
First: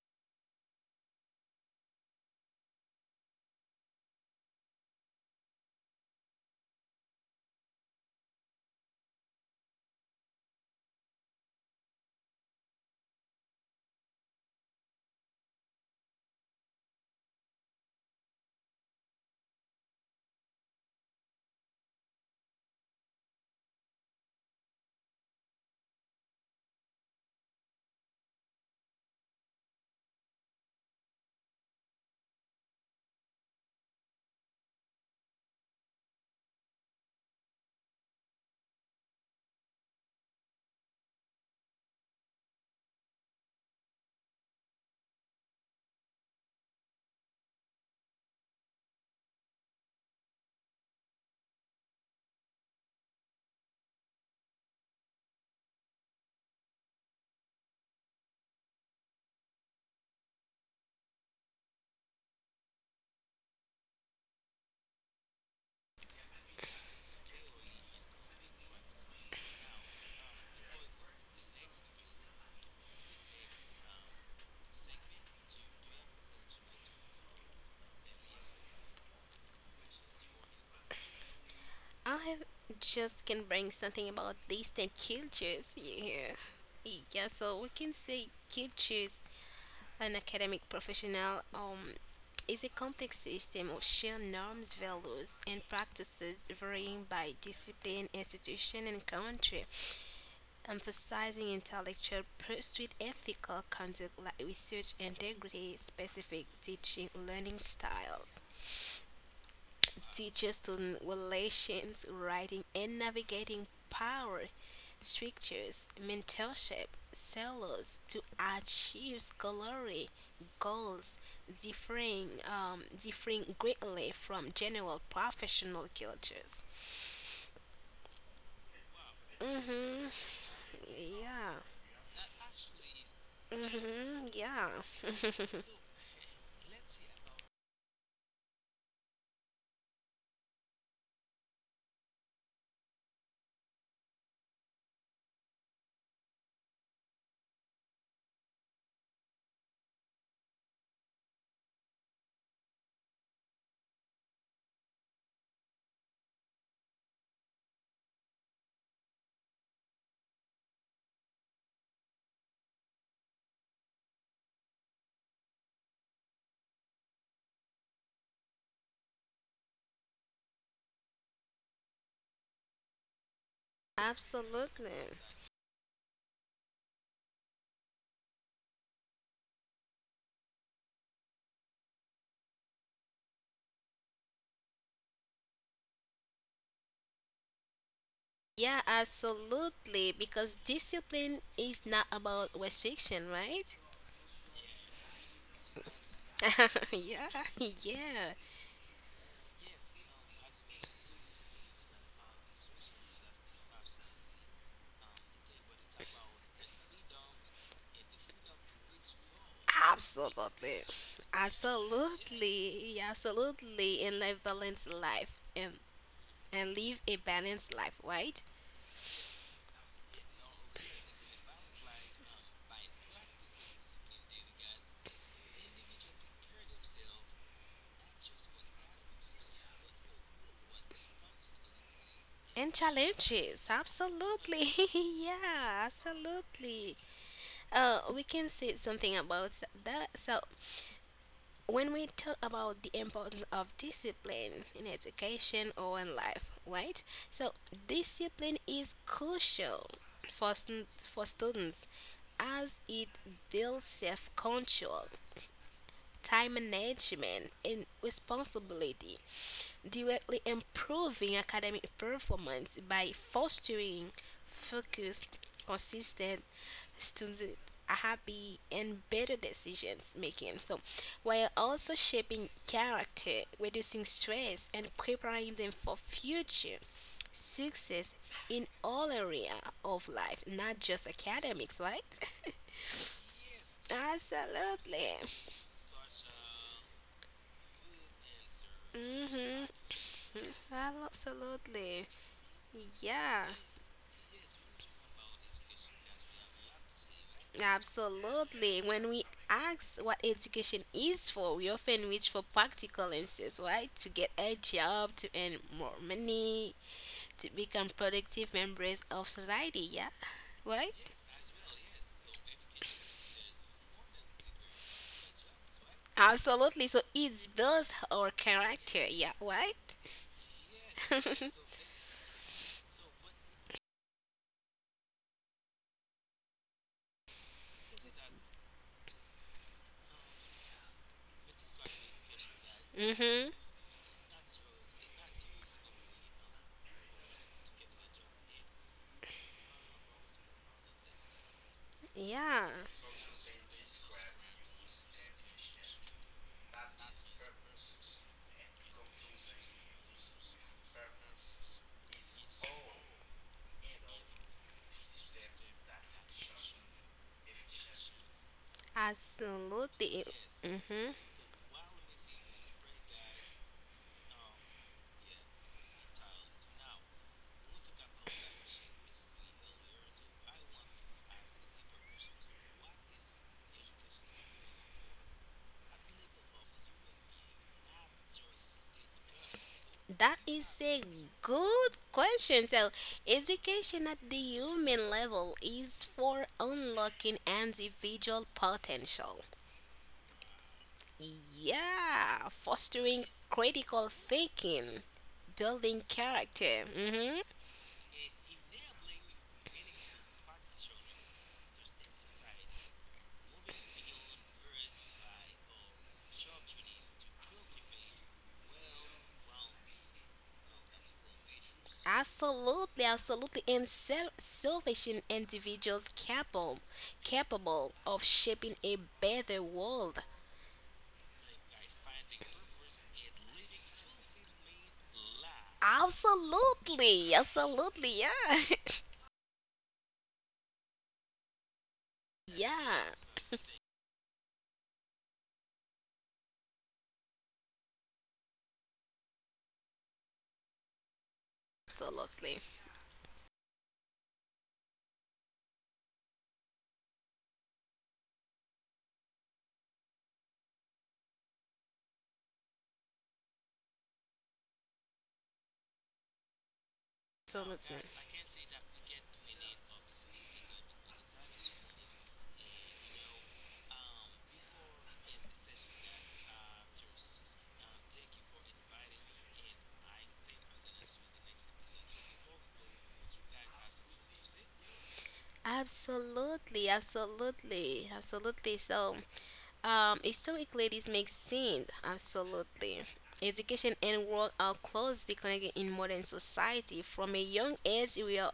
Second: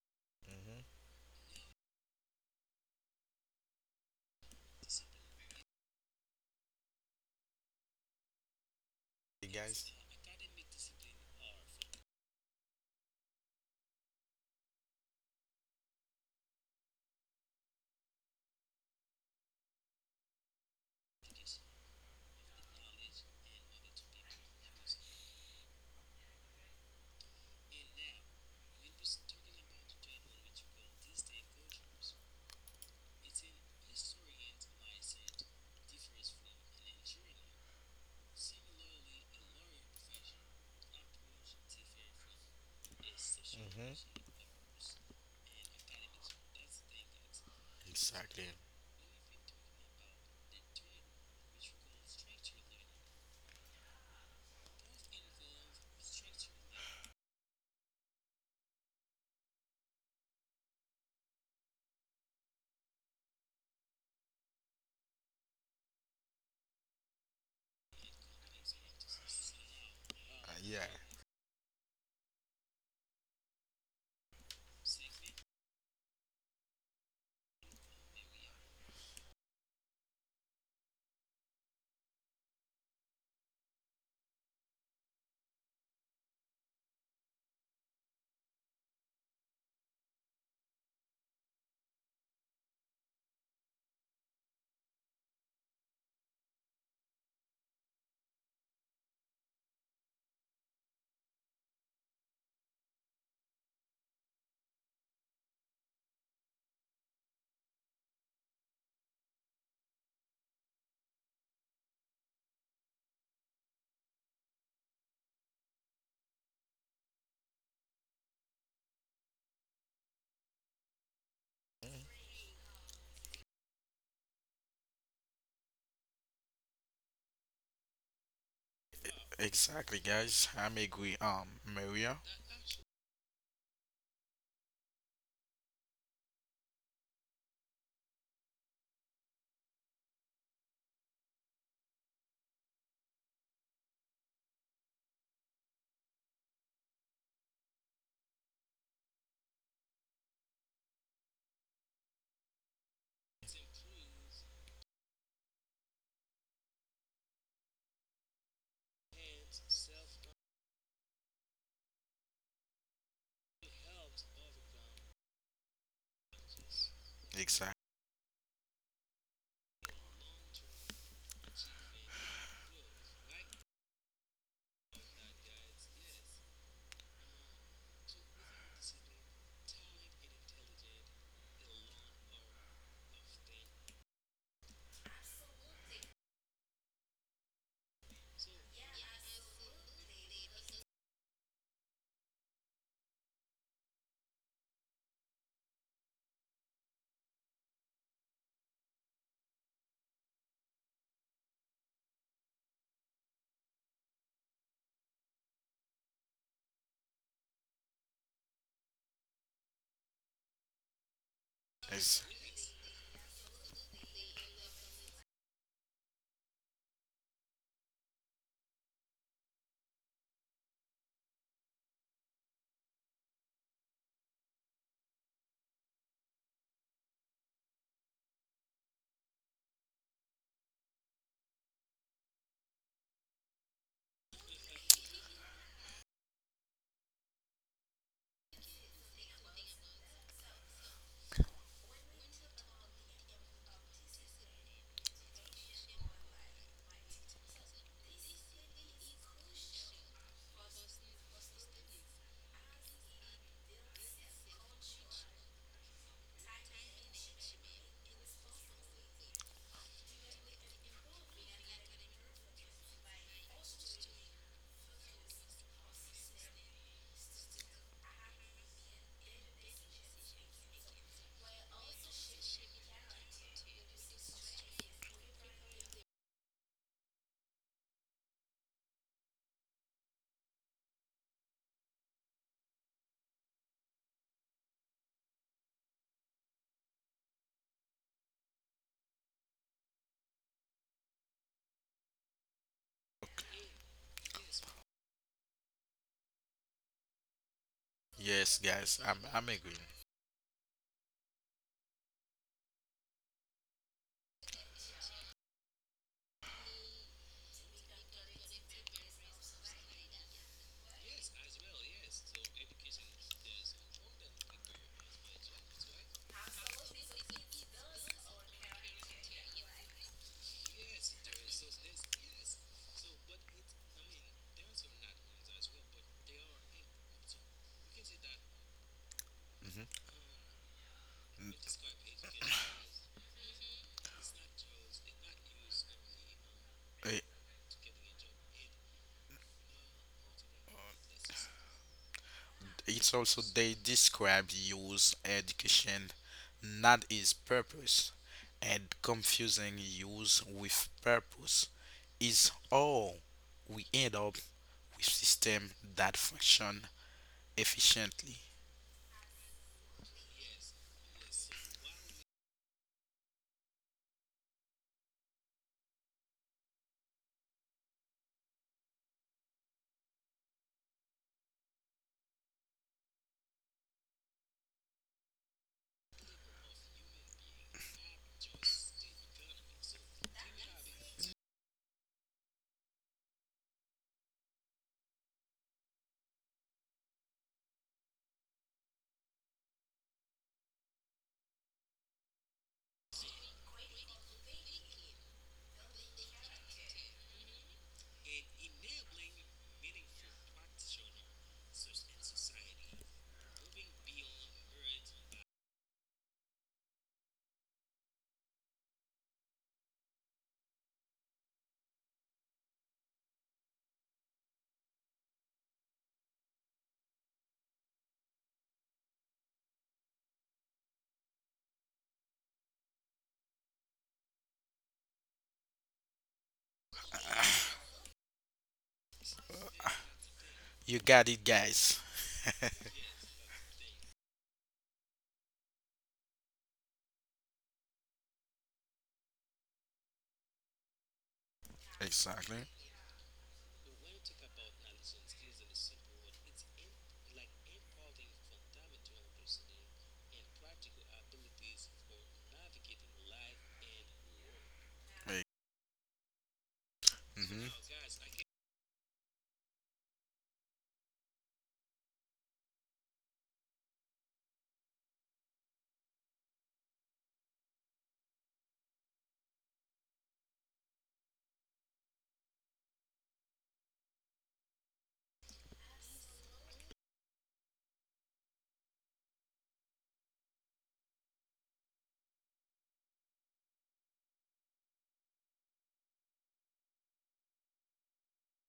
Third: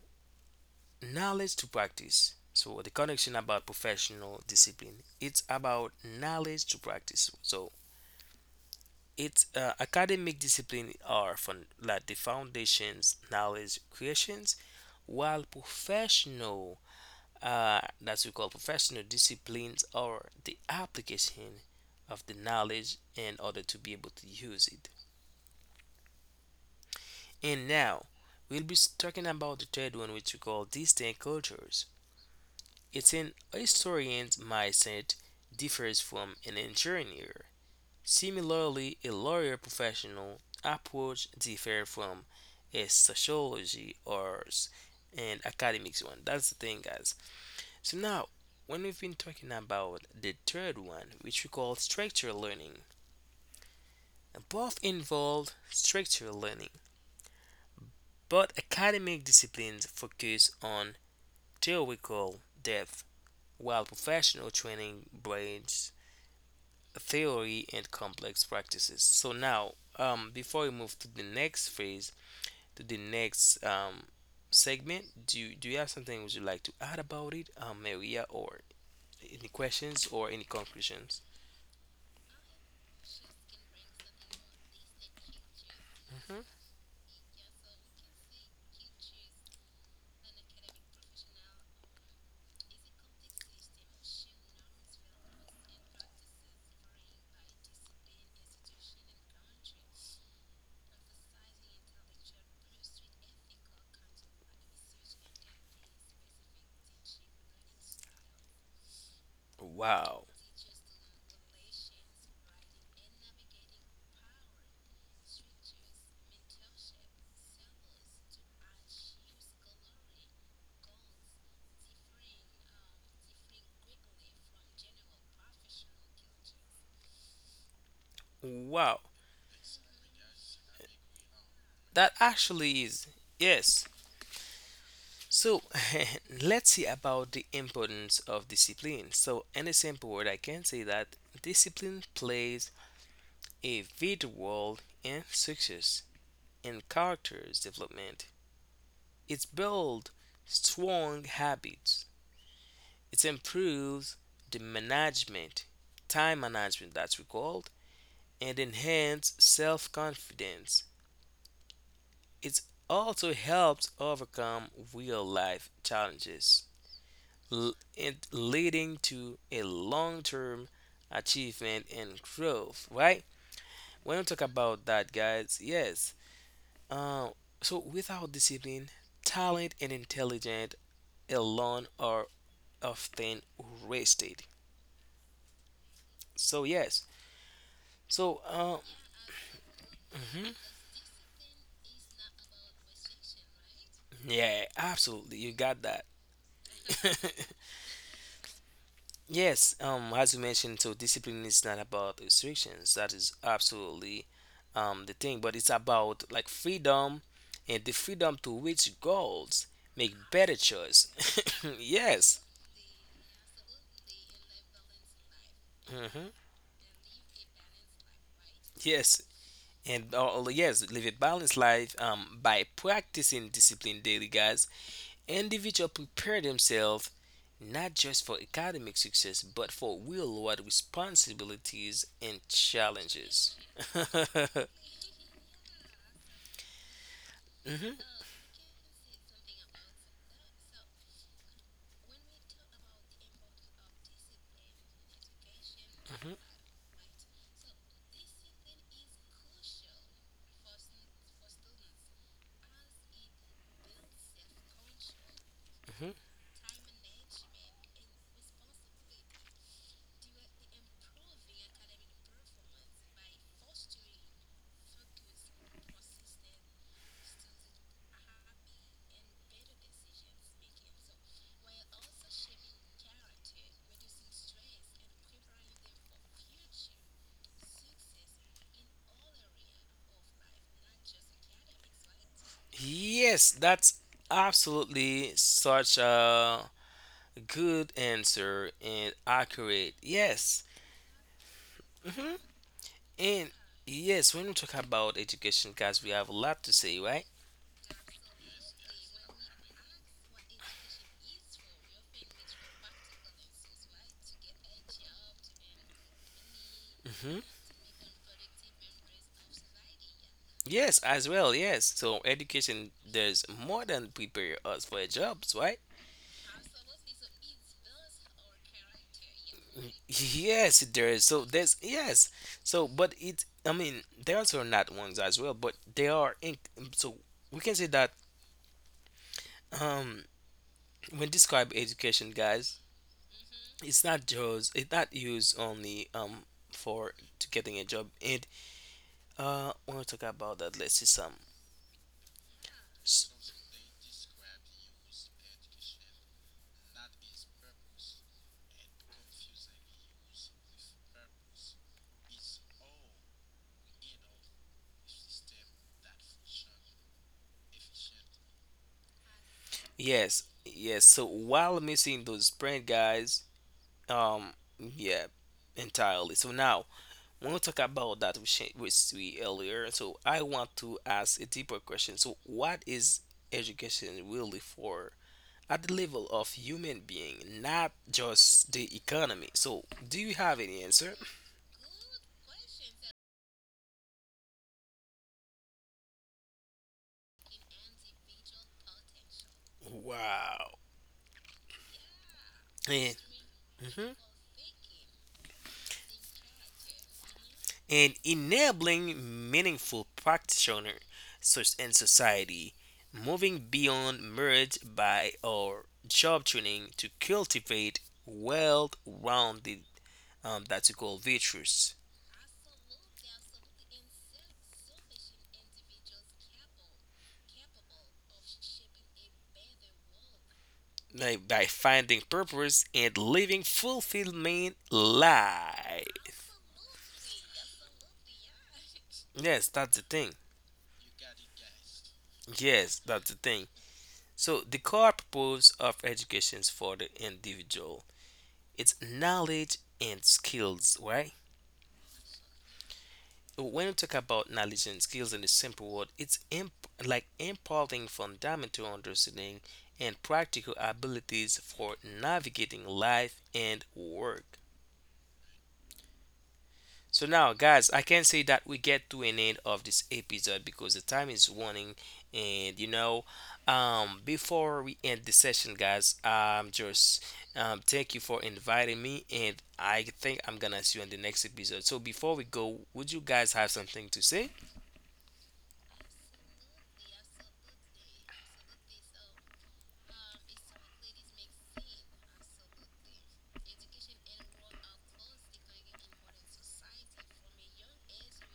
Mhm. knowledge to practice so the connection about professional discipline it's about knowledge to practice so it's Hey, uh, guys. academic discipline are from like the foundations knowledge creations while professional uh, that we call professional disciplines are the application of the knowledge in order to be able to use it and now we'll be talking about the third one which we call distinct cultures. It's an historian's mindset differs from an engineer. Similarly, a lawyer professional approach differs from a sociology Mhm. or an academics one. That's the thing, guys. So now, Exactly. when we've been talking about the third one, which we call structural learning, both involve structural learning, but academic disciplines focus on theoretical depth, while professional training brings theory and complex practices. So now, um, Uh, before we yeah. move to the next phase, to the next um, segment, do you, do you have something would you like to add about it, um, Maria, or any questions or any conclusions? I just can bring something about distant cultures here. Hmm. Yeah, so we can say cultures an academic professional um is a complex system of shared norms, values, and practices varying by discipline, institution, and country, emphasizing intellectual pursuit, ethical conduct like research integrity, specific teaching learning styles, Wow, teacher student relations, writing and navigating power structures, mentorship, sellers to achieve scholarly goals Mm-hmm. differing, um, differing greatly from general professional cultures. wow, Exactly, Mm-hmm. guys. I'm agree. Um, Yeah. that Maria. actually is yes. Mm-hmm. Yeah. So let's see about the importance of discipline. So in a simple word, I can say that discipline plays a vital role in success and character's development. It builds strong habits. It improves the management, time management that's recalled, and enhance self-confidence. It also helps overcome real-life challenges, Exactly. l- and leading to a long-term achievement and growth. Right? When we talk about that, Absolutely. guys, yes. Uh, so without discipline, talent, and intelligence alone are often wasted. So yes, so um, Yeah, absolutely. Because discipline is not about restriction, right? yeah, absolutely, you got that. Yeah, yeah. Yes, um, as you mentioned, so discipline is not about restrictions. That is absolutely um the thing, but it's about like freedom and the freedom to reach goals, make better Absolutely. choice. Yes, Yes, Absolutely. Yeah, absolutely. And live balanced life and, hmm, and live a balanced life, right? yes, and uh, yes, live a balanced life um by practicing discipline daily, guys. Individuals prepare themselves not just for academic success, but for real world responsibilities and And challenges. challenges. Absolutely. Yeah, absolutely. Mhm, Uh, we can say something about that. So when we talk about the importance of discipline in education or in life, right? So discipline is crucial for, stu- for students as it builds self control, mhm. time management, and responsibility, directly improving academic performance by fostering focus, consistent students happy and better decisions making. So while also shaping character, reducing stress, and preparing them for future success in all area of life, not just academics, right? Yes, that's Absolutely. absolutely such a good answer and Mm-hmm. accurate. Yes. Absolutely. Yeah. And yes, when we talk about education, guys, we have a lot to say, right? yes, Absolutely. guys, When I'm, we I'm agreeing. ask what education is for, we often reach for practical answers, right? To get a job, to earn more money, to become productive members of society, yeah? Right? Yes, as well, yes. So education does more than prepare us for jobs, right? Absolutely. So it builds our character, yeah, right? Yes, there is. So there's yes. So but it. I mean, there are not ones as well, but they are. In, so we can say that Mhm. um, when describe education, guys, Mm-hmm. it's not just it's not used only um for It- to getting a job. And uh, want to talk about that. Let's see some. Yeah. It's also S- they describe use education, not its purpose, and confusing use with purpose is all we end up with system that function efficiently. Absolutely. Yes, yes. Mm-hmm. So while missing those print guys, um, yeah, entirely. So now. When we talk about that with Shan- with Sui earlier, so I want to ask a deeper question. So, what is education really for at the level of human being, not just the economy? So, do you That have is any a answer? good question. So education at the human level is for unlocking individual potential. Wow. Yeah, And, fostering critical mhm, thinking, building character. hmm and enabling meaningful practitioner soc- and society, moving beyond merge by our job training to cultivate well-rounded um, that you call virtues. Absolutely, absolutely, and self salvation individuals capable capable of shaping a better world. By, by finding purpose and living fulfillment life. Absolutely, absolutely, yeah, Yes, that's the thing. You got it, guys. Yes, yeah, that's the thing. So the core purpose of education is for the individual. It's knowledge and skills, right? Exactly. absolutely. When we talk about knowledge and skills in the simple word, it's imp- like imparting fundamental understanding and practical abilities for navigating life and work. So now, Mm-hmm. So much guys, I nice. can say that we get to an end of this episode because the time is running, and you know, um, before we end the session, guys, um, just um, thank you for inviting me, and I think I'm gonna see you on the next episode. So before we go, would you guys have something to say? Absolutely, absolutely, absolutely. So, um, historically, this makes sense. Absolutely. Education and work are closely connected in modern society. From a young age, we are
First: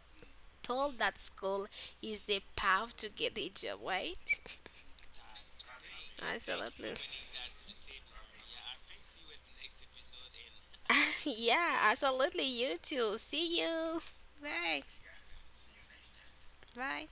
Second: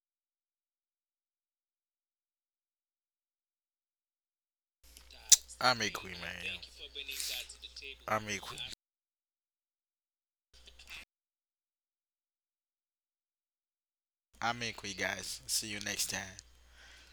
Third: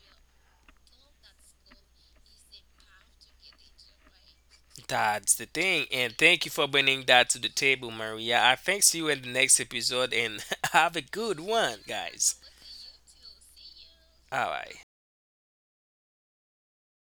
told that school is the path to get a job, right? That's the I'm thing, agree, and thank you man. for Absolutely. bringing that to the table, I'm Maria. agree. I think see you in the next episode, and have a good Yeah, one, guys. absolutely. You too. See you. All I'm right. Bye. agree, guys. See you next time. Bye.